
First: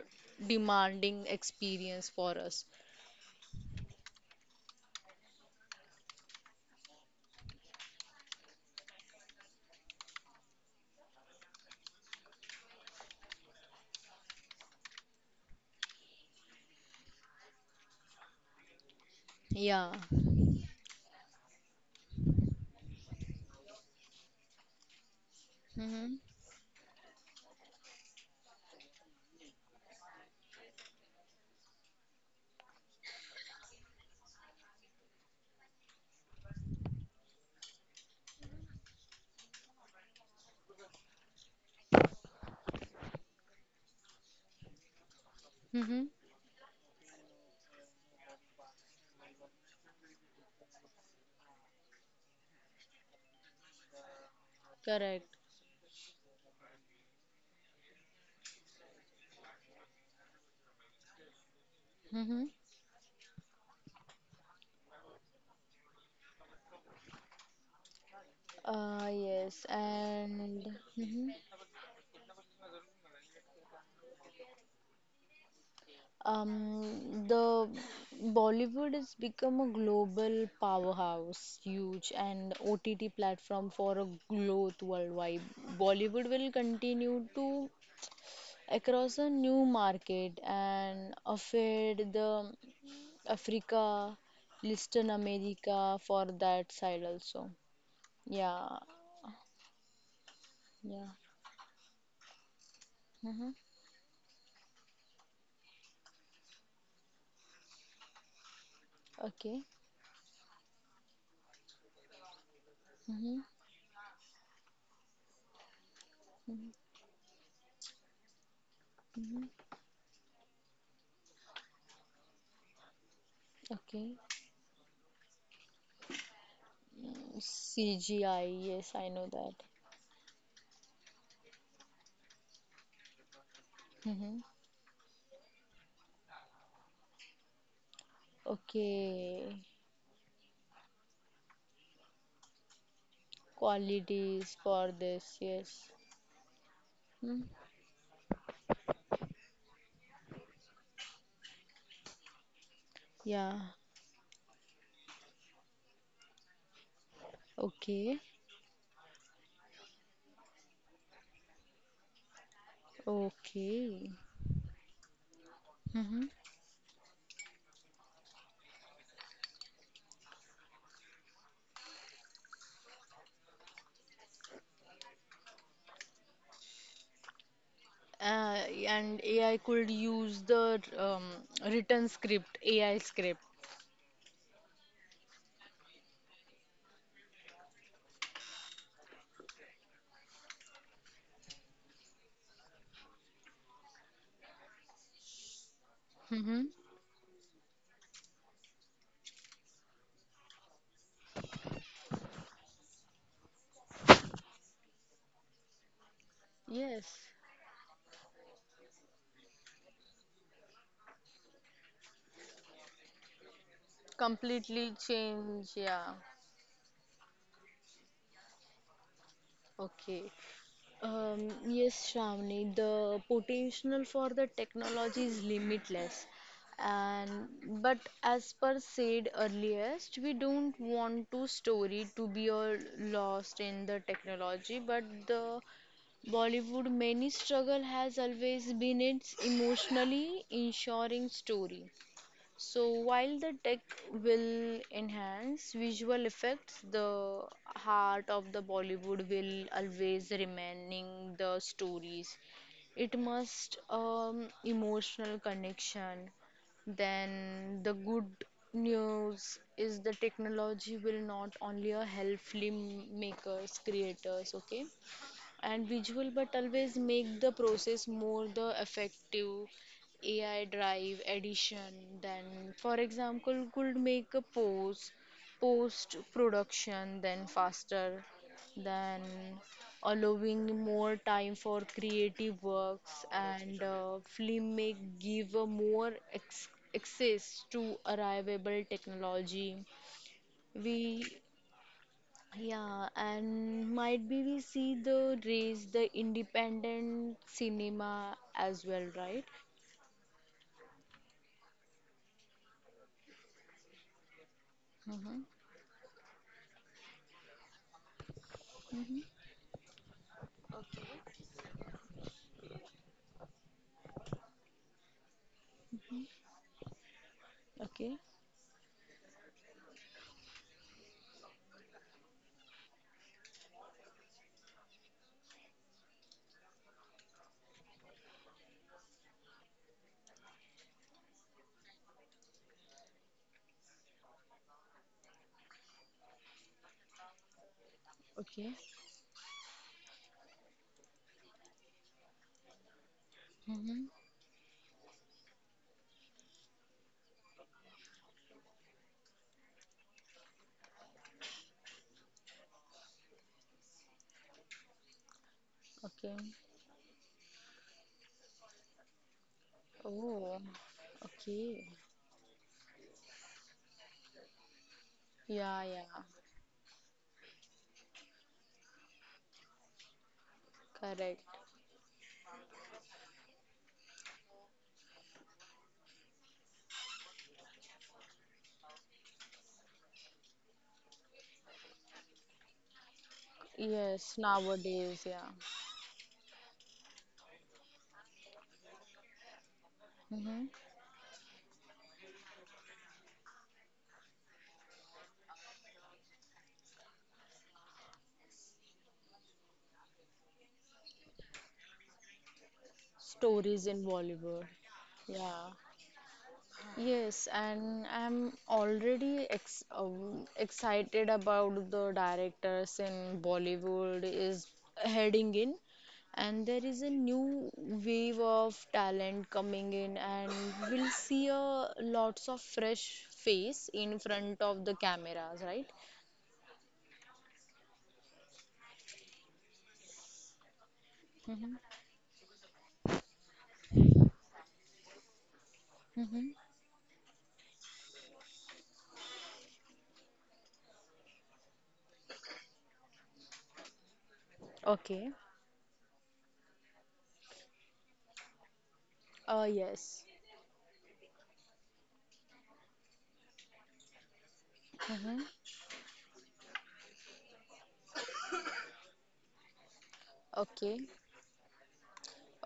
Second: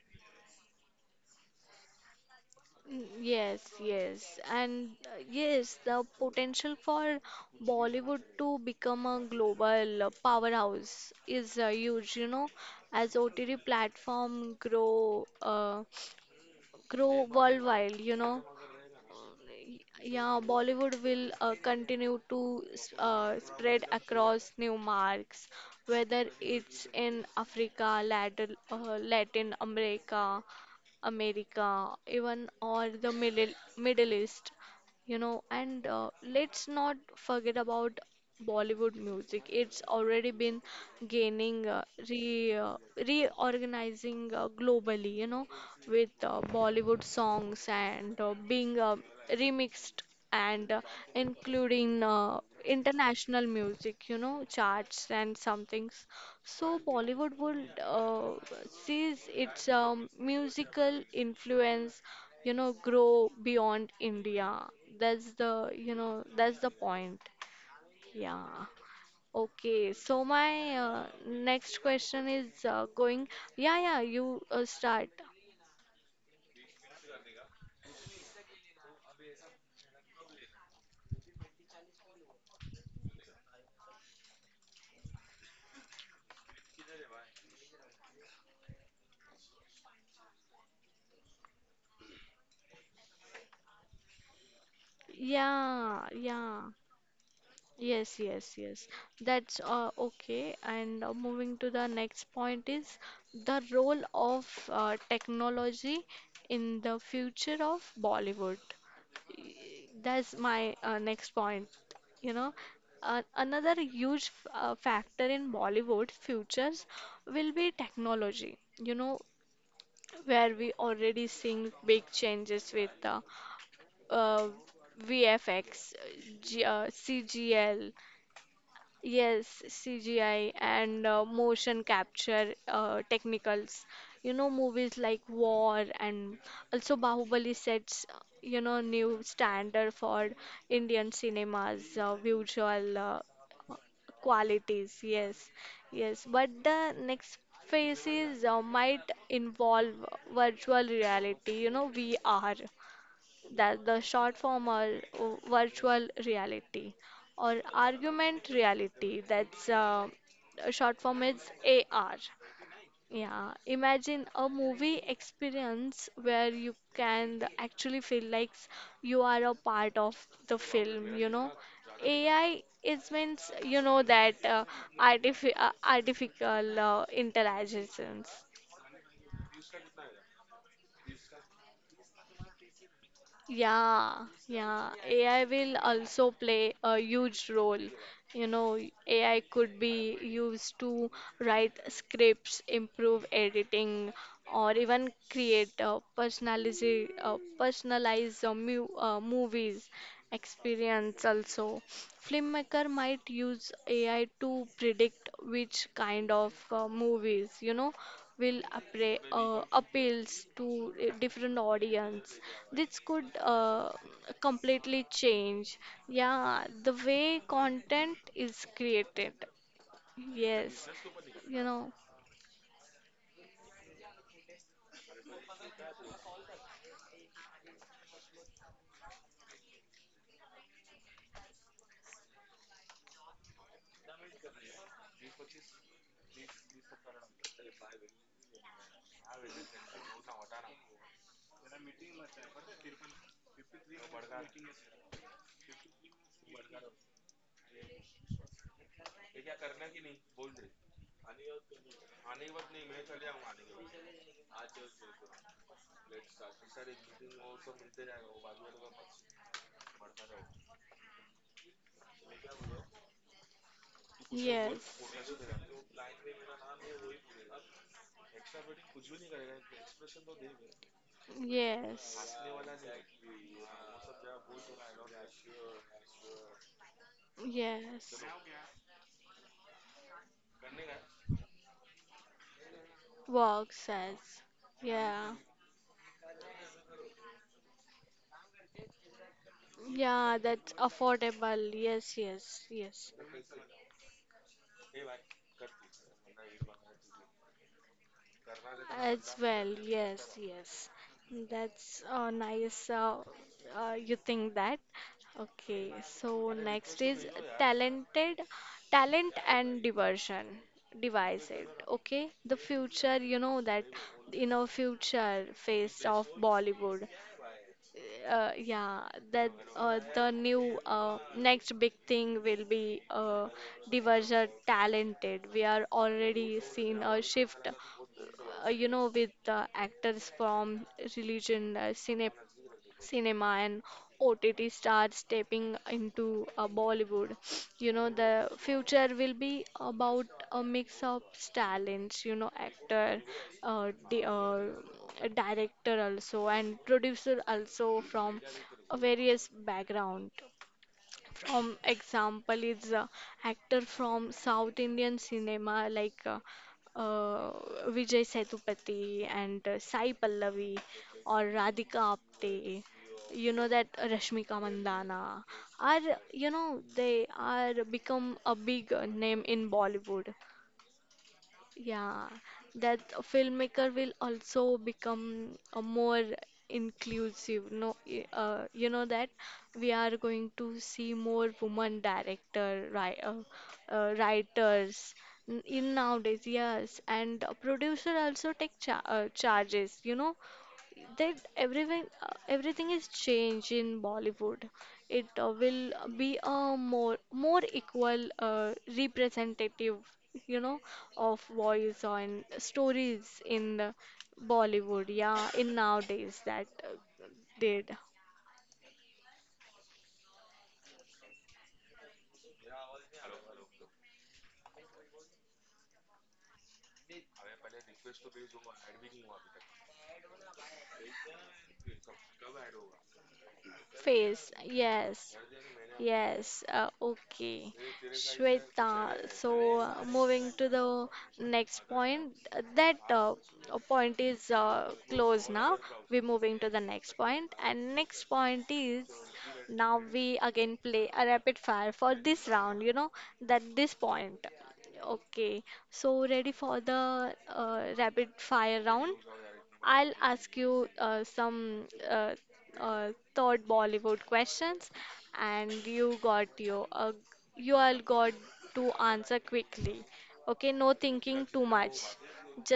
Speaker 2: demanding experience for us.
Speaker 1: Mm, yes, yes, and uh, yes, the potential for Bollywood to become a global uh, powerhouse is uh, huge, you know, as O T T platform grow uh, grow worldwide, you know.
Speaker 2: Yeah.
Speaker 1: Yeah, Bollywood will uh, continue to s- uh, spread across new marks,
Speaker 2: Mm-hmm.
Speaker 1: whether it's in Africa, Latin, uh, Latin America, America, even or the Middle Middle East, you know, and uh, let's not forget about Bollywood music. It's already been gaining uh, re uh, reorganizing uh, globally, you know, with
Speaker 2: Mm-hmm.
Speaker 1: uh, Bollywood songs and uh, being uh, remixed and uh, including uh, international music, you know, charts and
Speaker 2: Correct.
Speaker 1: some things. So Bollywood would uh, sees its um, musical influence, you
Speaker 2: Mm-hmm.
Speaker 1: know, grow beyond India. That's the, you know, that's the point. Yeah.
Speaker 2: Uh, yes,
Speaker 1: Okay. So my
Speaker 2: and
Speaker 1: uh,
Speaker 2: mm-hmm.
Speaker 1: next question is uh, going. Yeah, yeah. You uh, start.
Speaker 2: Um, the Bollywood has become a global powerhouse, huge, and O T T platform for a growth worldwide. Bollywood will continue to across a new market and affect the Africa, Latin
Speaker 1: Yeah,
Speaker 2: America for
Speaker 1: yeah.
Speaker 2: that side also.
Speaker 1: Yes, yes,
Speaker 2: Yeah,
Speaker 1: yes. That's uh, okay. And uh,
Speaker 2: yeah.
Speaker 1: moving to the next point is the
Speaker 2: Mm-hmm.
Speaker 1: role of uh, technology in the future of Bollywood. Y-
Speaker 2: Okay.
Speaker 1: that's my uh, next point. You know, uh,
Speaker 2: Hmm
Speaker 1: another huge f- uh, factor in Bollywood futures
Speaker 2: hmm
Speaker 1: will be technology. You know,
Speaker 2: hmm.
Speaker 1: where we already seeing big changes with uh,
Speaker 2: Okay.
Speaker 1: uh, V F X, uh, C G L,
Speaker 2: C G I, yes, I know
Speaker 1: yes,
Speaker 2: that.
Speaker 1: C G I and uh, motion capture uh, technicals. You know,
Speaker 2: Hmm.
Speaker 1: movies like War and also Bahubali sets, uh, you know, new
Speaker 2: Okay.
Speaker 1: standard for Indian cinema's uh, visual uh,
Speaker 2: Qualities
Speaker 1: qualities.
Speaker 2: for
Speaker 1: Yes,
Speaker 2: this, yes.
Speaker 1: yes. But the next
Speaker 2: Hmm.
Speaker 1: phases uh, might involve virtual reality, you know, V R,
Speaker 2: Yeah.
Speaker 1: that the short form, or uh, virtual reality or
Speaker 2: Okay.
Speaker 1: argument reality, that's uh, a short form is A R. Yeah,
Speaker 2: Okay.
Speaker 1: imagine a movie experience
Speaker 2: Hmm.
Speaker 1: where you can actually feel like you are a part of the film, you know. A I is means, you know, that uh, artifi uh, artificial uh, intelligence.
Speaker 2: Uh, and A I could use the um, written script, A I script.
Speaker 1: Yeah, yeah. A I will also play a huge role. You know, A I could be used to write scripts, improve editing, or even create uh,
Speaker 2: Hmm.
Speaker 1: personalize, uh, personalized uh, mu uh, movies experience also. Filmmaker might use A I to predict which kind of uh,
Speaker 2: Yes.
Speaker 1: movies, you know, will appra- uh, appeals to a different audience. This could uh, completely
Speaker 2: Completely
Speaker 1: change,
Speaker 2: change, yeah.
Speaker 1: yeah, the way content is created.
Speaker 2: Okay.
Speaker 1: Yes,
Speaker 2: Um,
Speaker 1: you know,
Speaker 2: yes, Shravani, the potential for the technology is limitless. And but as per said earliest, we don't want to story to be all lost in the technology. But the Bollywood many struggle has always been its emotionally ensuring story. So while the tech will enhance visual effects, the heart of the Bollywood will always remaining the stories. It must um, emotional connection. Then the good news is the technology will not only help filmmakers, creators, okay,
Speaker 1: yes.
Speaker 2: and visual but always make the process more the effective ai drive edition
Speaker 1: Yes.
Speaker 2: then for example could make a post post production then faster
Speaker 1: Yes.
Speaker 2: then allowing more time for creative works
Speaker 1: Work
Speaker 2: and uh,
Speaker 1: says.
Speaker 2: film make
Speaker 1: Yeah.
Speaker 2: give a more ex- access to arrivable technology
Speaker 1: Yeah, that's
Speaker 2: we
Speaker 1: affordable. Yes, yes, yes.
Speaker 2: yeah, and might be we see the race, the independent cinema as well,
Speaker 1: As
Speaker 2: right?
Speaker 1: well, yes, yes. That's uh, nice. Uh, uh, you think that?
Speaker 2: Mm-hmm.
Speaker 1: Okay, so next is talented,
Speaker 2: Mm-hmm.
Speaker 1: talent and diversion. Devise
Speaker 2: Okay.
Speaker 1: it, okay? The future, you know, that in our future face of Bollywood,
Speaker 2: Okay.
Speaker 1: uh, yeah, that uh, the new uh, next big thing will be uh, diverger talented. We are already seeing a shift, uh, you know, with the actors from religion uh, cinema cinema and O T T stars stepping into uh, Bollywood. You know, the
Speaker 2: Okay.
Speaker 1: future will be about a mix of talents, you know, actor, uh,
Speaker 2: Mm-hmm.
Speaker 1: di uh, director also, and producer also from uh, various background. From example is uh, actor from South Indian cinema, like uh,
Speaker 2: Okay.
Speaker 1: uh, Vijay Sethupathi and uh, Sai
Speaker 2: Oh.
Speaker 1: Pallavi or
Speaker 2: Okay.
Speaker 1: Radhika Apte. You know that Rashmika Mandana
Speaker 2: Yeah,
Speaker 1: are,
Speaker 2: yeah.
Speaker 1: you know, they are become a big uh, name in Bollywood.
Speaker 2: Correct.
Speaker 1: Yeah, that filmmaker will also become a more inclusive. No, y- uh, you know that we are going to see more woman director, right, uh, uh,
Speaker 2: Yes,
Speaker 1: writers
Speaker 2: nowadays, yeah.
Speaker 1: n- in nowadays. Yes, and a producer also take cha uh, charges. You know,
Speaker 2: Mm-hmm.
Speaker 1: that everything uh, everything is changed in Bollywood. It uh, will be a more more equal uh, representative, you know, of voice on stories in the
Speaker 2: Stories in Bollywood.
Speaker 1: Bollywood. Yeah, in
Speaker 2: Yeah.
Speaker 1: nowadays that uh,
Speaker 2: Yes,
Speaker 1: did.
Speaker 2: and I'm already ex um, excited about the directors in Bollywood is heading in, and there is a new wave of talent coming in, and we'll see a lots of fresh face in
Speaker 1: Face,
Speaker 2: front of the
Speaker 1: yes.
Speaker 2: cameras, right?
Speaker 1: Yes, uh, okay. Shweta, so uh, moving to the next
Speaker 2: Mm-hmm.
Speaker 1: point, uh, that uh, uh, point is uh, closed now. We're moving
Speaker 2: Mm-hmm.
Speaker 1: to the next point, and next point is now we again play a rapid fire for this round, you know, that this point.
Speaker 2: Okay.
Speaker 1: Okay, so ready for the uh, rapid fire round?
Speaker 2: Uh,
Speaker 1: I'll
Speaker 2: yes.
Speaker 1: ask you uh, some uh, uh, thought Bollywood questions,
Speaker 2: Mm-hmm.
Speaker 1: and you got your uh, you all got to answer quickly. Okay, no
Speaker 2: Okay.
Speaker 1: thinking too much,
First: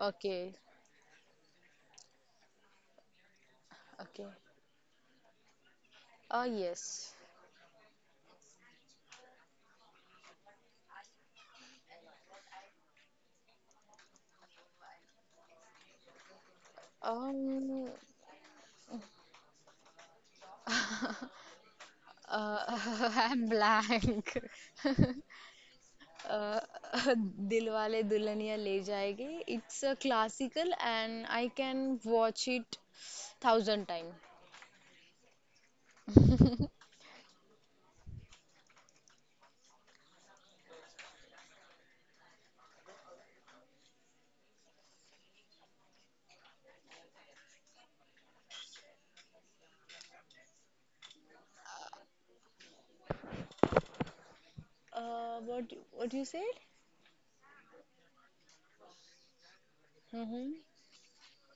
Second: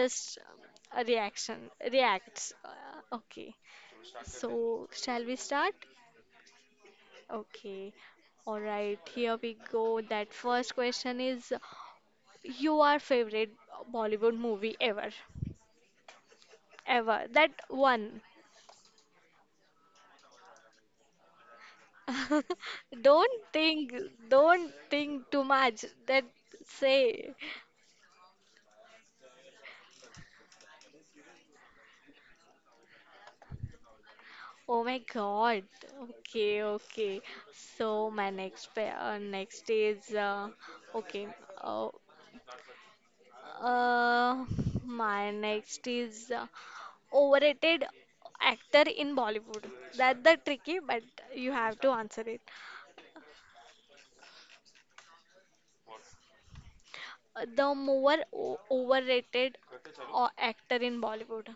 Speaker 1: just a reaction reacts. Uh, okay,
Speaker 2: Okay.
Speaker 1: so shall we start?
Speaker 2: Uh, yes.
Speaker 1: Okay, all right. Here we go. That first question is, you are favorite Bollywood movie ever, ever that
Speaker 2: Um,
Speaker 1: one.
Speaker 2: uh,
Speaker 1: [laughs]
Speaker 2: [laughs]
Speaker 1: Don't
Speaker 2: I'm
Speaker 1: think,
Speaker 2: blank.
Speaker 1: don't think too much. That
Speaker 2: [laughs] uh, [laughs]
Speaker 1: say,
Speaker 2: Dilwale Dulhaniya Le Jayenge. It's a classical and I can watch it thousand times.
Speaker 1: oh my God. Okay, okay. So my next pa- uh, next is uh, okay. Uh, uh, my next is uh, overrated actor in Bollywood. That's the tricky, but you have to answer it.
Speaker 2: Uh, what what you said?
Speaker 1: Uh, The more o- overrated uh,
Speaker 2: Hmm.
Speaker 1: actor in Bollywood.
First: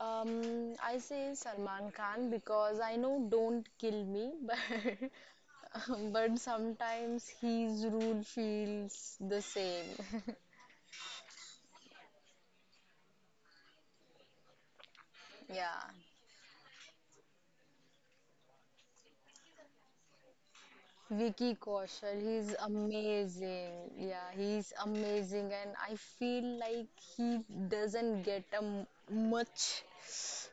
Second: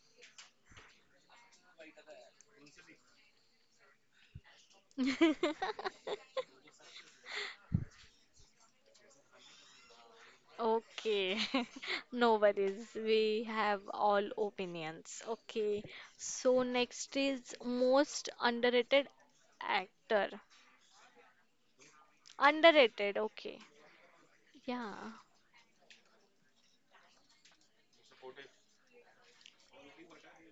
Speaker 2: Um, I say Salman Khan because I know don't kill me, [laughs] but
Speaker 1: [laughs]
Speaker 2: but sometimes his rule feels the same. [laughs]
Speaker 1: Okay, [laughs] no worries. We have all opinions. Okay,
Speaker 2: Yeah.
Speaker 1: so next is most underrated actor.
Speaker 2: Vicky Kaushal, he's
Speaker 1: Underrated, okay.
Speaker 2: amazing. Yeah, he's
Speaker 1: Yeah,
Speaker 2: amazing, and I feel like he doesn't get a m- much,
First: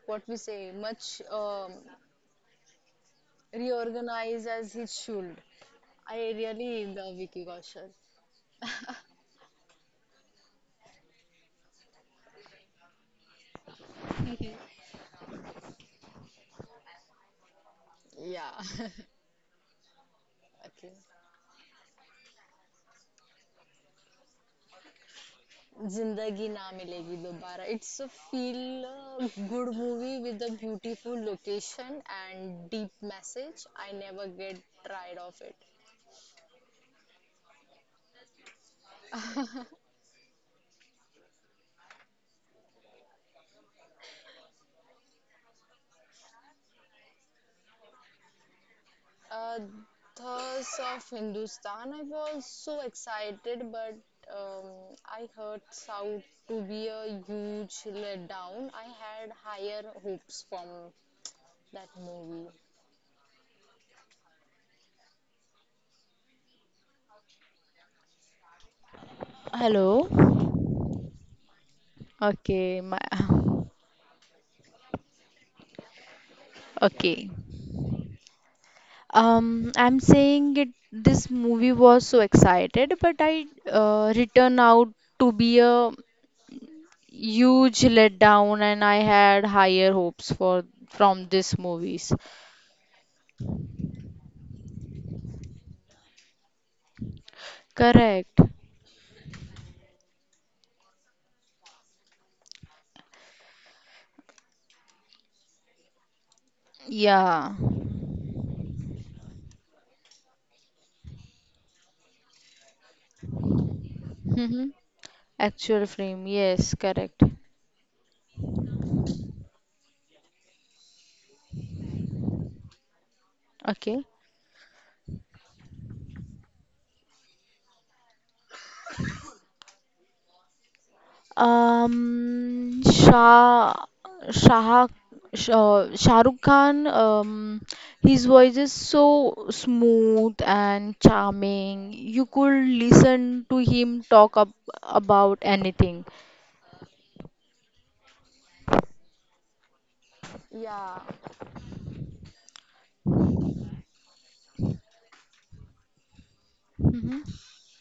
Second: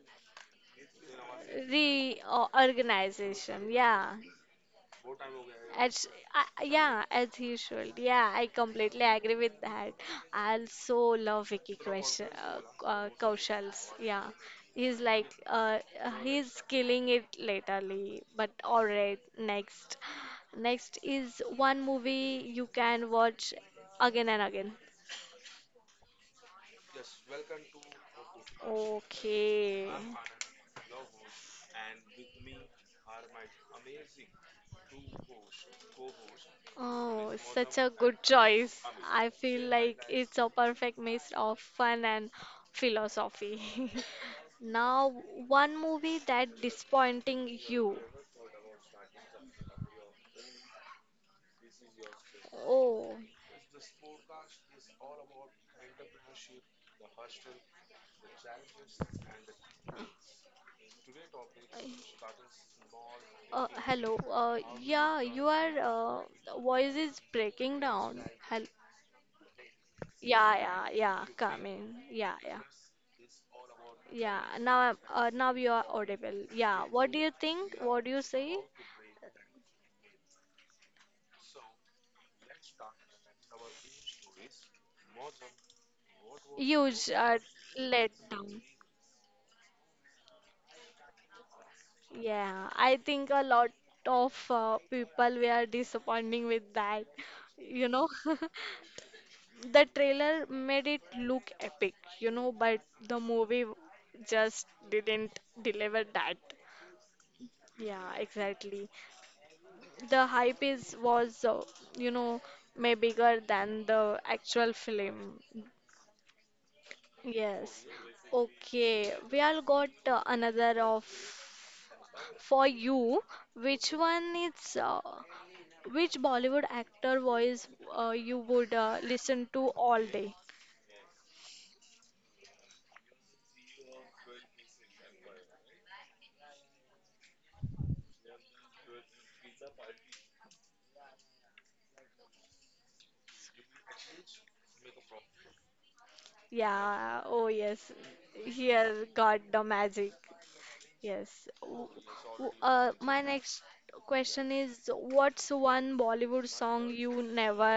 Speaker 2: what we say, much um,
Speaker 1: reorganization. Yeah,
Speaker 2: reorganized as he should.
Speaker 1: As,
Speaker 2: I
Speaker 1: I
Speaker 2: really
Speaker 1: yeah,
Speaker 2: love
Speaker 1: as
Speaker 2: Vicky
Speaker 1: he
Speaker 2: Kaushal.
Speaker 1: should. Yeah, I completely agree with that. I also love Vicky Kaushal. Uh, uh, Kaushal's. Yeah, he's like uh, uh, he's killing it lately.
Speaker 2: Yeah.
Speaker 1: But all right,
Speaker 2: [laughs]
Speaker 1: next,
Speaker 2: Okay.
Speaker 1: next is one movie you can watch again and again.
Speaker 2: जिंदगी ना मिलेगी दोबारा it's a feel good
Speaker 1: Okay.
Speaker 2: movie with a beautiful location and deep message. I never get tired of
Speaker 1: Oh, such a good choice. I
Speaker 2: it.
Speaker 1: feel
Speaker 2: [laughs]
Speaker 1: like it's a perfect mix of fun and philosophy. [laughs] Now, one movie that disappointing you.
Speaker 2: Uh, Thirst of Hindustan. I was so
Speaker 1: Oh,
Speaker 2: excited, but um, I heard South to be a huge letdown. I had higher hopes from that movie.
Speaker 1: uh, hello. Uh, yeah, your uh, voice is breaking down. Hello.
Speaker 2: Hello.
Speaker 1: Yeah, yeah, yeah. Come in. Yeah, yeah,
Speaker 2: Okay, my [laughs]
Speaker 1: yeah. Now, I'm- uh, now you are audible. Yeah. What do
Speaker 2: okay.
Speaker 1: you think? What do you say?
Speaker 2: Um, I'm saying it. This movie was so excited, but I uh, returned out to be a
Speaker 1: Huge uh,
Speaker 2: huge letdown,
Speaker 1: letdown.
Speaker 2: and I had higher hopes for from this movies.
Speaker 1: Yeah, I think a lot of uh, people were disappointing with that. [laughs] You know,
Speaker 2: Correct.
Speaker 1: [laughs] the trailer made it look epic, you know, but the movie just didn't deliver that.
Speaker 2: Yeah.
Speaker 1: Yeah, exactly. The hype is was, uh, you know, may bigger than the
Speaker 2: Mm-hmm.
Speaker 1: actual film.
Speaker 2: Actual frame. Yes, correct.
Speaker 1: Yes. Okay. We all got uh, another of for you. Which
Speaker 2: Okay.
Speaker 1: one is uh, which Bollywood actor voice uh, you would uh, listen to all day?
Speaker 2: Um, Shah, Shah, Shah, Shah Rukh Khan, um, his voice is so smooth and charming. You could listen to him talk ab about anything.
Speaker 1: Yeah. Oh yes. Here got the magic.
Speaker 2: Yeah.
Speaker 1: Yes. W- w- Uh, my next question is what's one Bollywood song
Speaker 2: Mhm.
Speaker 1: you never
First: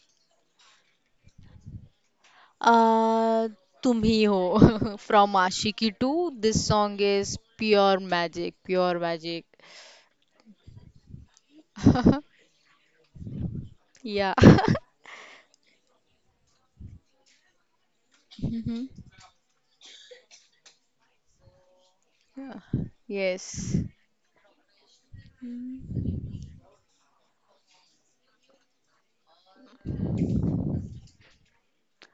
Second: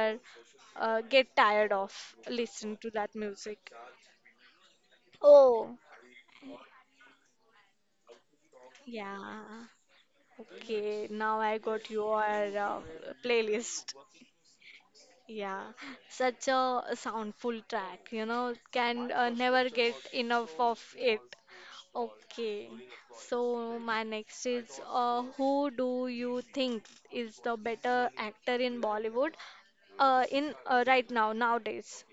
Speaker 1: uh, get tired of listening to that
Speaker 2: Uh,
Speaker 1: music?
Speaker 2: Tum hi ho [laughs] from
Speaker 1: Oh.
Speaker 2: Aashiqui two, this song is pure magic, pure magic.
Speaker 1: Yeah. Okay, now I got your
Speaker 2: [laughs]
Speaker 1: uh, playlist.
Speaker 2: Yeah.
Speaker 1: Yeah, such a soundful track, you know,
Speaker 2: Hmm.
Speaker 1: can uh, never get enough of it.
Speaker 2: Yeah.
Speaker 1: Okay,
Speaker 2: [laughs] Yes.
Speaker 1: so my next is uh, who do you think is the better actor in Bollywood uh, in uh, right now nowadays?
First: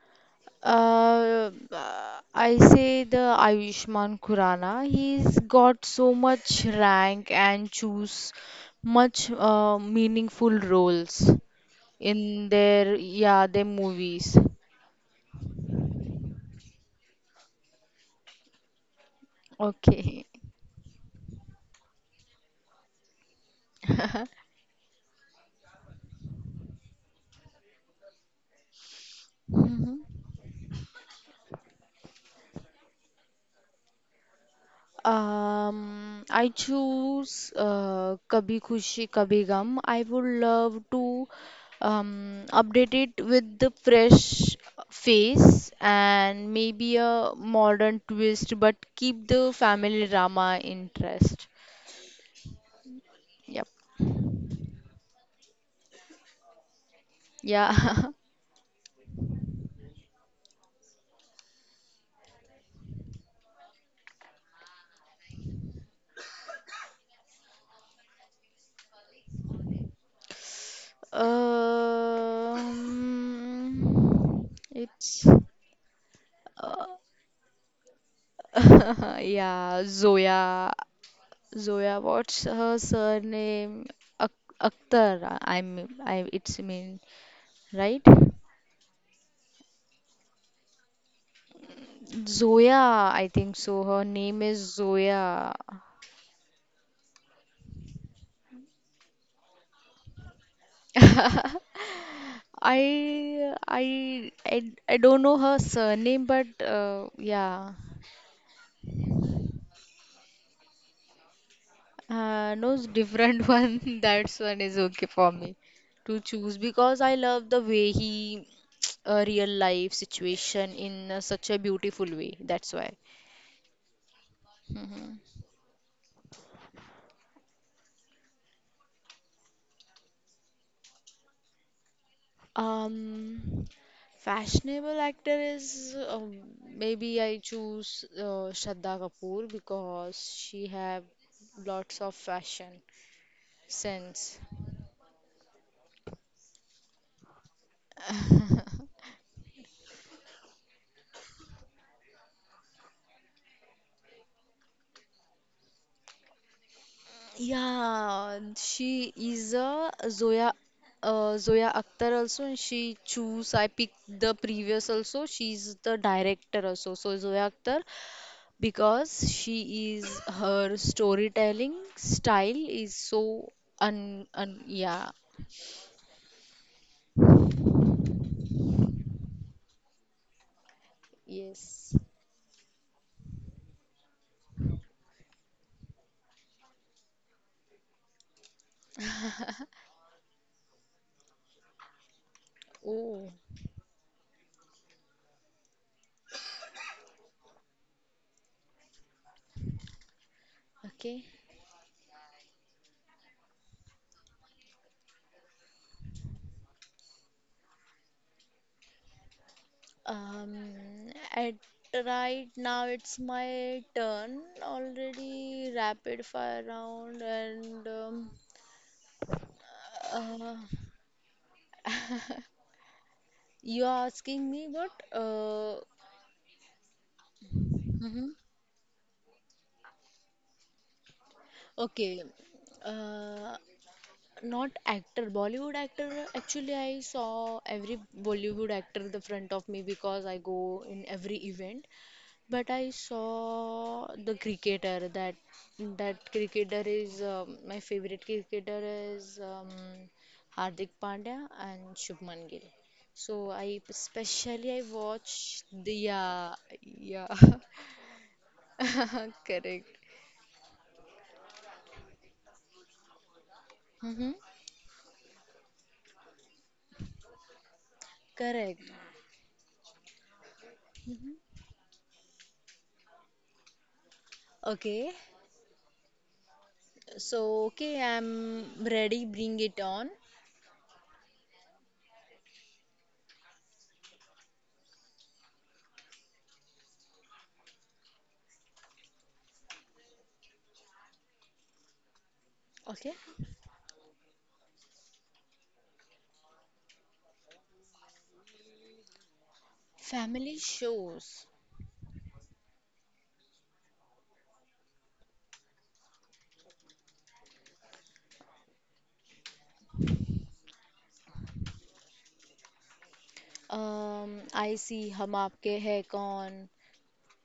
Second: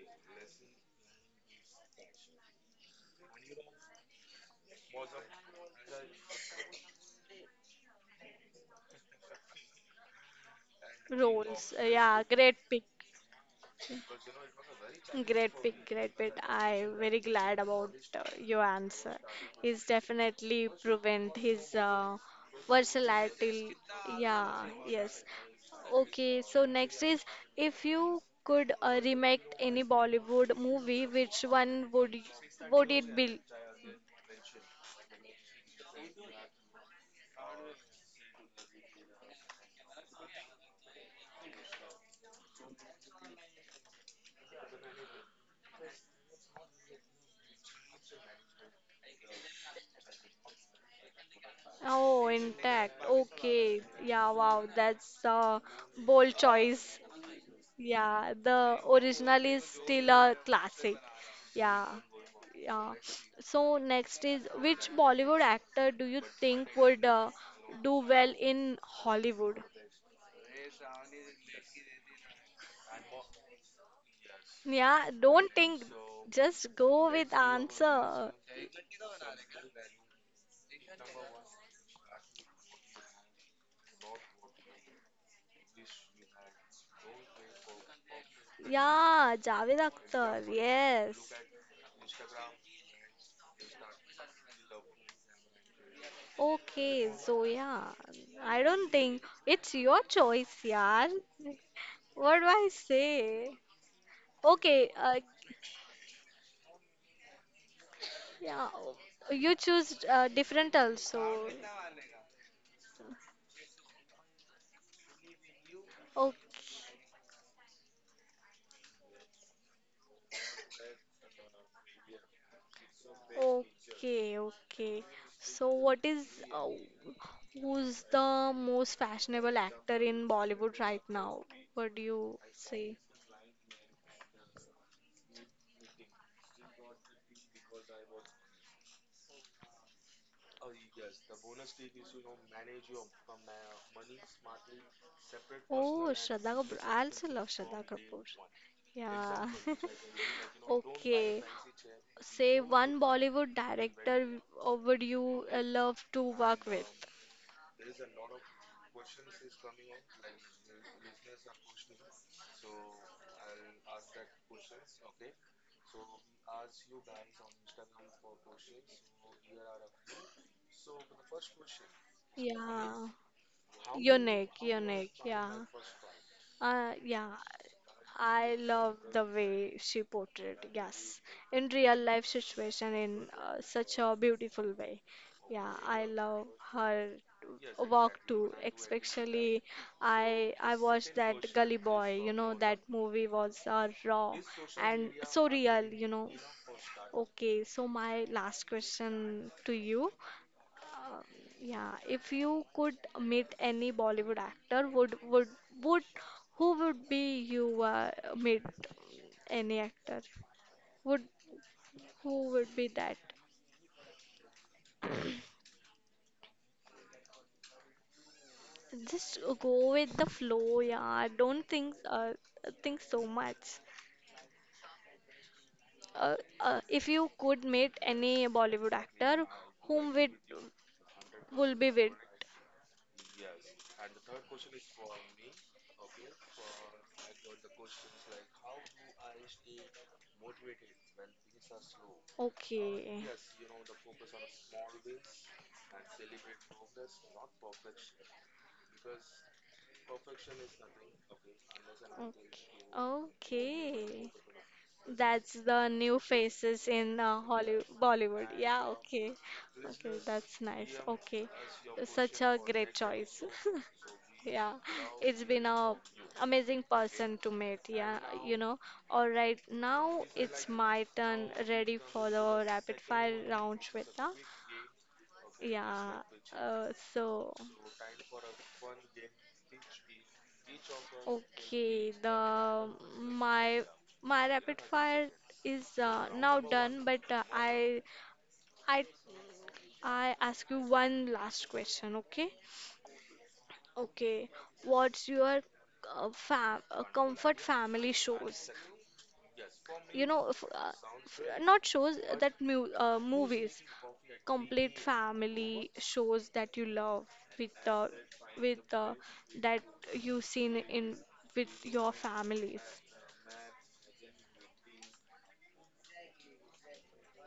Speaker 2: Uh, uh, I say the Ayushmann Khurrana. He's got so much rank and choose much uh, meaningful roles
Speaker 1: Roles, yeah,
Speaker 2: in
Speaker 1: great pick.
Speaker 2: their, yeah, their movies.
Speaker 1: Great pick, great pick. I'm very glad about uh, your answer. He's
Speaker 2: Okay.
Speaker 1: definitely proven his uh, versatility.
Speaker 2: [laughs]
Speaker 1: Yeah, yes. Okay, so next is if you could uh, remake any
Speaker 2: Mhm.
Speaker 1: Bollywood movie, which one would y- would it be?
Speaker 2: Um, I choose uh, Kabhi Khushi Kabhi Gum. I would love to um, update it with the fresh face and maybe a modern twist, but keep the family drama interest.
Speaker 1: Oh, intact.
Speaker 2: Yep.
Speaker 1: Okay. Yeah, wow. That's a bold choice.
Speaker 2: Yeah. [laughs]
Speaker 1: Yeah, the original is still a classic. Yeah. Yeah. So next is which Bollywood actor do you think would uh, do well in Hollywood?
Speaker 2: Um,
Speaker 1: Yeah,
Speaker 2: it's
Speaker 1: don't think, just
Speaker 2: uh,
Speaker 1: go with answer.
Speaker 2: [laughs] yeah, Zoya. Zoya, what's her surname? Ak Akhtar, I mean, I, it's mean, right?
Speaker 1: Yeah, Javed Akhtar, yes.
Speaker 2: Zoya, I think so. Her name is Zoya.
Speaker 1: Okay, so yeah, I don't think it's your choice, yaar. What do I say?
Speaker 2: I, I, I,
Speaker 1: Okay,
Speaker 2: I
Speaker 1: uh,
Speaker 2: don't know her surname, but uh, yeah,
Speaker 1: yeah, you choose uh, different also.
Speaker 2: uh, no it's different [laughs] one. That's one is okay for me to choose
Speaker 1: Okay.
Speaker 2: because I love the way he [tsk] a real life situation in uh, such a beautiful way. That's why.
Speaker 1: Okay, okay. So what is uh, who's the most fashionable actor in Bollywood right now? What do you say?
Speaker 2: Um, Fashionable actor is um, maybe I choose uh, Shraddha Kapoor because she have lots of fashion sense.
Speaker 1: Oh, Shraddha Kapoor. I also love Shraddha Kapoor. Yeah. [laughs] Okay. Say one Bollywood director uh, would you uh, love to work with?
Speaker 2: Yeah, she is a Zoya uh, Zoya Akhtar also, and she choose. I picked the previous also. She's the director also. So Zoya Akhtar because she is her storytelling style is
Speaker 1: Yeah.
Speaker 2: so un,
Speaker 1: Unique,
Speaker 2: un yeah
Speaker 1: unique. Yeah. Uh, yeah. I love the way she portrayed, yes, in
Speaker 2: yes.
Speaker 1: real life situation in uh, such a beautiful way. Yeah, I love her walk too, especially I I watched that Gully Boy, you know, that movie
Speaker 2: Oh.
Speaker 1: was uh, raw and so real, you know. Okay, so my last question to you. Um,
Speaker 2: Okay.
Speaker 1: yeah, if you could meet any Bollywood actor, would would would who would be you uh, meet any actor
Speaker 2: Um,
Speaker 1: would
Speaker 2: at
Speaker 1: who
Speaker 2: right
Speaker 1: would be
Speaker 2: now
Speaker 1: that?
Speaker 2: it's my turn. Already rapid fire round, and um,
Speaker 1: Just go with the
Speaker 2: uh,
Speaker 1: flow, yeah. Don't think uh, think so much.
Speaker 2: you are asking me what? Uh,
Speaker 1: Uh, uh, if you could meet
Speaker 2: mhm.
Speaker 1: any Bollywood actor, whom would will be with?
Speaker 2: Okay. Uh, not actor, Bollywood actor. Actually, I saw every Bollywood actor in the front of me because I go in every event. But I
Speaker 1: Okay.
Speaker 2: saw the cricketer that that cricketer is um, my favorite cricketer is um, Hardik Pandya and Shubman Gill.
Speaker 1: Okay.
Speaker 2: So I
Speaker 1: Okay.
Speaker 2: especially I
Speaker 1: That's
Speaker 2: watched
Speaker 1: the
Speaker 2: the
Speaker 1: new
Speaker 2: yeah
Speaker 1: faces in
Speaker 2: yeah.
Speaker 1: uh, Hollywood, Bollywood. Yeah, okay.
Speaker 2: [laughs] Correct.
Speaker 1: Okay, that's nice. Okay. Such a great choice. [laughs]
Speaker 2: Mm-hmm.
Speaker 1: Yeah, it's been a amazing person to meet. Yeah, you know.
Speaker 2: Correct.
Speaker 1: All right, now it's my turn. Ready for the rapid fire round, Shweta?
Speaker 2: Okay,
Speaker 1: Yeah. Uh,
Speaker 2: so
Speaker 1: so.
Speaker 2: okay, I'm ready, bring it on.
Speaker 1: Okay, the my my rapid fire is uh, now done, but uh, I I I ask you one last question, okay?
Speaker 2: Okay,
Speaker 1: Okay, what's your uh, fam uh, comfort family shows? You know,
Speaker 2: family
Speaker 1: if, uh, f
Speaker 2: shows,
Speaker 1: not shows uh, that mu uh, movies, complete family shows that you love with uh, with uh, that you seen in with your families.
Speaker 2: um, I see Hum Aapke Hai Kaun,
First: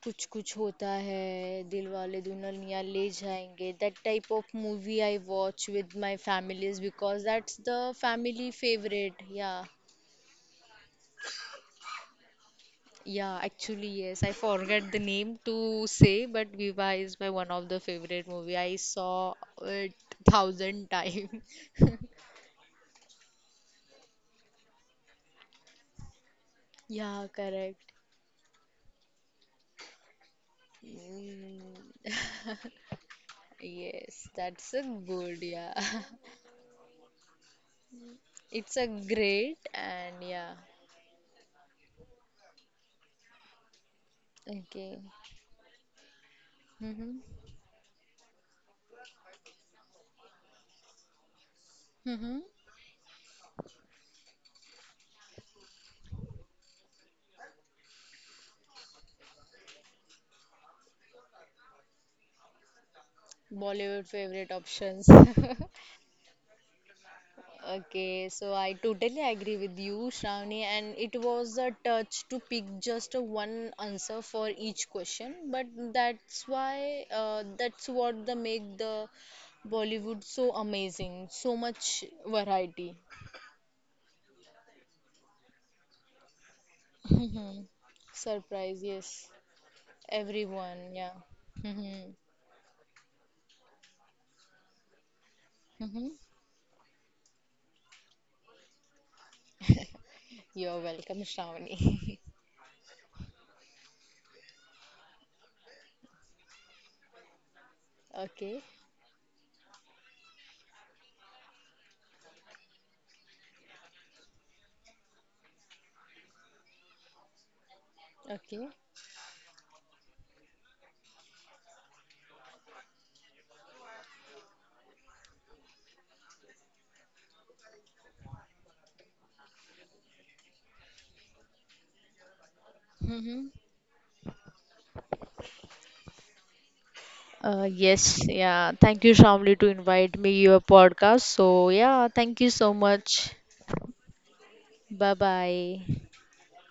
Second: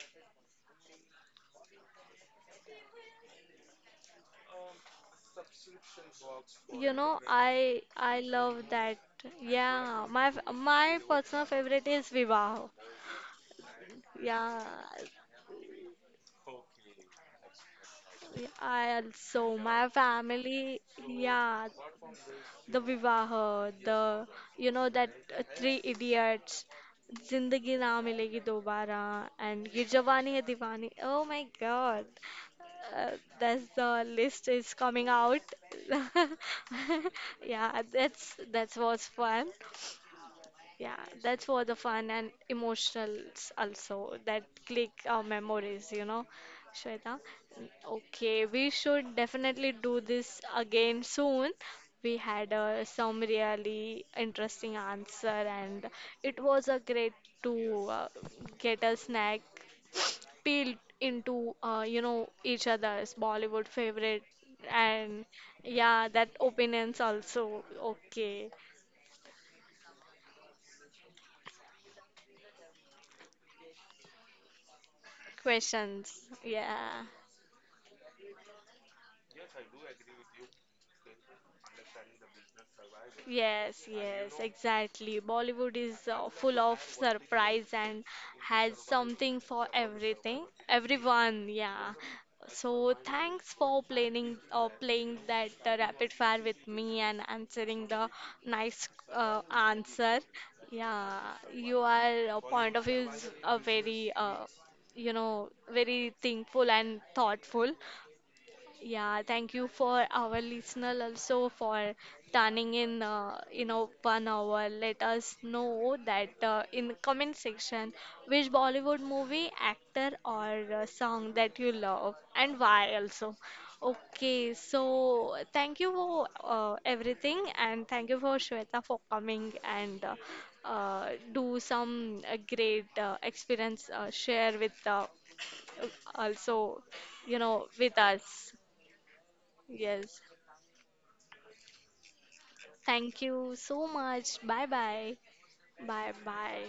Speaker 2: कुछ कुछ होता है दिलवाले दुल्हनिया ले जाएंगे, that type of movie I watch with my families
Speaker 1: You know,
Speaker 2: because that's the
Speaker 1: I I
Speaker 2: family
Speaker 1: love that.
Speaker 2: favorite. Yeah,
Speaker 1: Yeah, my f- my personal favorite is Vivaho.
Speaker 2: yeah, actually yes, I
Speaker 1: Yeah,
Speaker 2: forget the name to say, but Viva is my one of the favorite movie. I
Speaker 1: I
Speaker 2: saw
Speaker 1: also my
Speaker 2: it
Speaker 1: family.
Speaker 2: thousand times.
Speaker 1: Yeah,
Speaker 2: [laughs]
Speaker 1: the Vivaho, the you know that uh, Three Idiots,
Speaker 2: Yeah,
Speaker 1: Zindagi
Speaker 2: correct.
Speaker 1: Na Milegi Dobara, and Ye Jawani Hai Diwani. Oh my God, uh, that's the
Speaker 2: Yes,
Speaker 1: list is
Speaker 2: that's a
Speaker 1: coming out.
Speaker 2: good, yeah.
Speaker 1: [laughs] Yeah, that's
Speaker 2: [laughs] It's
Speaker 1: that
Speaker 2: a
Speaker 1: was fun.
Speaker 2: great and yeah.
Speaker 1: Yeah, that's for the fun and emotionals also that click
Speaker 2: Okay.
Speaker 1: our memories, you know, Shweta.
Speaker 2: Mm-hmm.
Speaker 1: Okay, we should definitely do this again soon. We
Speaker 2: Mm-hmm.
Speaker 1: had uh, some really interesting answer and it was a great to uh, get a snack peeled into uh, you know each other's Bollywood
Speaker 2: Bollywood
Speaker 1: favorite
Speaker 2: favorite options.
Speaker 1: and
Speaker 2: [laughs]
Speaker 1: yeah, that opinions also.
Speaker 2: Okay,
Speaker 1: Okay,
Speaker 2: so I totally agree with you, Shravani, and it was a touch to pick just a one answer for each question, but
Speaker 1: questions.
Speaker 2: that's
Speaker 1: Yeah.
Speaker 2: why uh, that's what the make the Bollywood so amazing, so much variety.
Speaker 1: Yes, yes, exactly. Bollywood is uh, full of surprise and has
Speaker 2: Surprise, yes.
Speaker 1: something for everything,
Speaker 2: Everyone, yeah.
Speaker 1: everyone. Yeah.
Speaker 2: Mm-hmm.
Speaker 1: So thanks for playing uh, playing that uh,
Speaker 2: Mm-hmm.
Speaker 1: rapid fire with me and answering the nice uh, answer.
Speaker 2: [laughs] You're
Speaker 1: Yeah,
Speaker 2: welcome, Shravani.
Speaker 1: your point of view is uh, very uh, you know very thankful and thoughtful.
Speaker 2: [laughs] Okay,
Speaker 1: Yeah, thank you for our listener also for turning in, uh, you know, one hour. Let us know that uh, in the comment section which
Speaker 2: okay.
Speaker 1: Bollywood movie, actor, or uh, song that you love and why also. Okay, so thank you for uh, everything and thank you for Shweta for coming and uh, uh, do some uh, great uh,
Speaker 2: Mm-hmm.
Speaker 1: experience uh, share with uh, also, you
Speaker 2: Uh,
Speaker 1: know, with
Speaker 2: yes,
Speaker 1: us.
Speaker 2: yeah. Thank you, Shamli, to invite
Speaker 1: Yes.
Speaker 2: me your podcast. So yeah, thank you so
Speaker 1: Thank
Speaker 2: much.
Speaker 1: you so much. Bye
Speaker 2: Bye
Speaker 1: bye.
Speaker 2: bye.
Speaker 1: Bye bye.